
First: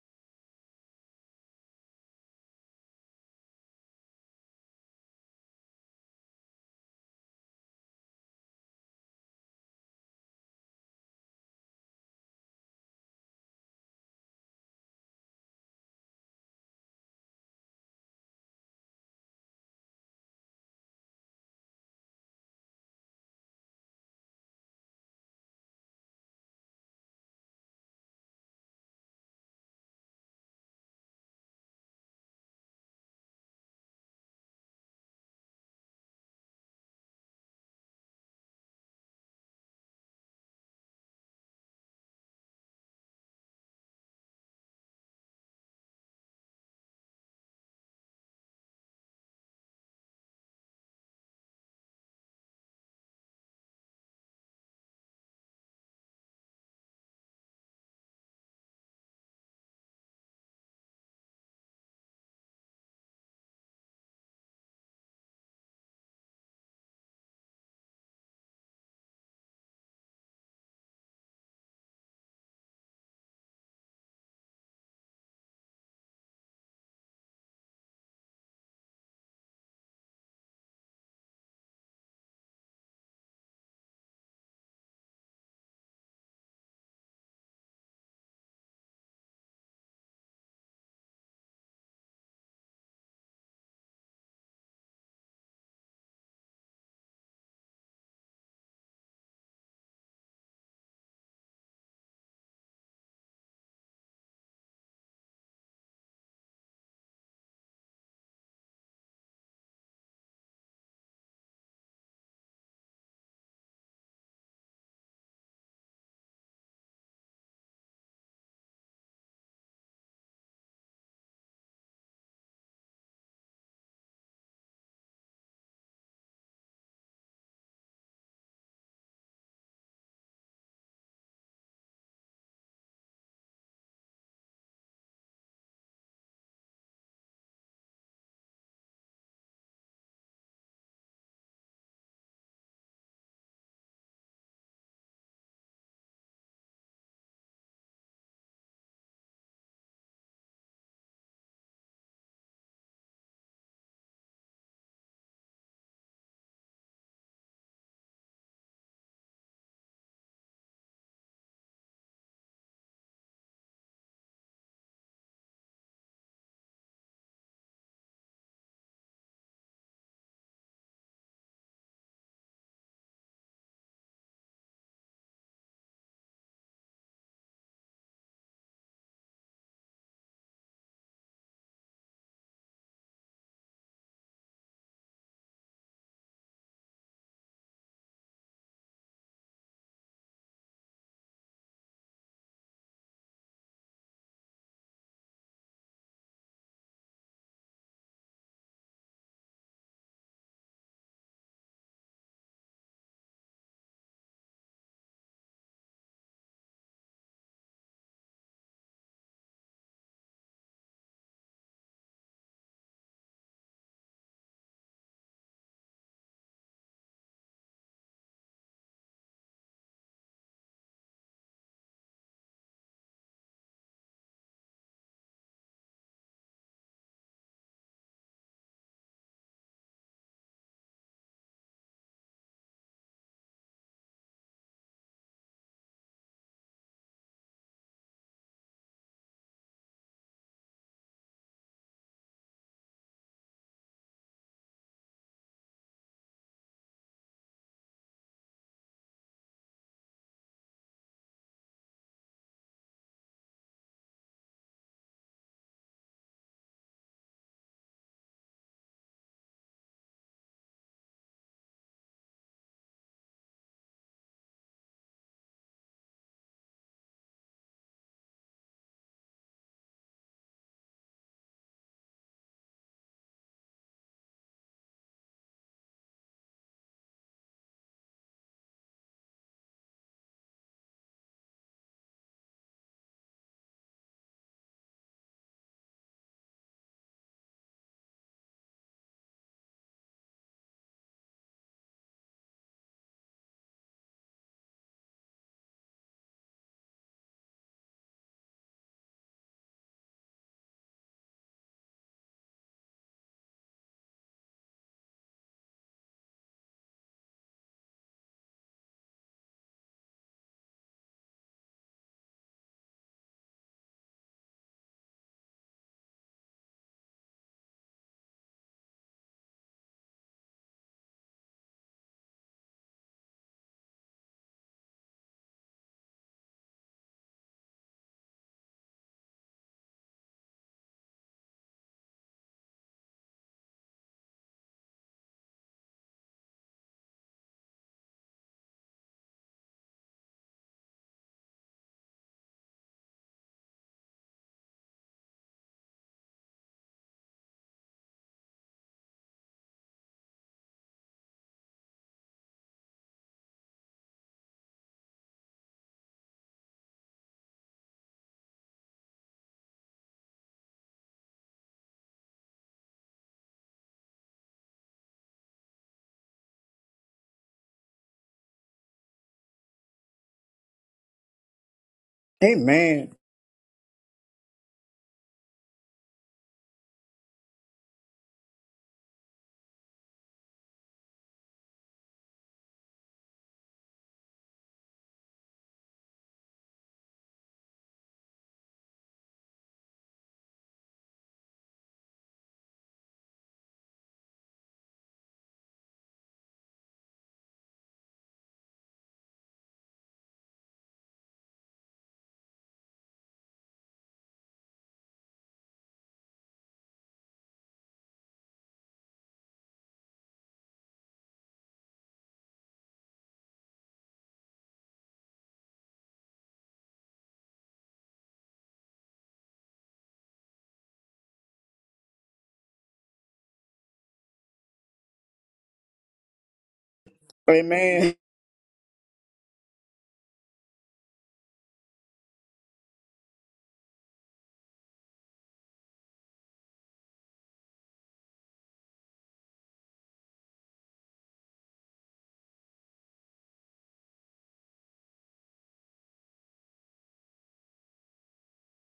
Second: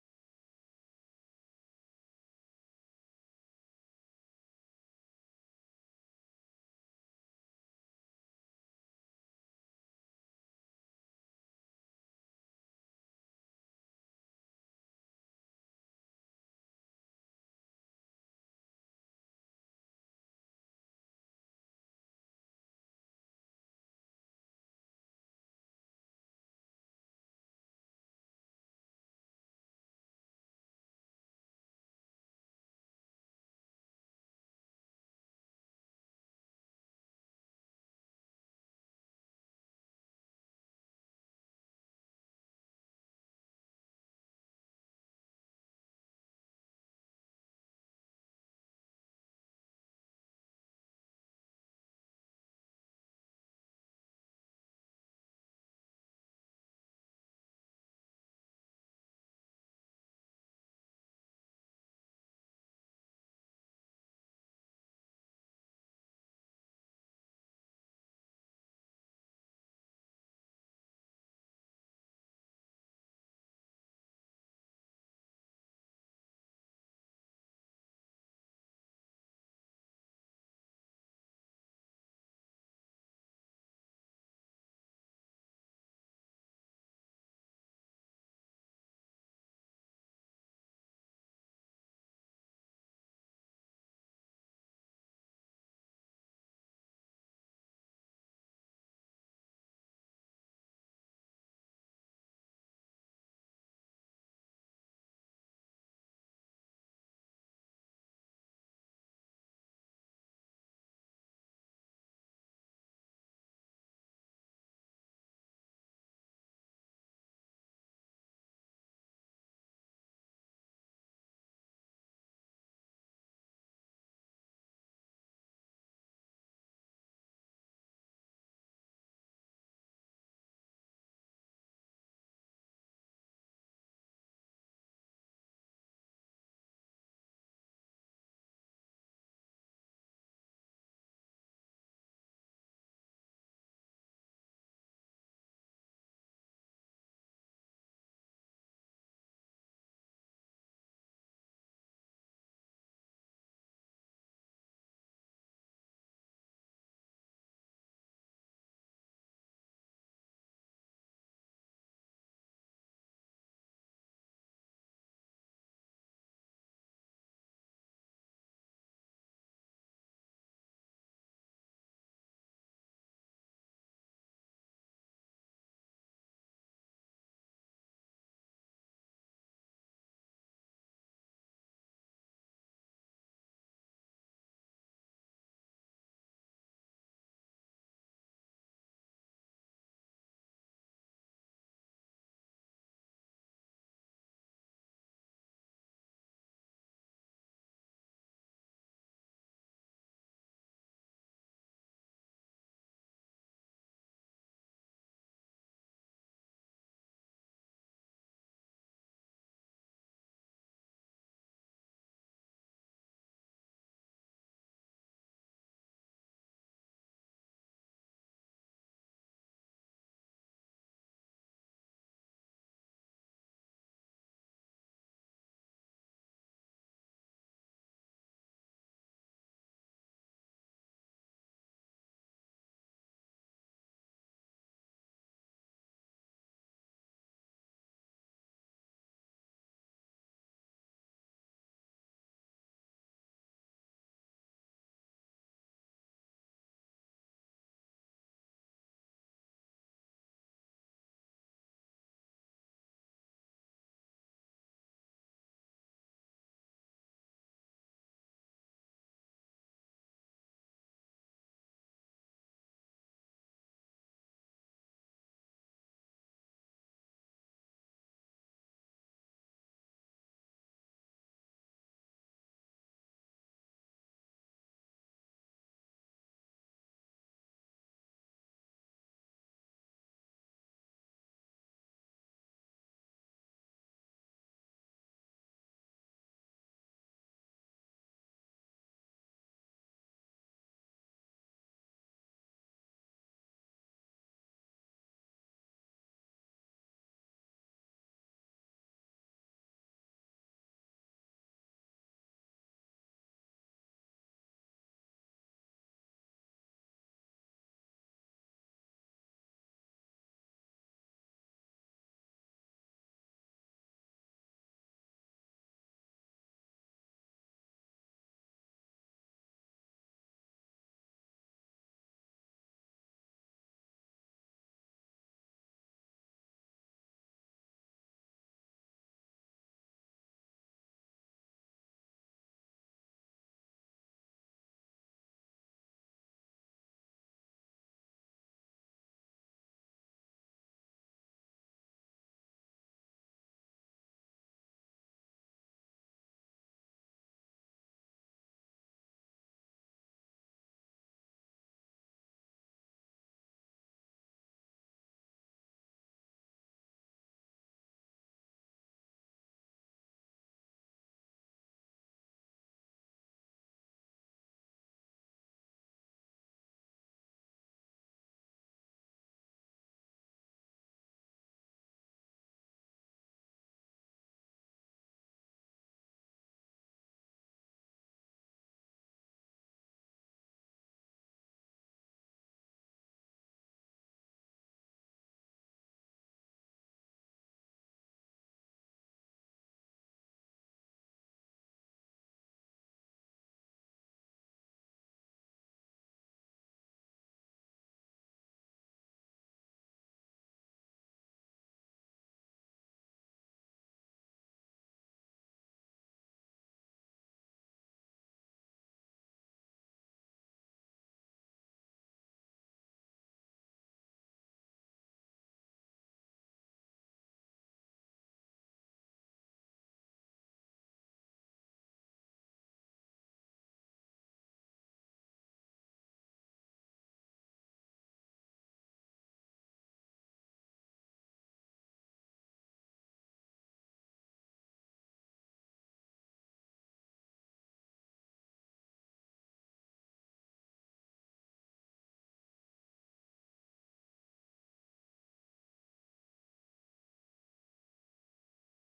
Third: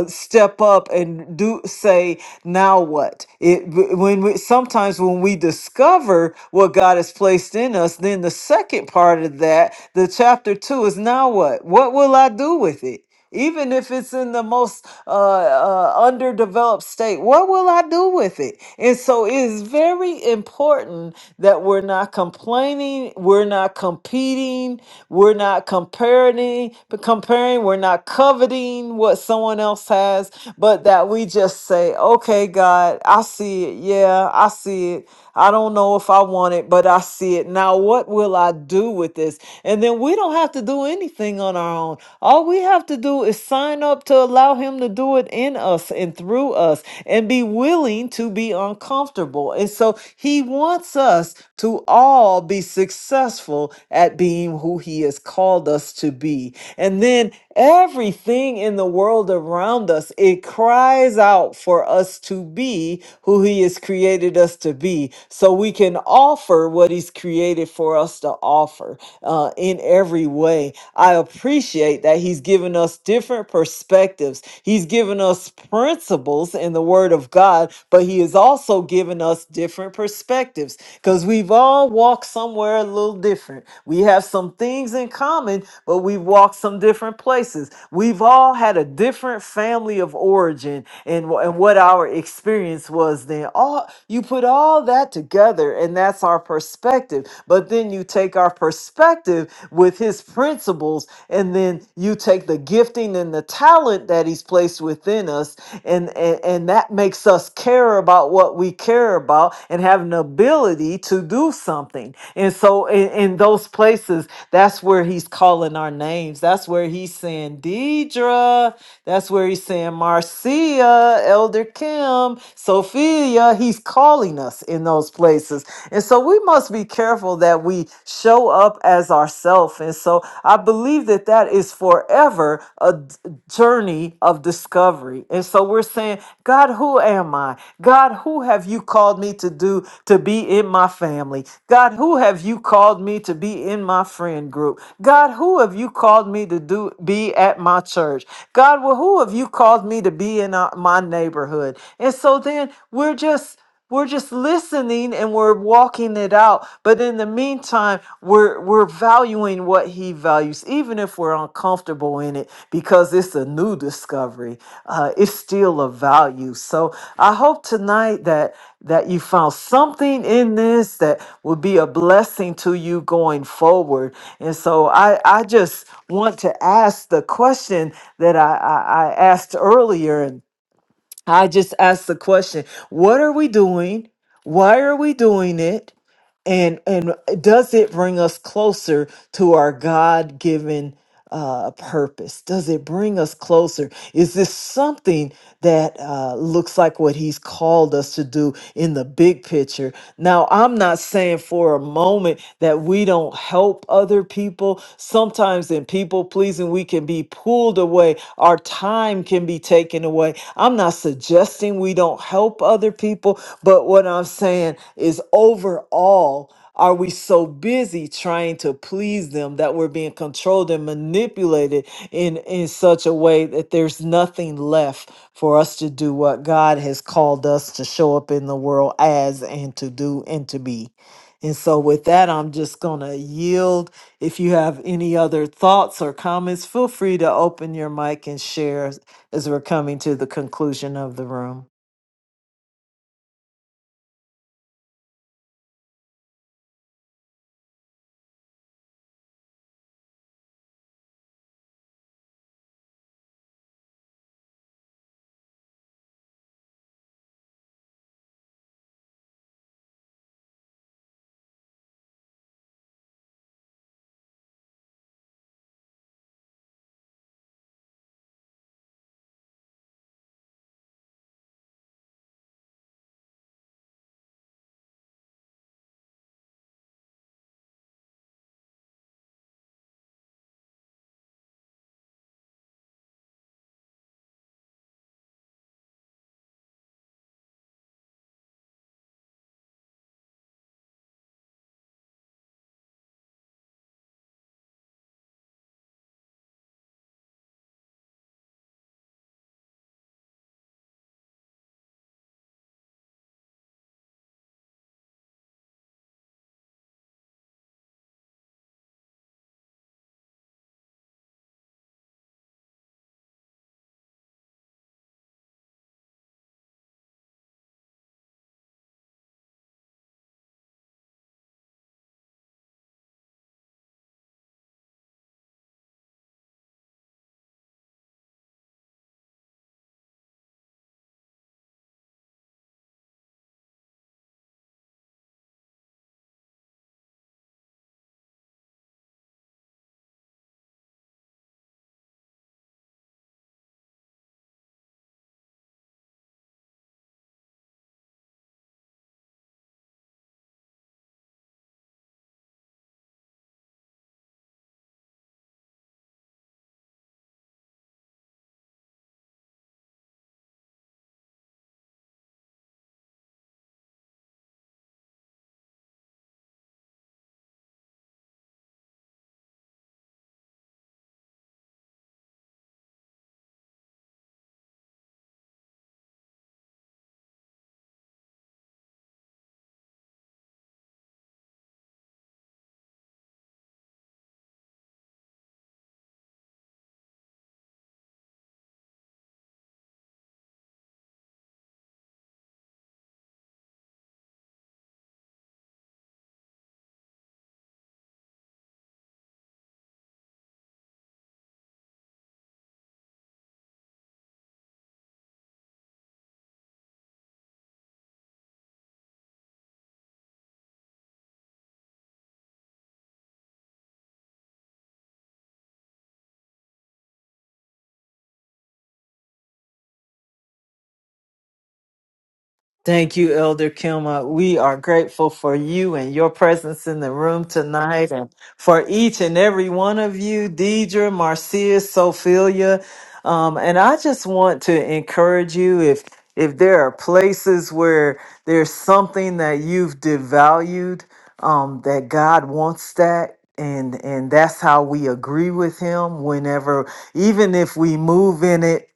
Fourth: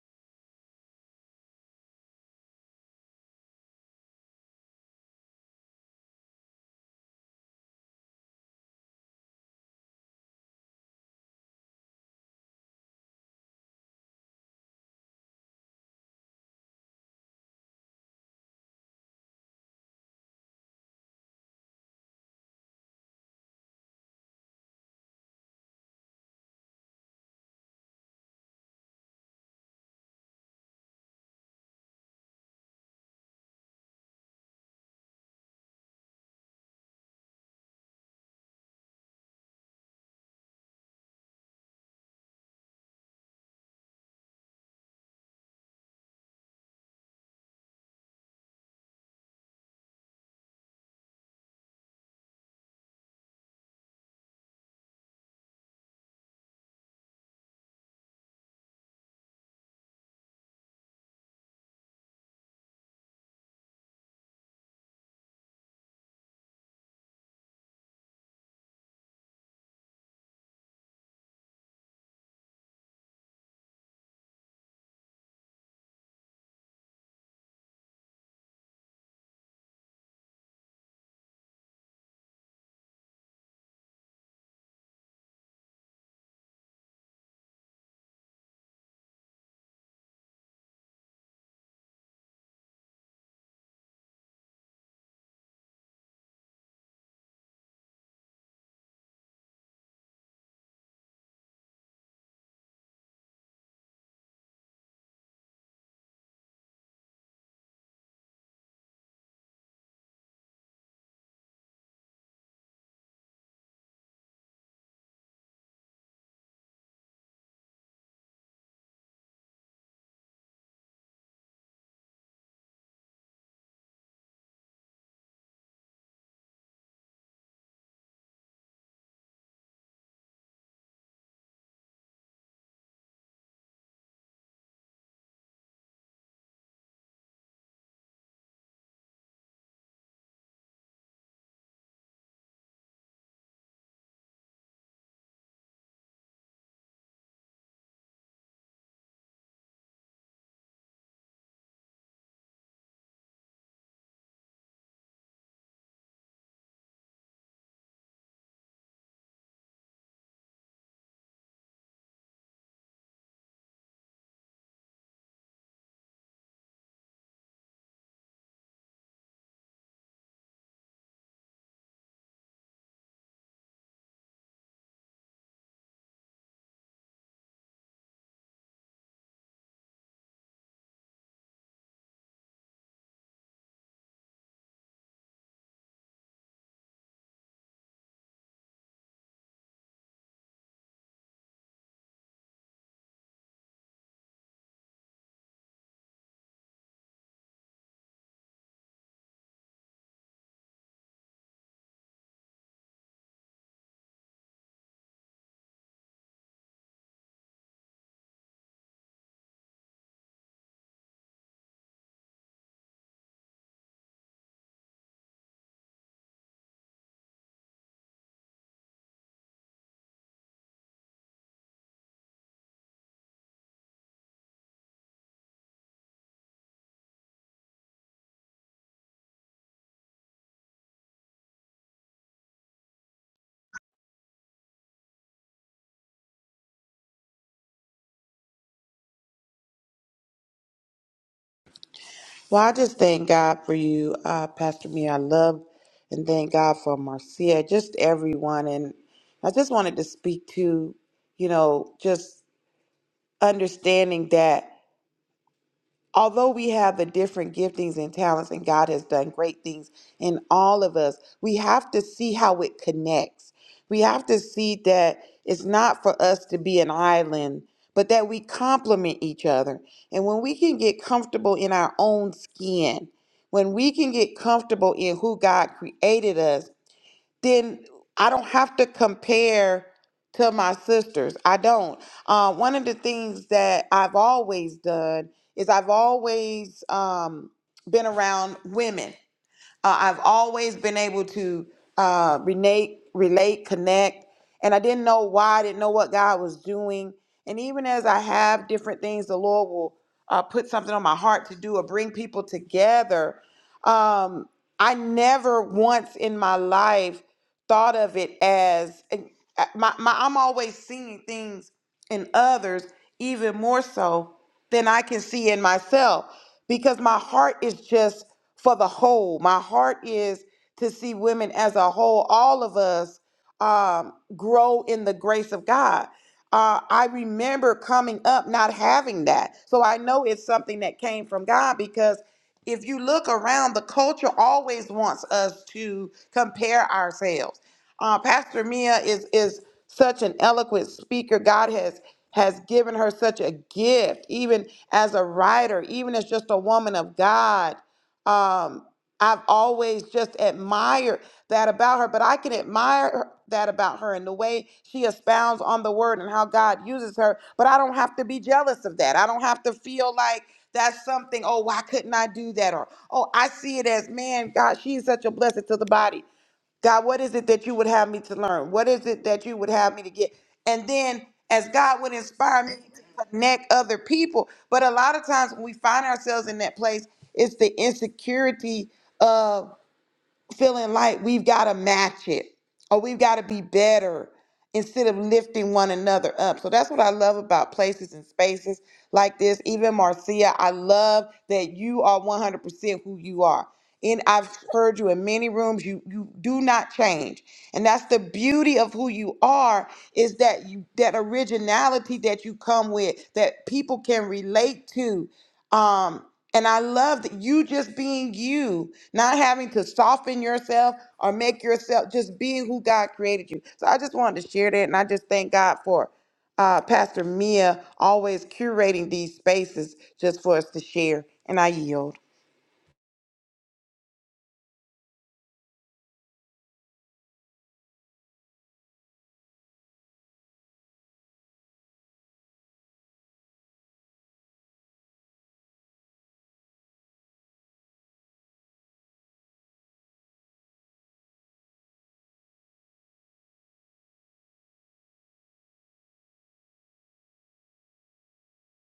uh, step up and do say now what it when we sometimes when we discover what god has placed in us then the second part of that the chapter two is now what what will i do with it even if it's in the most uh, uh, underdeveloped state, what will I do with it? And so it is very important that we're not complaining, we're not competing, we're not comparing, comparing, we're not coveting what someone else has, but that we just say, "Okay, God, I see it. Yeah, I see it. I don't know if I want it, but I see it. Now, what will I do with this? And then we don't have to do anything on our own. All we have to do is sign up to allow Him to do it in us and through us and be willing to be uncomfortable. And so He wants us to all be successful at being who He has called us to be. And then Everything in the world around us, it cries out for us to be who He has created us to be, so we can offer what He's created for us to offer uh, in every way. I appreciate that He's given us different perspectives. He's given us principles in the Word of God, but He has also given us different perspectives because we've all walked walk somewhere a little different. We have some things in common, but we've walked some different places. We've all had a different family of origin and, wh- and what our experience was then. All you put all that together, and that's our perspective. But then you take our perspective with his principles, and then you take the gifting and the talent that he's placed within us, and and and. And that makes us care about what we care about and have an ability to do something. And so, in, in those places, that's where he's calling our names. That's where he's saying, Deidre. That's where he's saying, Marcia, Elder Kim, Sophia. He's calling us in those places. And so, we must be careful that we show up as ourselves. And so, I believe that that that is forever a d- journey of discovery. And so we're saying, God, who am I? God, who have you called me to do to be in my family? God, who have you called me to be in my friend group? God, who have you called me to do be at my church? God, well, who have you called me to be in uh, my neighborhood? And so then we're just we're just listening and we're walking it out. But in the meantime, we're we're valuing what he values, even if we're uncomfortable in it, because it's a new discovery. Uh, it's still a value. So I hope tonight that that you found something in this that will be a blessing to you going forward. And so I, I just want to ask the question that I, I, I asked earlier and. I just asked the question, what are we doing? Why are we doing it? And and does it bring us closer to our God-given uh, purpose? Does it bring us closer? Is this something that uh, looks like what He's called us to do in the big picture? Now, I'm not saying for a moment that we don't help others other people. Sometimes in people pleasing, we can be pulled away. Our time can be taken away. I'm not suggesting we don't help other people, but what I'm saying is overall, are we so busy trying to please them that we're being controlled and manipulated in, in such a way that there's nothing left for us to do what God has called us to show up in the world as and to do and to be? And so, with that, I'm just going to yield if you have any other thoughts or comments, feel free to open your mic and share as we're coming to the conclusion of the room. Well, I just thank God for you, uh, Pastor Mia. I love and thank God for Marcia, just everyone. And I just wanted to speak to, you know, just understanding that. Although we have the different giftings and talents, and God has done great things in all of us, we have to see how it connects. We have to see that it's not for us to be an island, but that we complement each other. And when we can get comfortable in our own skin, when we can get comfortable in who God created us, then I don't have to compare to my sisters. I don't. Uh, one of the things that I've always done is I've always um, been around women. Uh, I've always been able to uh, relate, relate, connect, and I didn't know why. I didn't know what God was doing. And even as I have different things, the Lord will uh, put something on my heart to do or bring people together. Um, I never once in my life thought of it as and, uh, my, my I'm always seeing things in others even more so than I can see in myself because my heart is just for the whole. My heart is to see women as a whole, all of us um, grow in the grace of God. Uh, I remember coming up not having that. So I know it's something that came from God because if you look around, the culture always wants us to compare ourselves. Uh, Pastor Mia is is such an eloquent speaker. God has has given her such a gift, even as a writer, even as just a woman of God. Um, I've always just admired that about her, but I can admire her- that about her and the way she expounds on the word and how God uses her. But I don't have to be jealous of that. I don't have to feel like that's something, oh, why couldn't I do that? Or, oh, I see it as, man, God, she's such a blessing to the body. God, what is it that you would have me to learn? What is it that you would have me to get? And then as God would inspire me to Amen. connect other people. But a lot of times when we find ourselves in that place, it's the insecurity feeling like we've got to match it or we've got to be better instead of lifting one another up. So that's what I love about places and spaces like this. Even Marcia, I love that you are 100% who you are. And I've heard you in many rooms, you you do not change. And that's the beauty of who you are is that you that originality that you come with that people can relate to. Um and I love that you just being you, not having to soften yourself or make yourself just being who God created you. So I just wanted to share that. And I just thank God for uh, Pastor Mia always curating these spaces just for us to share. And I yield. Thank you, Elder Kilma. We are grateful for you and your presence in the room tonight Amen. and for each and every one of you, Deidre, Marcia, Sophelia. Um, and I just want to encourage you if if there are places where there's something that you've devalued, um, that God wants that and and that's how we agree with him whenever even if we move in it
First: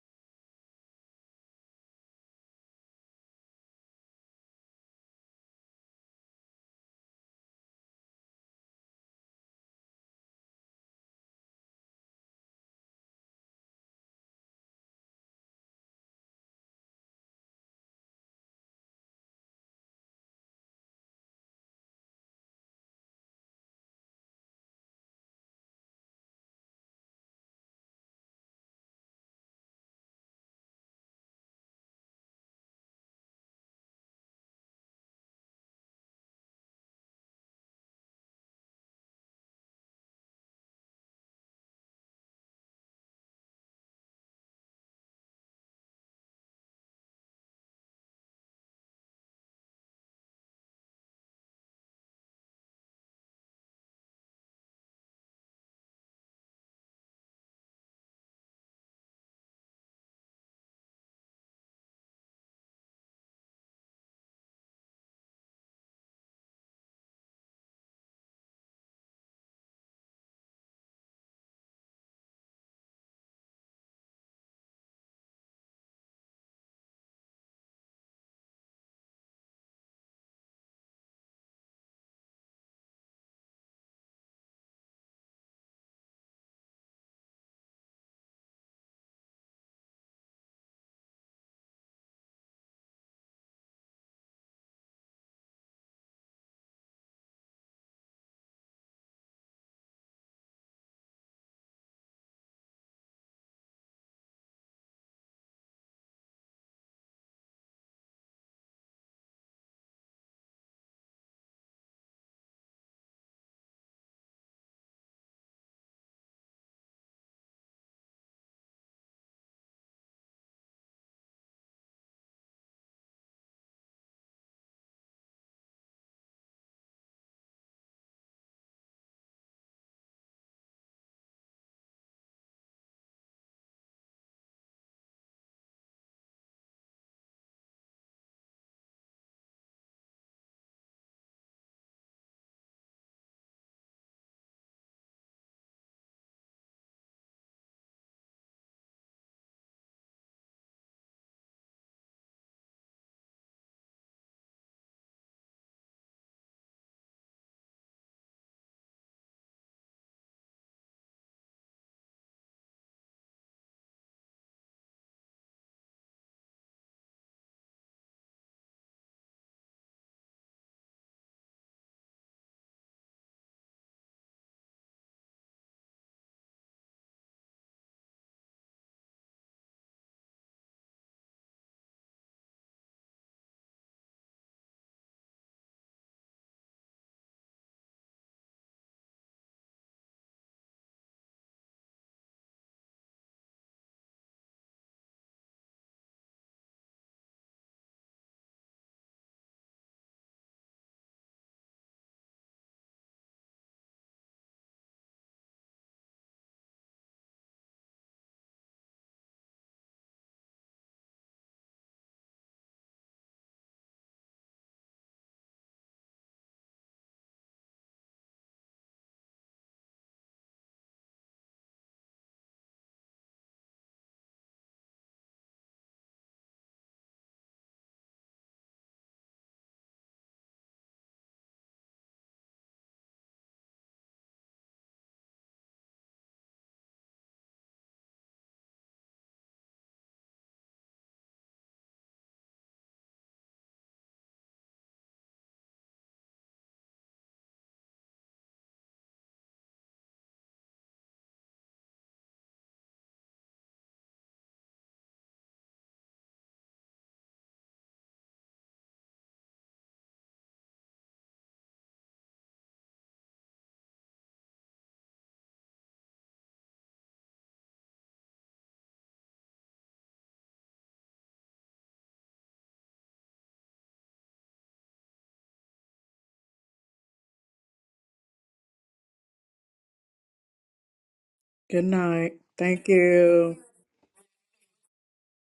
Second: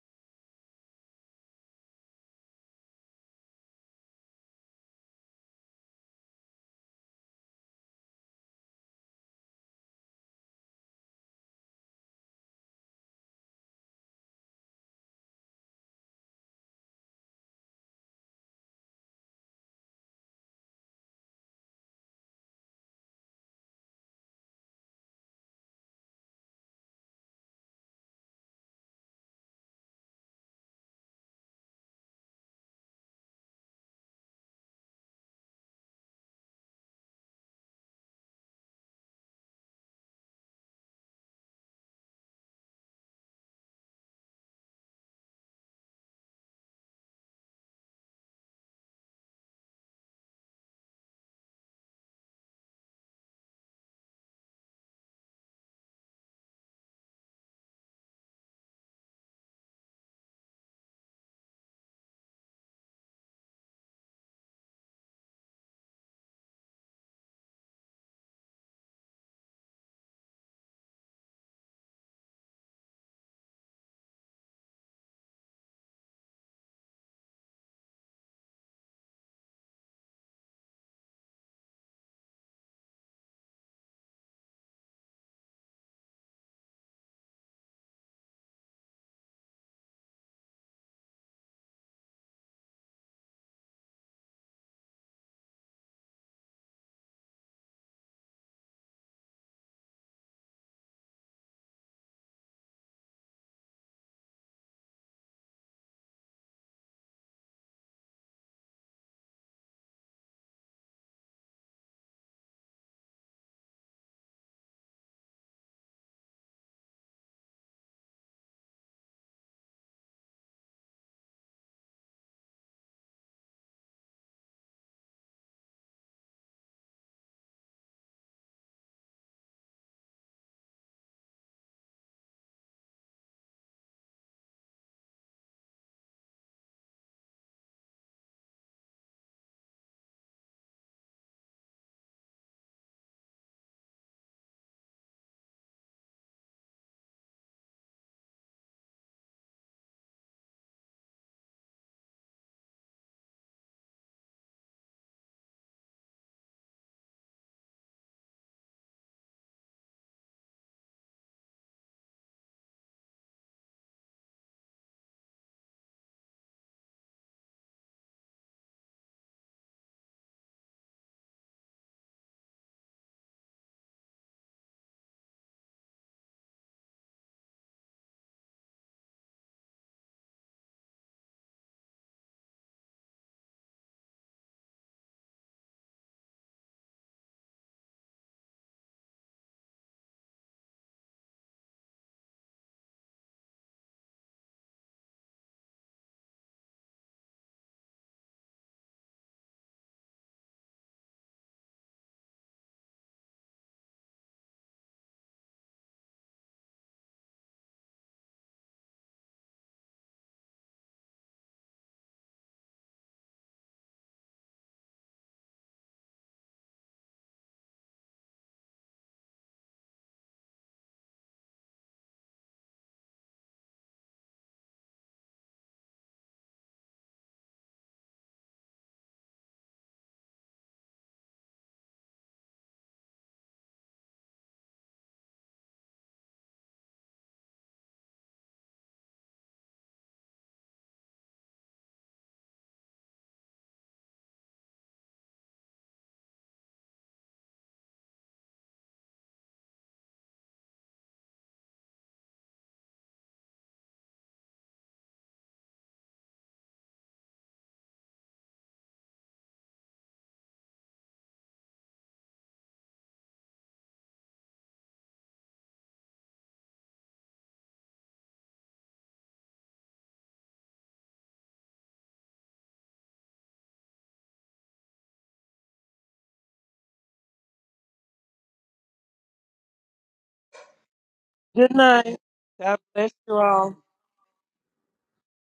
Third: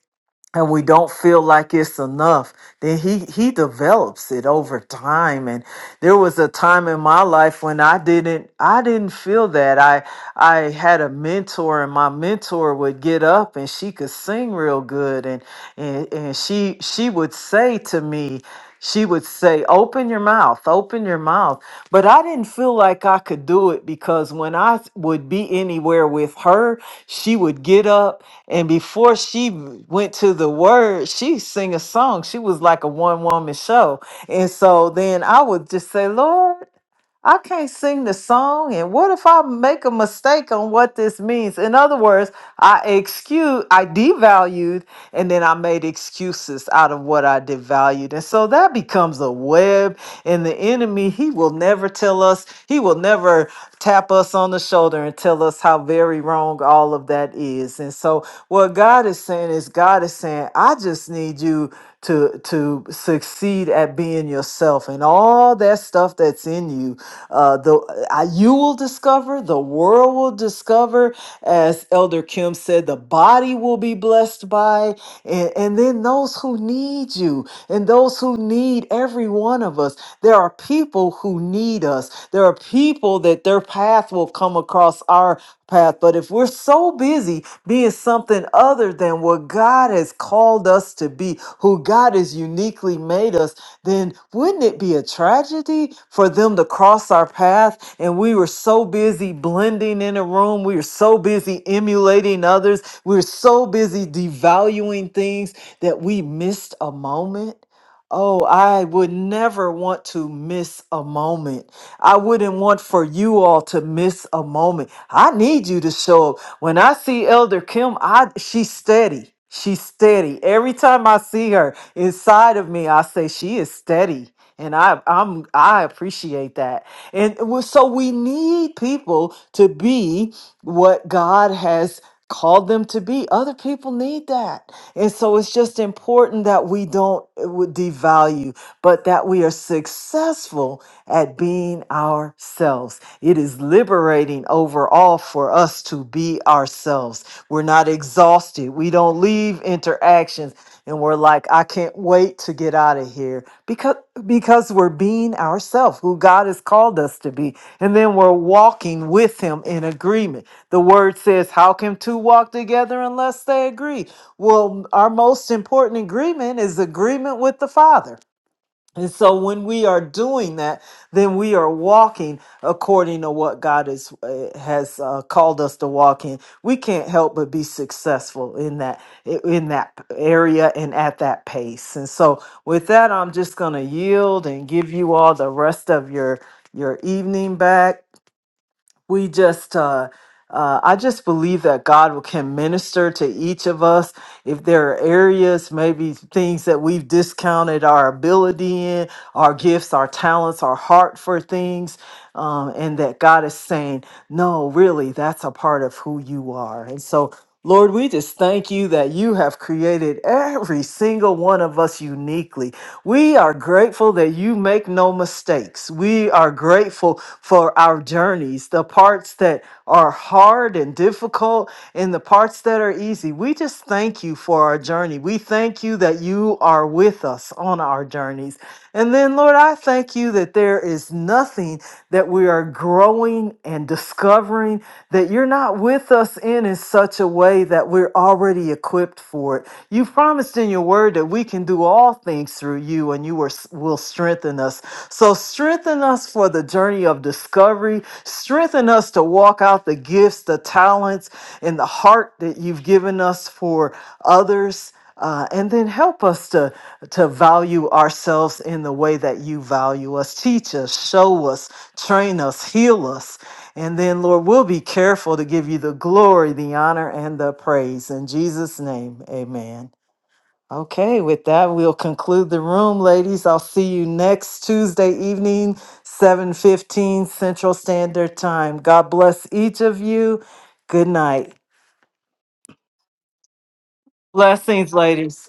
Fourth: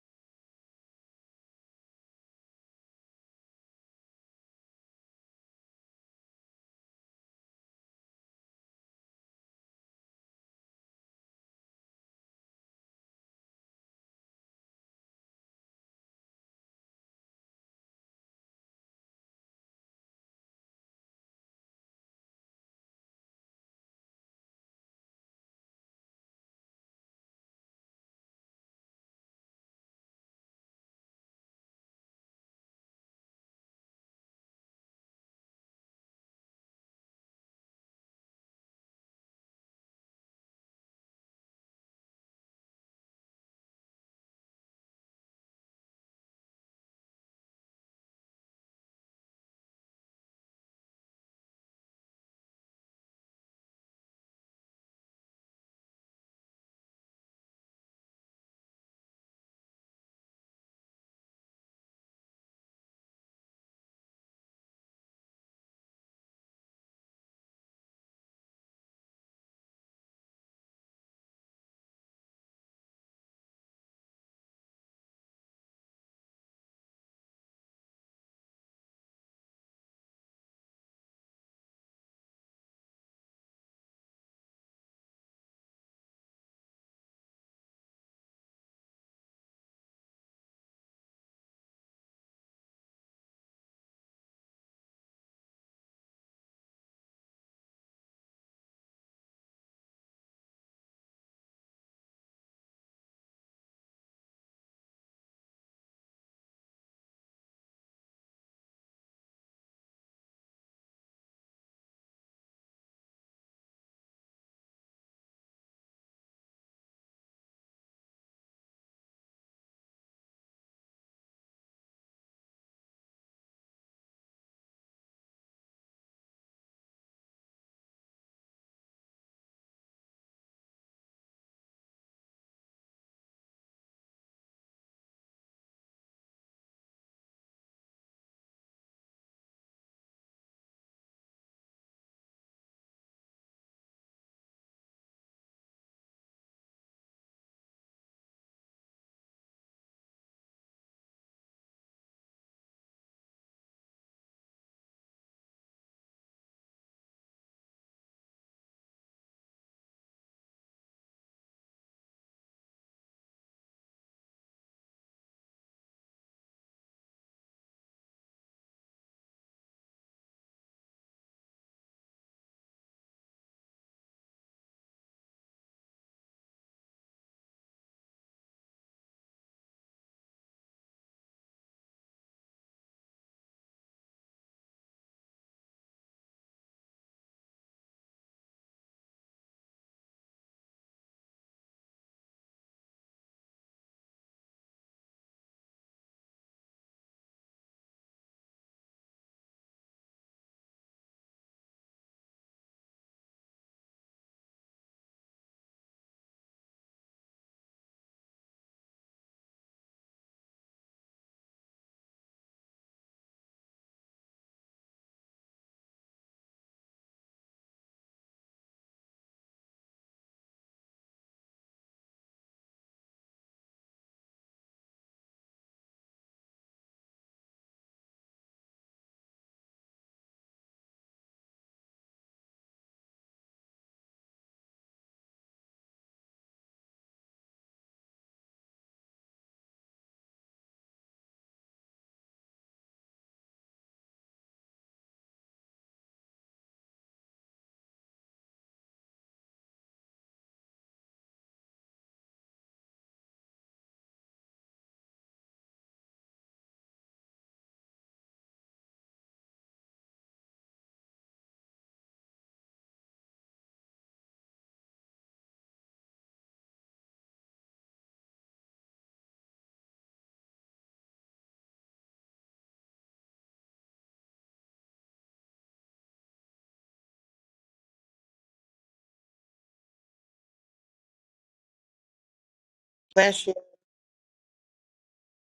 and we don't feel like it's enough then he he develops it over time and there was a time in my life when i didn't i didn't feel that i i had a mentor and my mentor would get up and she could sing real good and and, and she she would say to me she would say open your mouth open your mouth but i didn't feel like i could do it because when i would be anywhere with her she would get up and before she w- went to the word, she sing a song. She was like a one woman show. And so then I would just say, Lord. I can't sing the song, and what if I make a mistake on what this means? In other words, I excuse, I devalued, and then I made excuses out of what I devalued, and so that becomes a web. And the enemy, he will never tell us, he will never tap us on the shoulder and tell us how very wrong all of that is. And so, what God is saying is, God is saying, I just need you to to succeed at being yourself and all that stuff that's in you uh the uh, you will discover the world will discover as elder kim said the body will be blessed by and, and then those who need you and those who need every one of us there are people who need us there are people that their path will come across our path. But if we're so busy being something other than what God has called us to be, who God has uniquely made us, then wouldn't it be a tragedy for them to cross our path? And we were so busy blending in a room, we were so busy emulating others, we were so busy devaluing things that we missed a moment. Oh, I would never want to miss a moment I wouldn't want for you all to miss a moment. I need you to show up. When I see Elder Kim, I she's steady. She's steady. Every time I see her inside of me, I say she is steady. And I I'm I appreciate that. And it was- so we need people to be what God has called them to be. Other people need that. And so it's just important that we don't uh, would devalue, but that we are successful at being ourselves. It is liberating overall for us to be ourselves. We're not exhausted. We don't leave interactions and we're like, I can't wait to get out of here because because we're being ourselves, who God has called us to be. And then we're walking with him in agreement. The word says, How can two walk together unless they agree? Well, our most important agreement is agreement with the Father. And so when we are doing that, then we are walking according to what God is, uh, has uh, called us to walk in. We can't help but be successful in that in that area and at that pace. And so with that, I'm just going to yield and give you all the rest of your your evening back we just uh, uh, i just believe that god can minister to each of us if there are areas maybe things that we've discounted our ability in our gifts our talents our heart for things um, and that god is saying no really that's a part of who you are and so Lord, we just thank you that you have created every single one of us uniquely. We are grateful that you make no mistakes. We are grateful for our journeys, the parts that are hard and difficult, and the parts that are easy. We just thank you for our journey. We thank you that you are with us on our journeys. And then, Lord, I thank you that there is nothing that we are growing and discovering that you're not with us in in such a way that we're already equipped for it. You promised in your word that we can do all things through you and you are, will strengthen us. So strengthen us for the journey of discovery. Strengthen us to walk out the gifts, the talents, and the heart that you've given us for others uh, and then help us to to value ourselves in the way that you value us teach us show us train us heal us and then lord we'll be careful to give you the glory the honor and the praise in jesus name amen okay with that we'll conclude the room ladies i'll see you next tuesday evening 7.15 central standard time god bless each of you good night Good Good night. night. God Thank bless you you. all. blessings ladies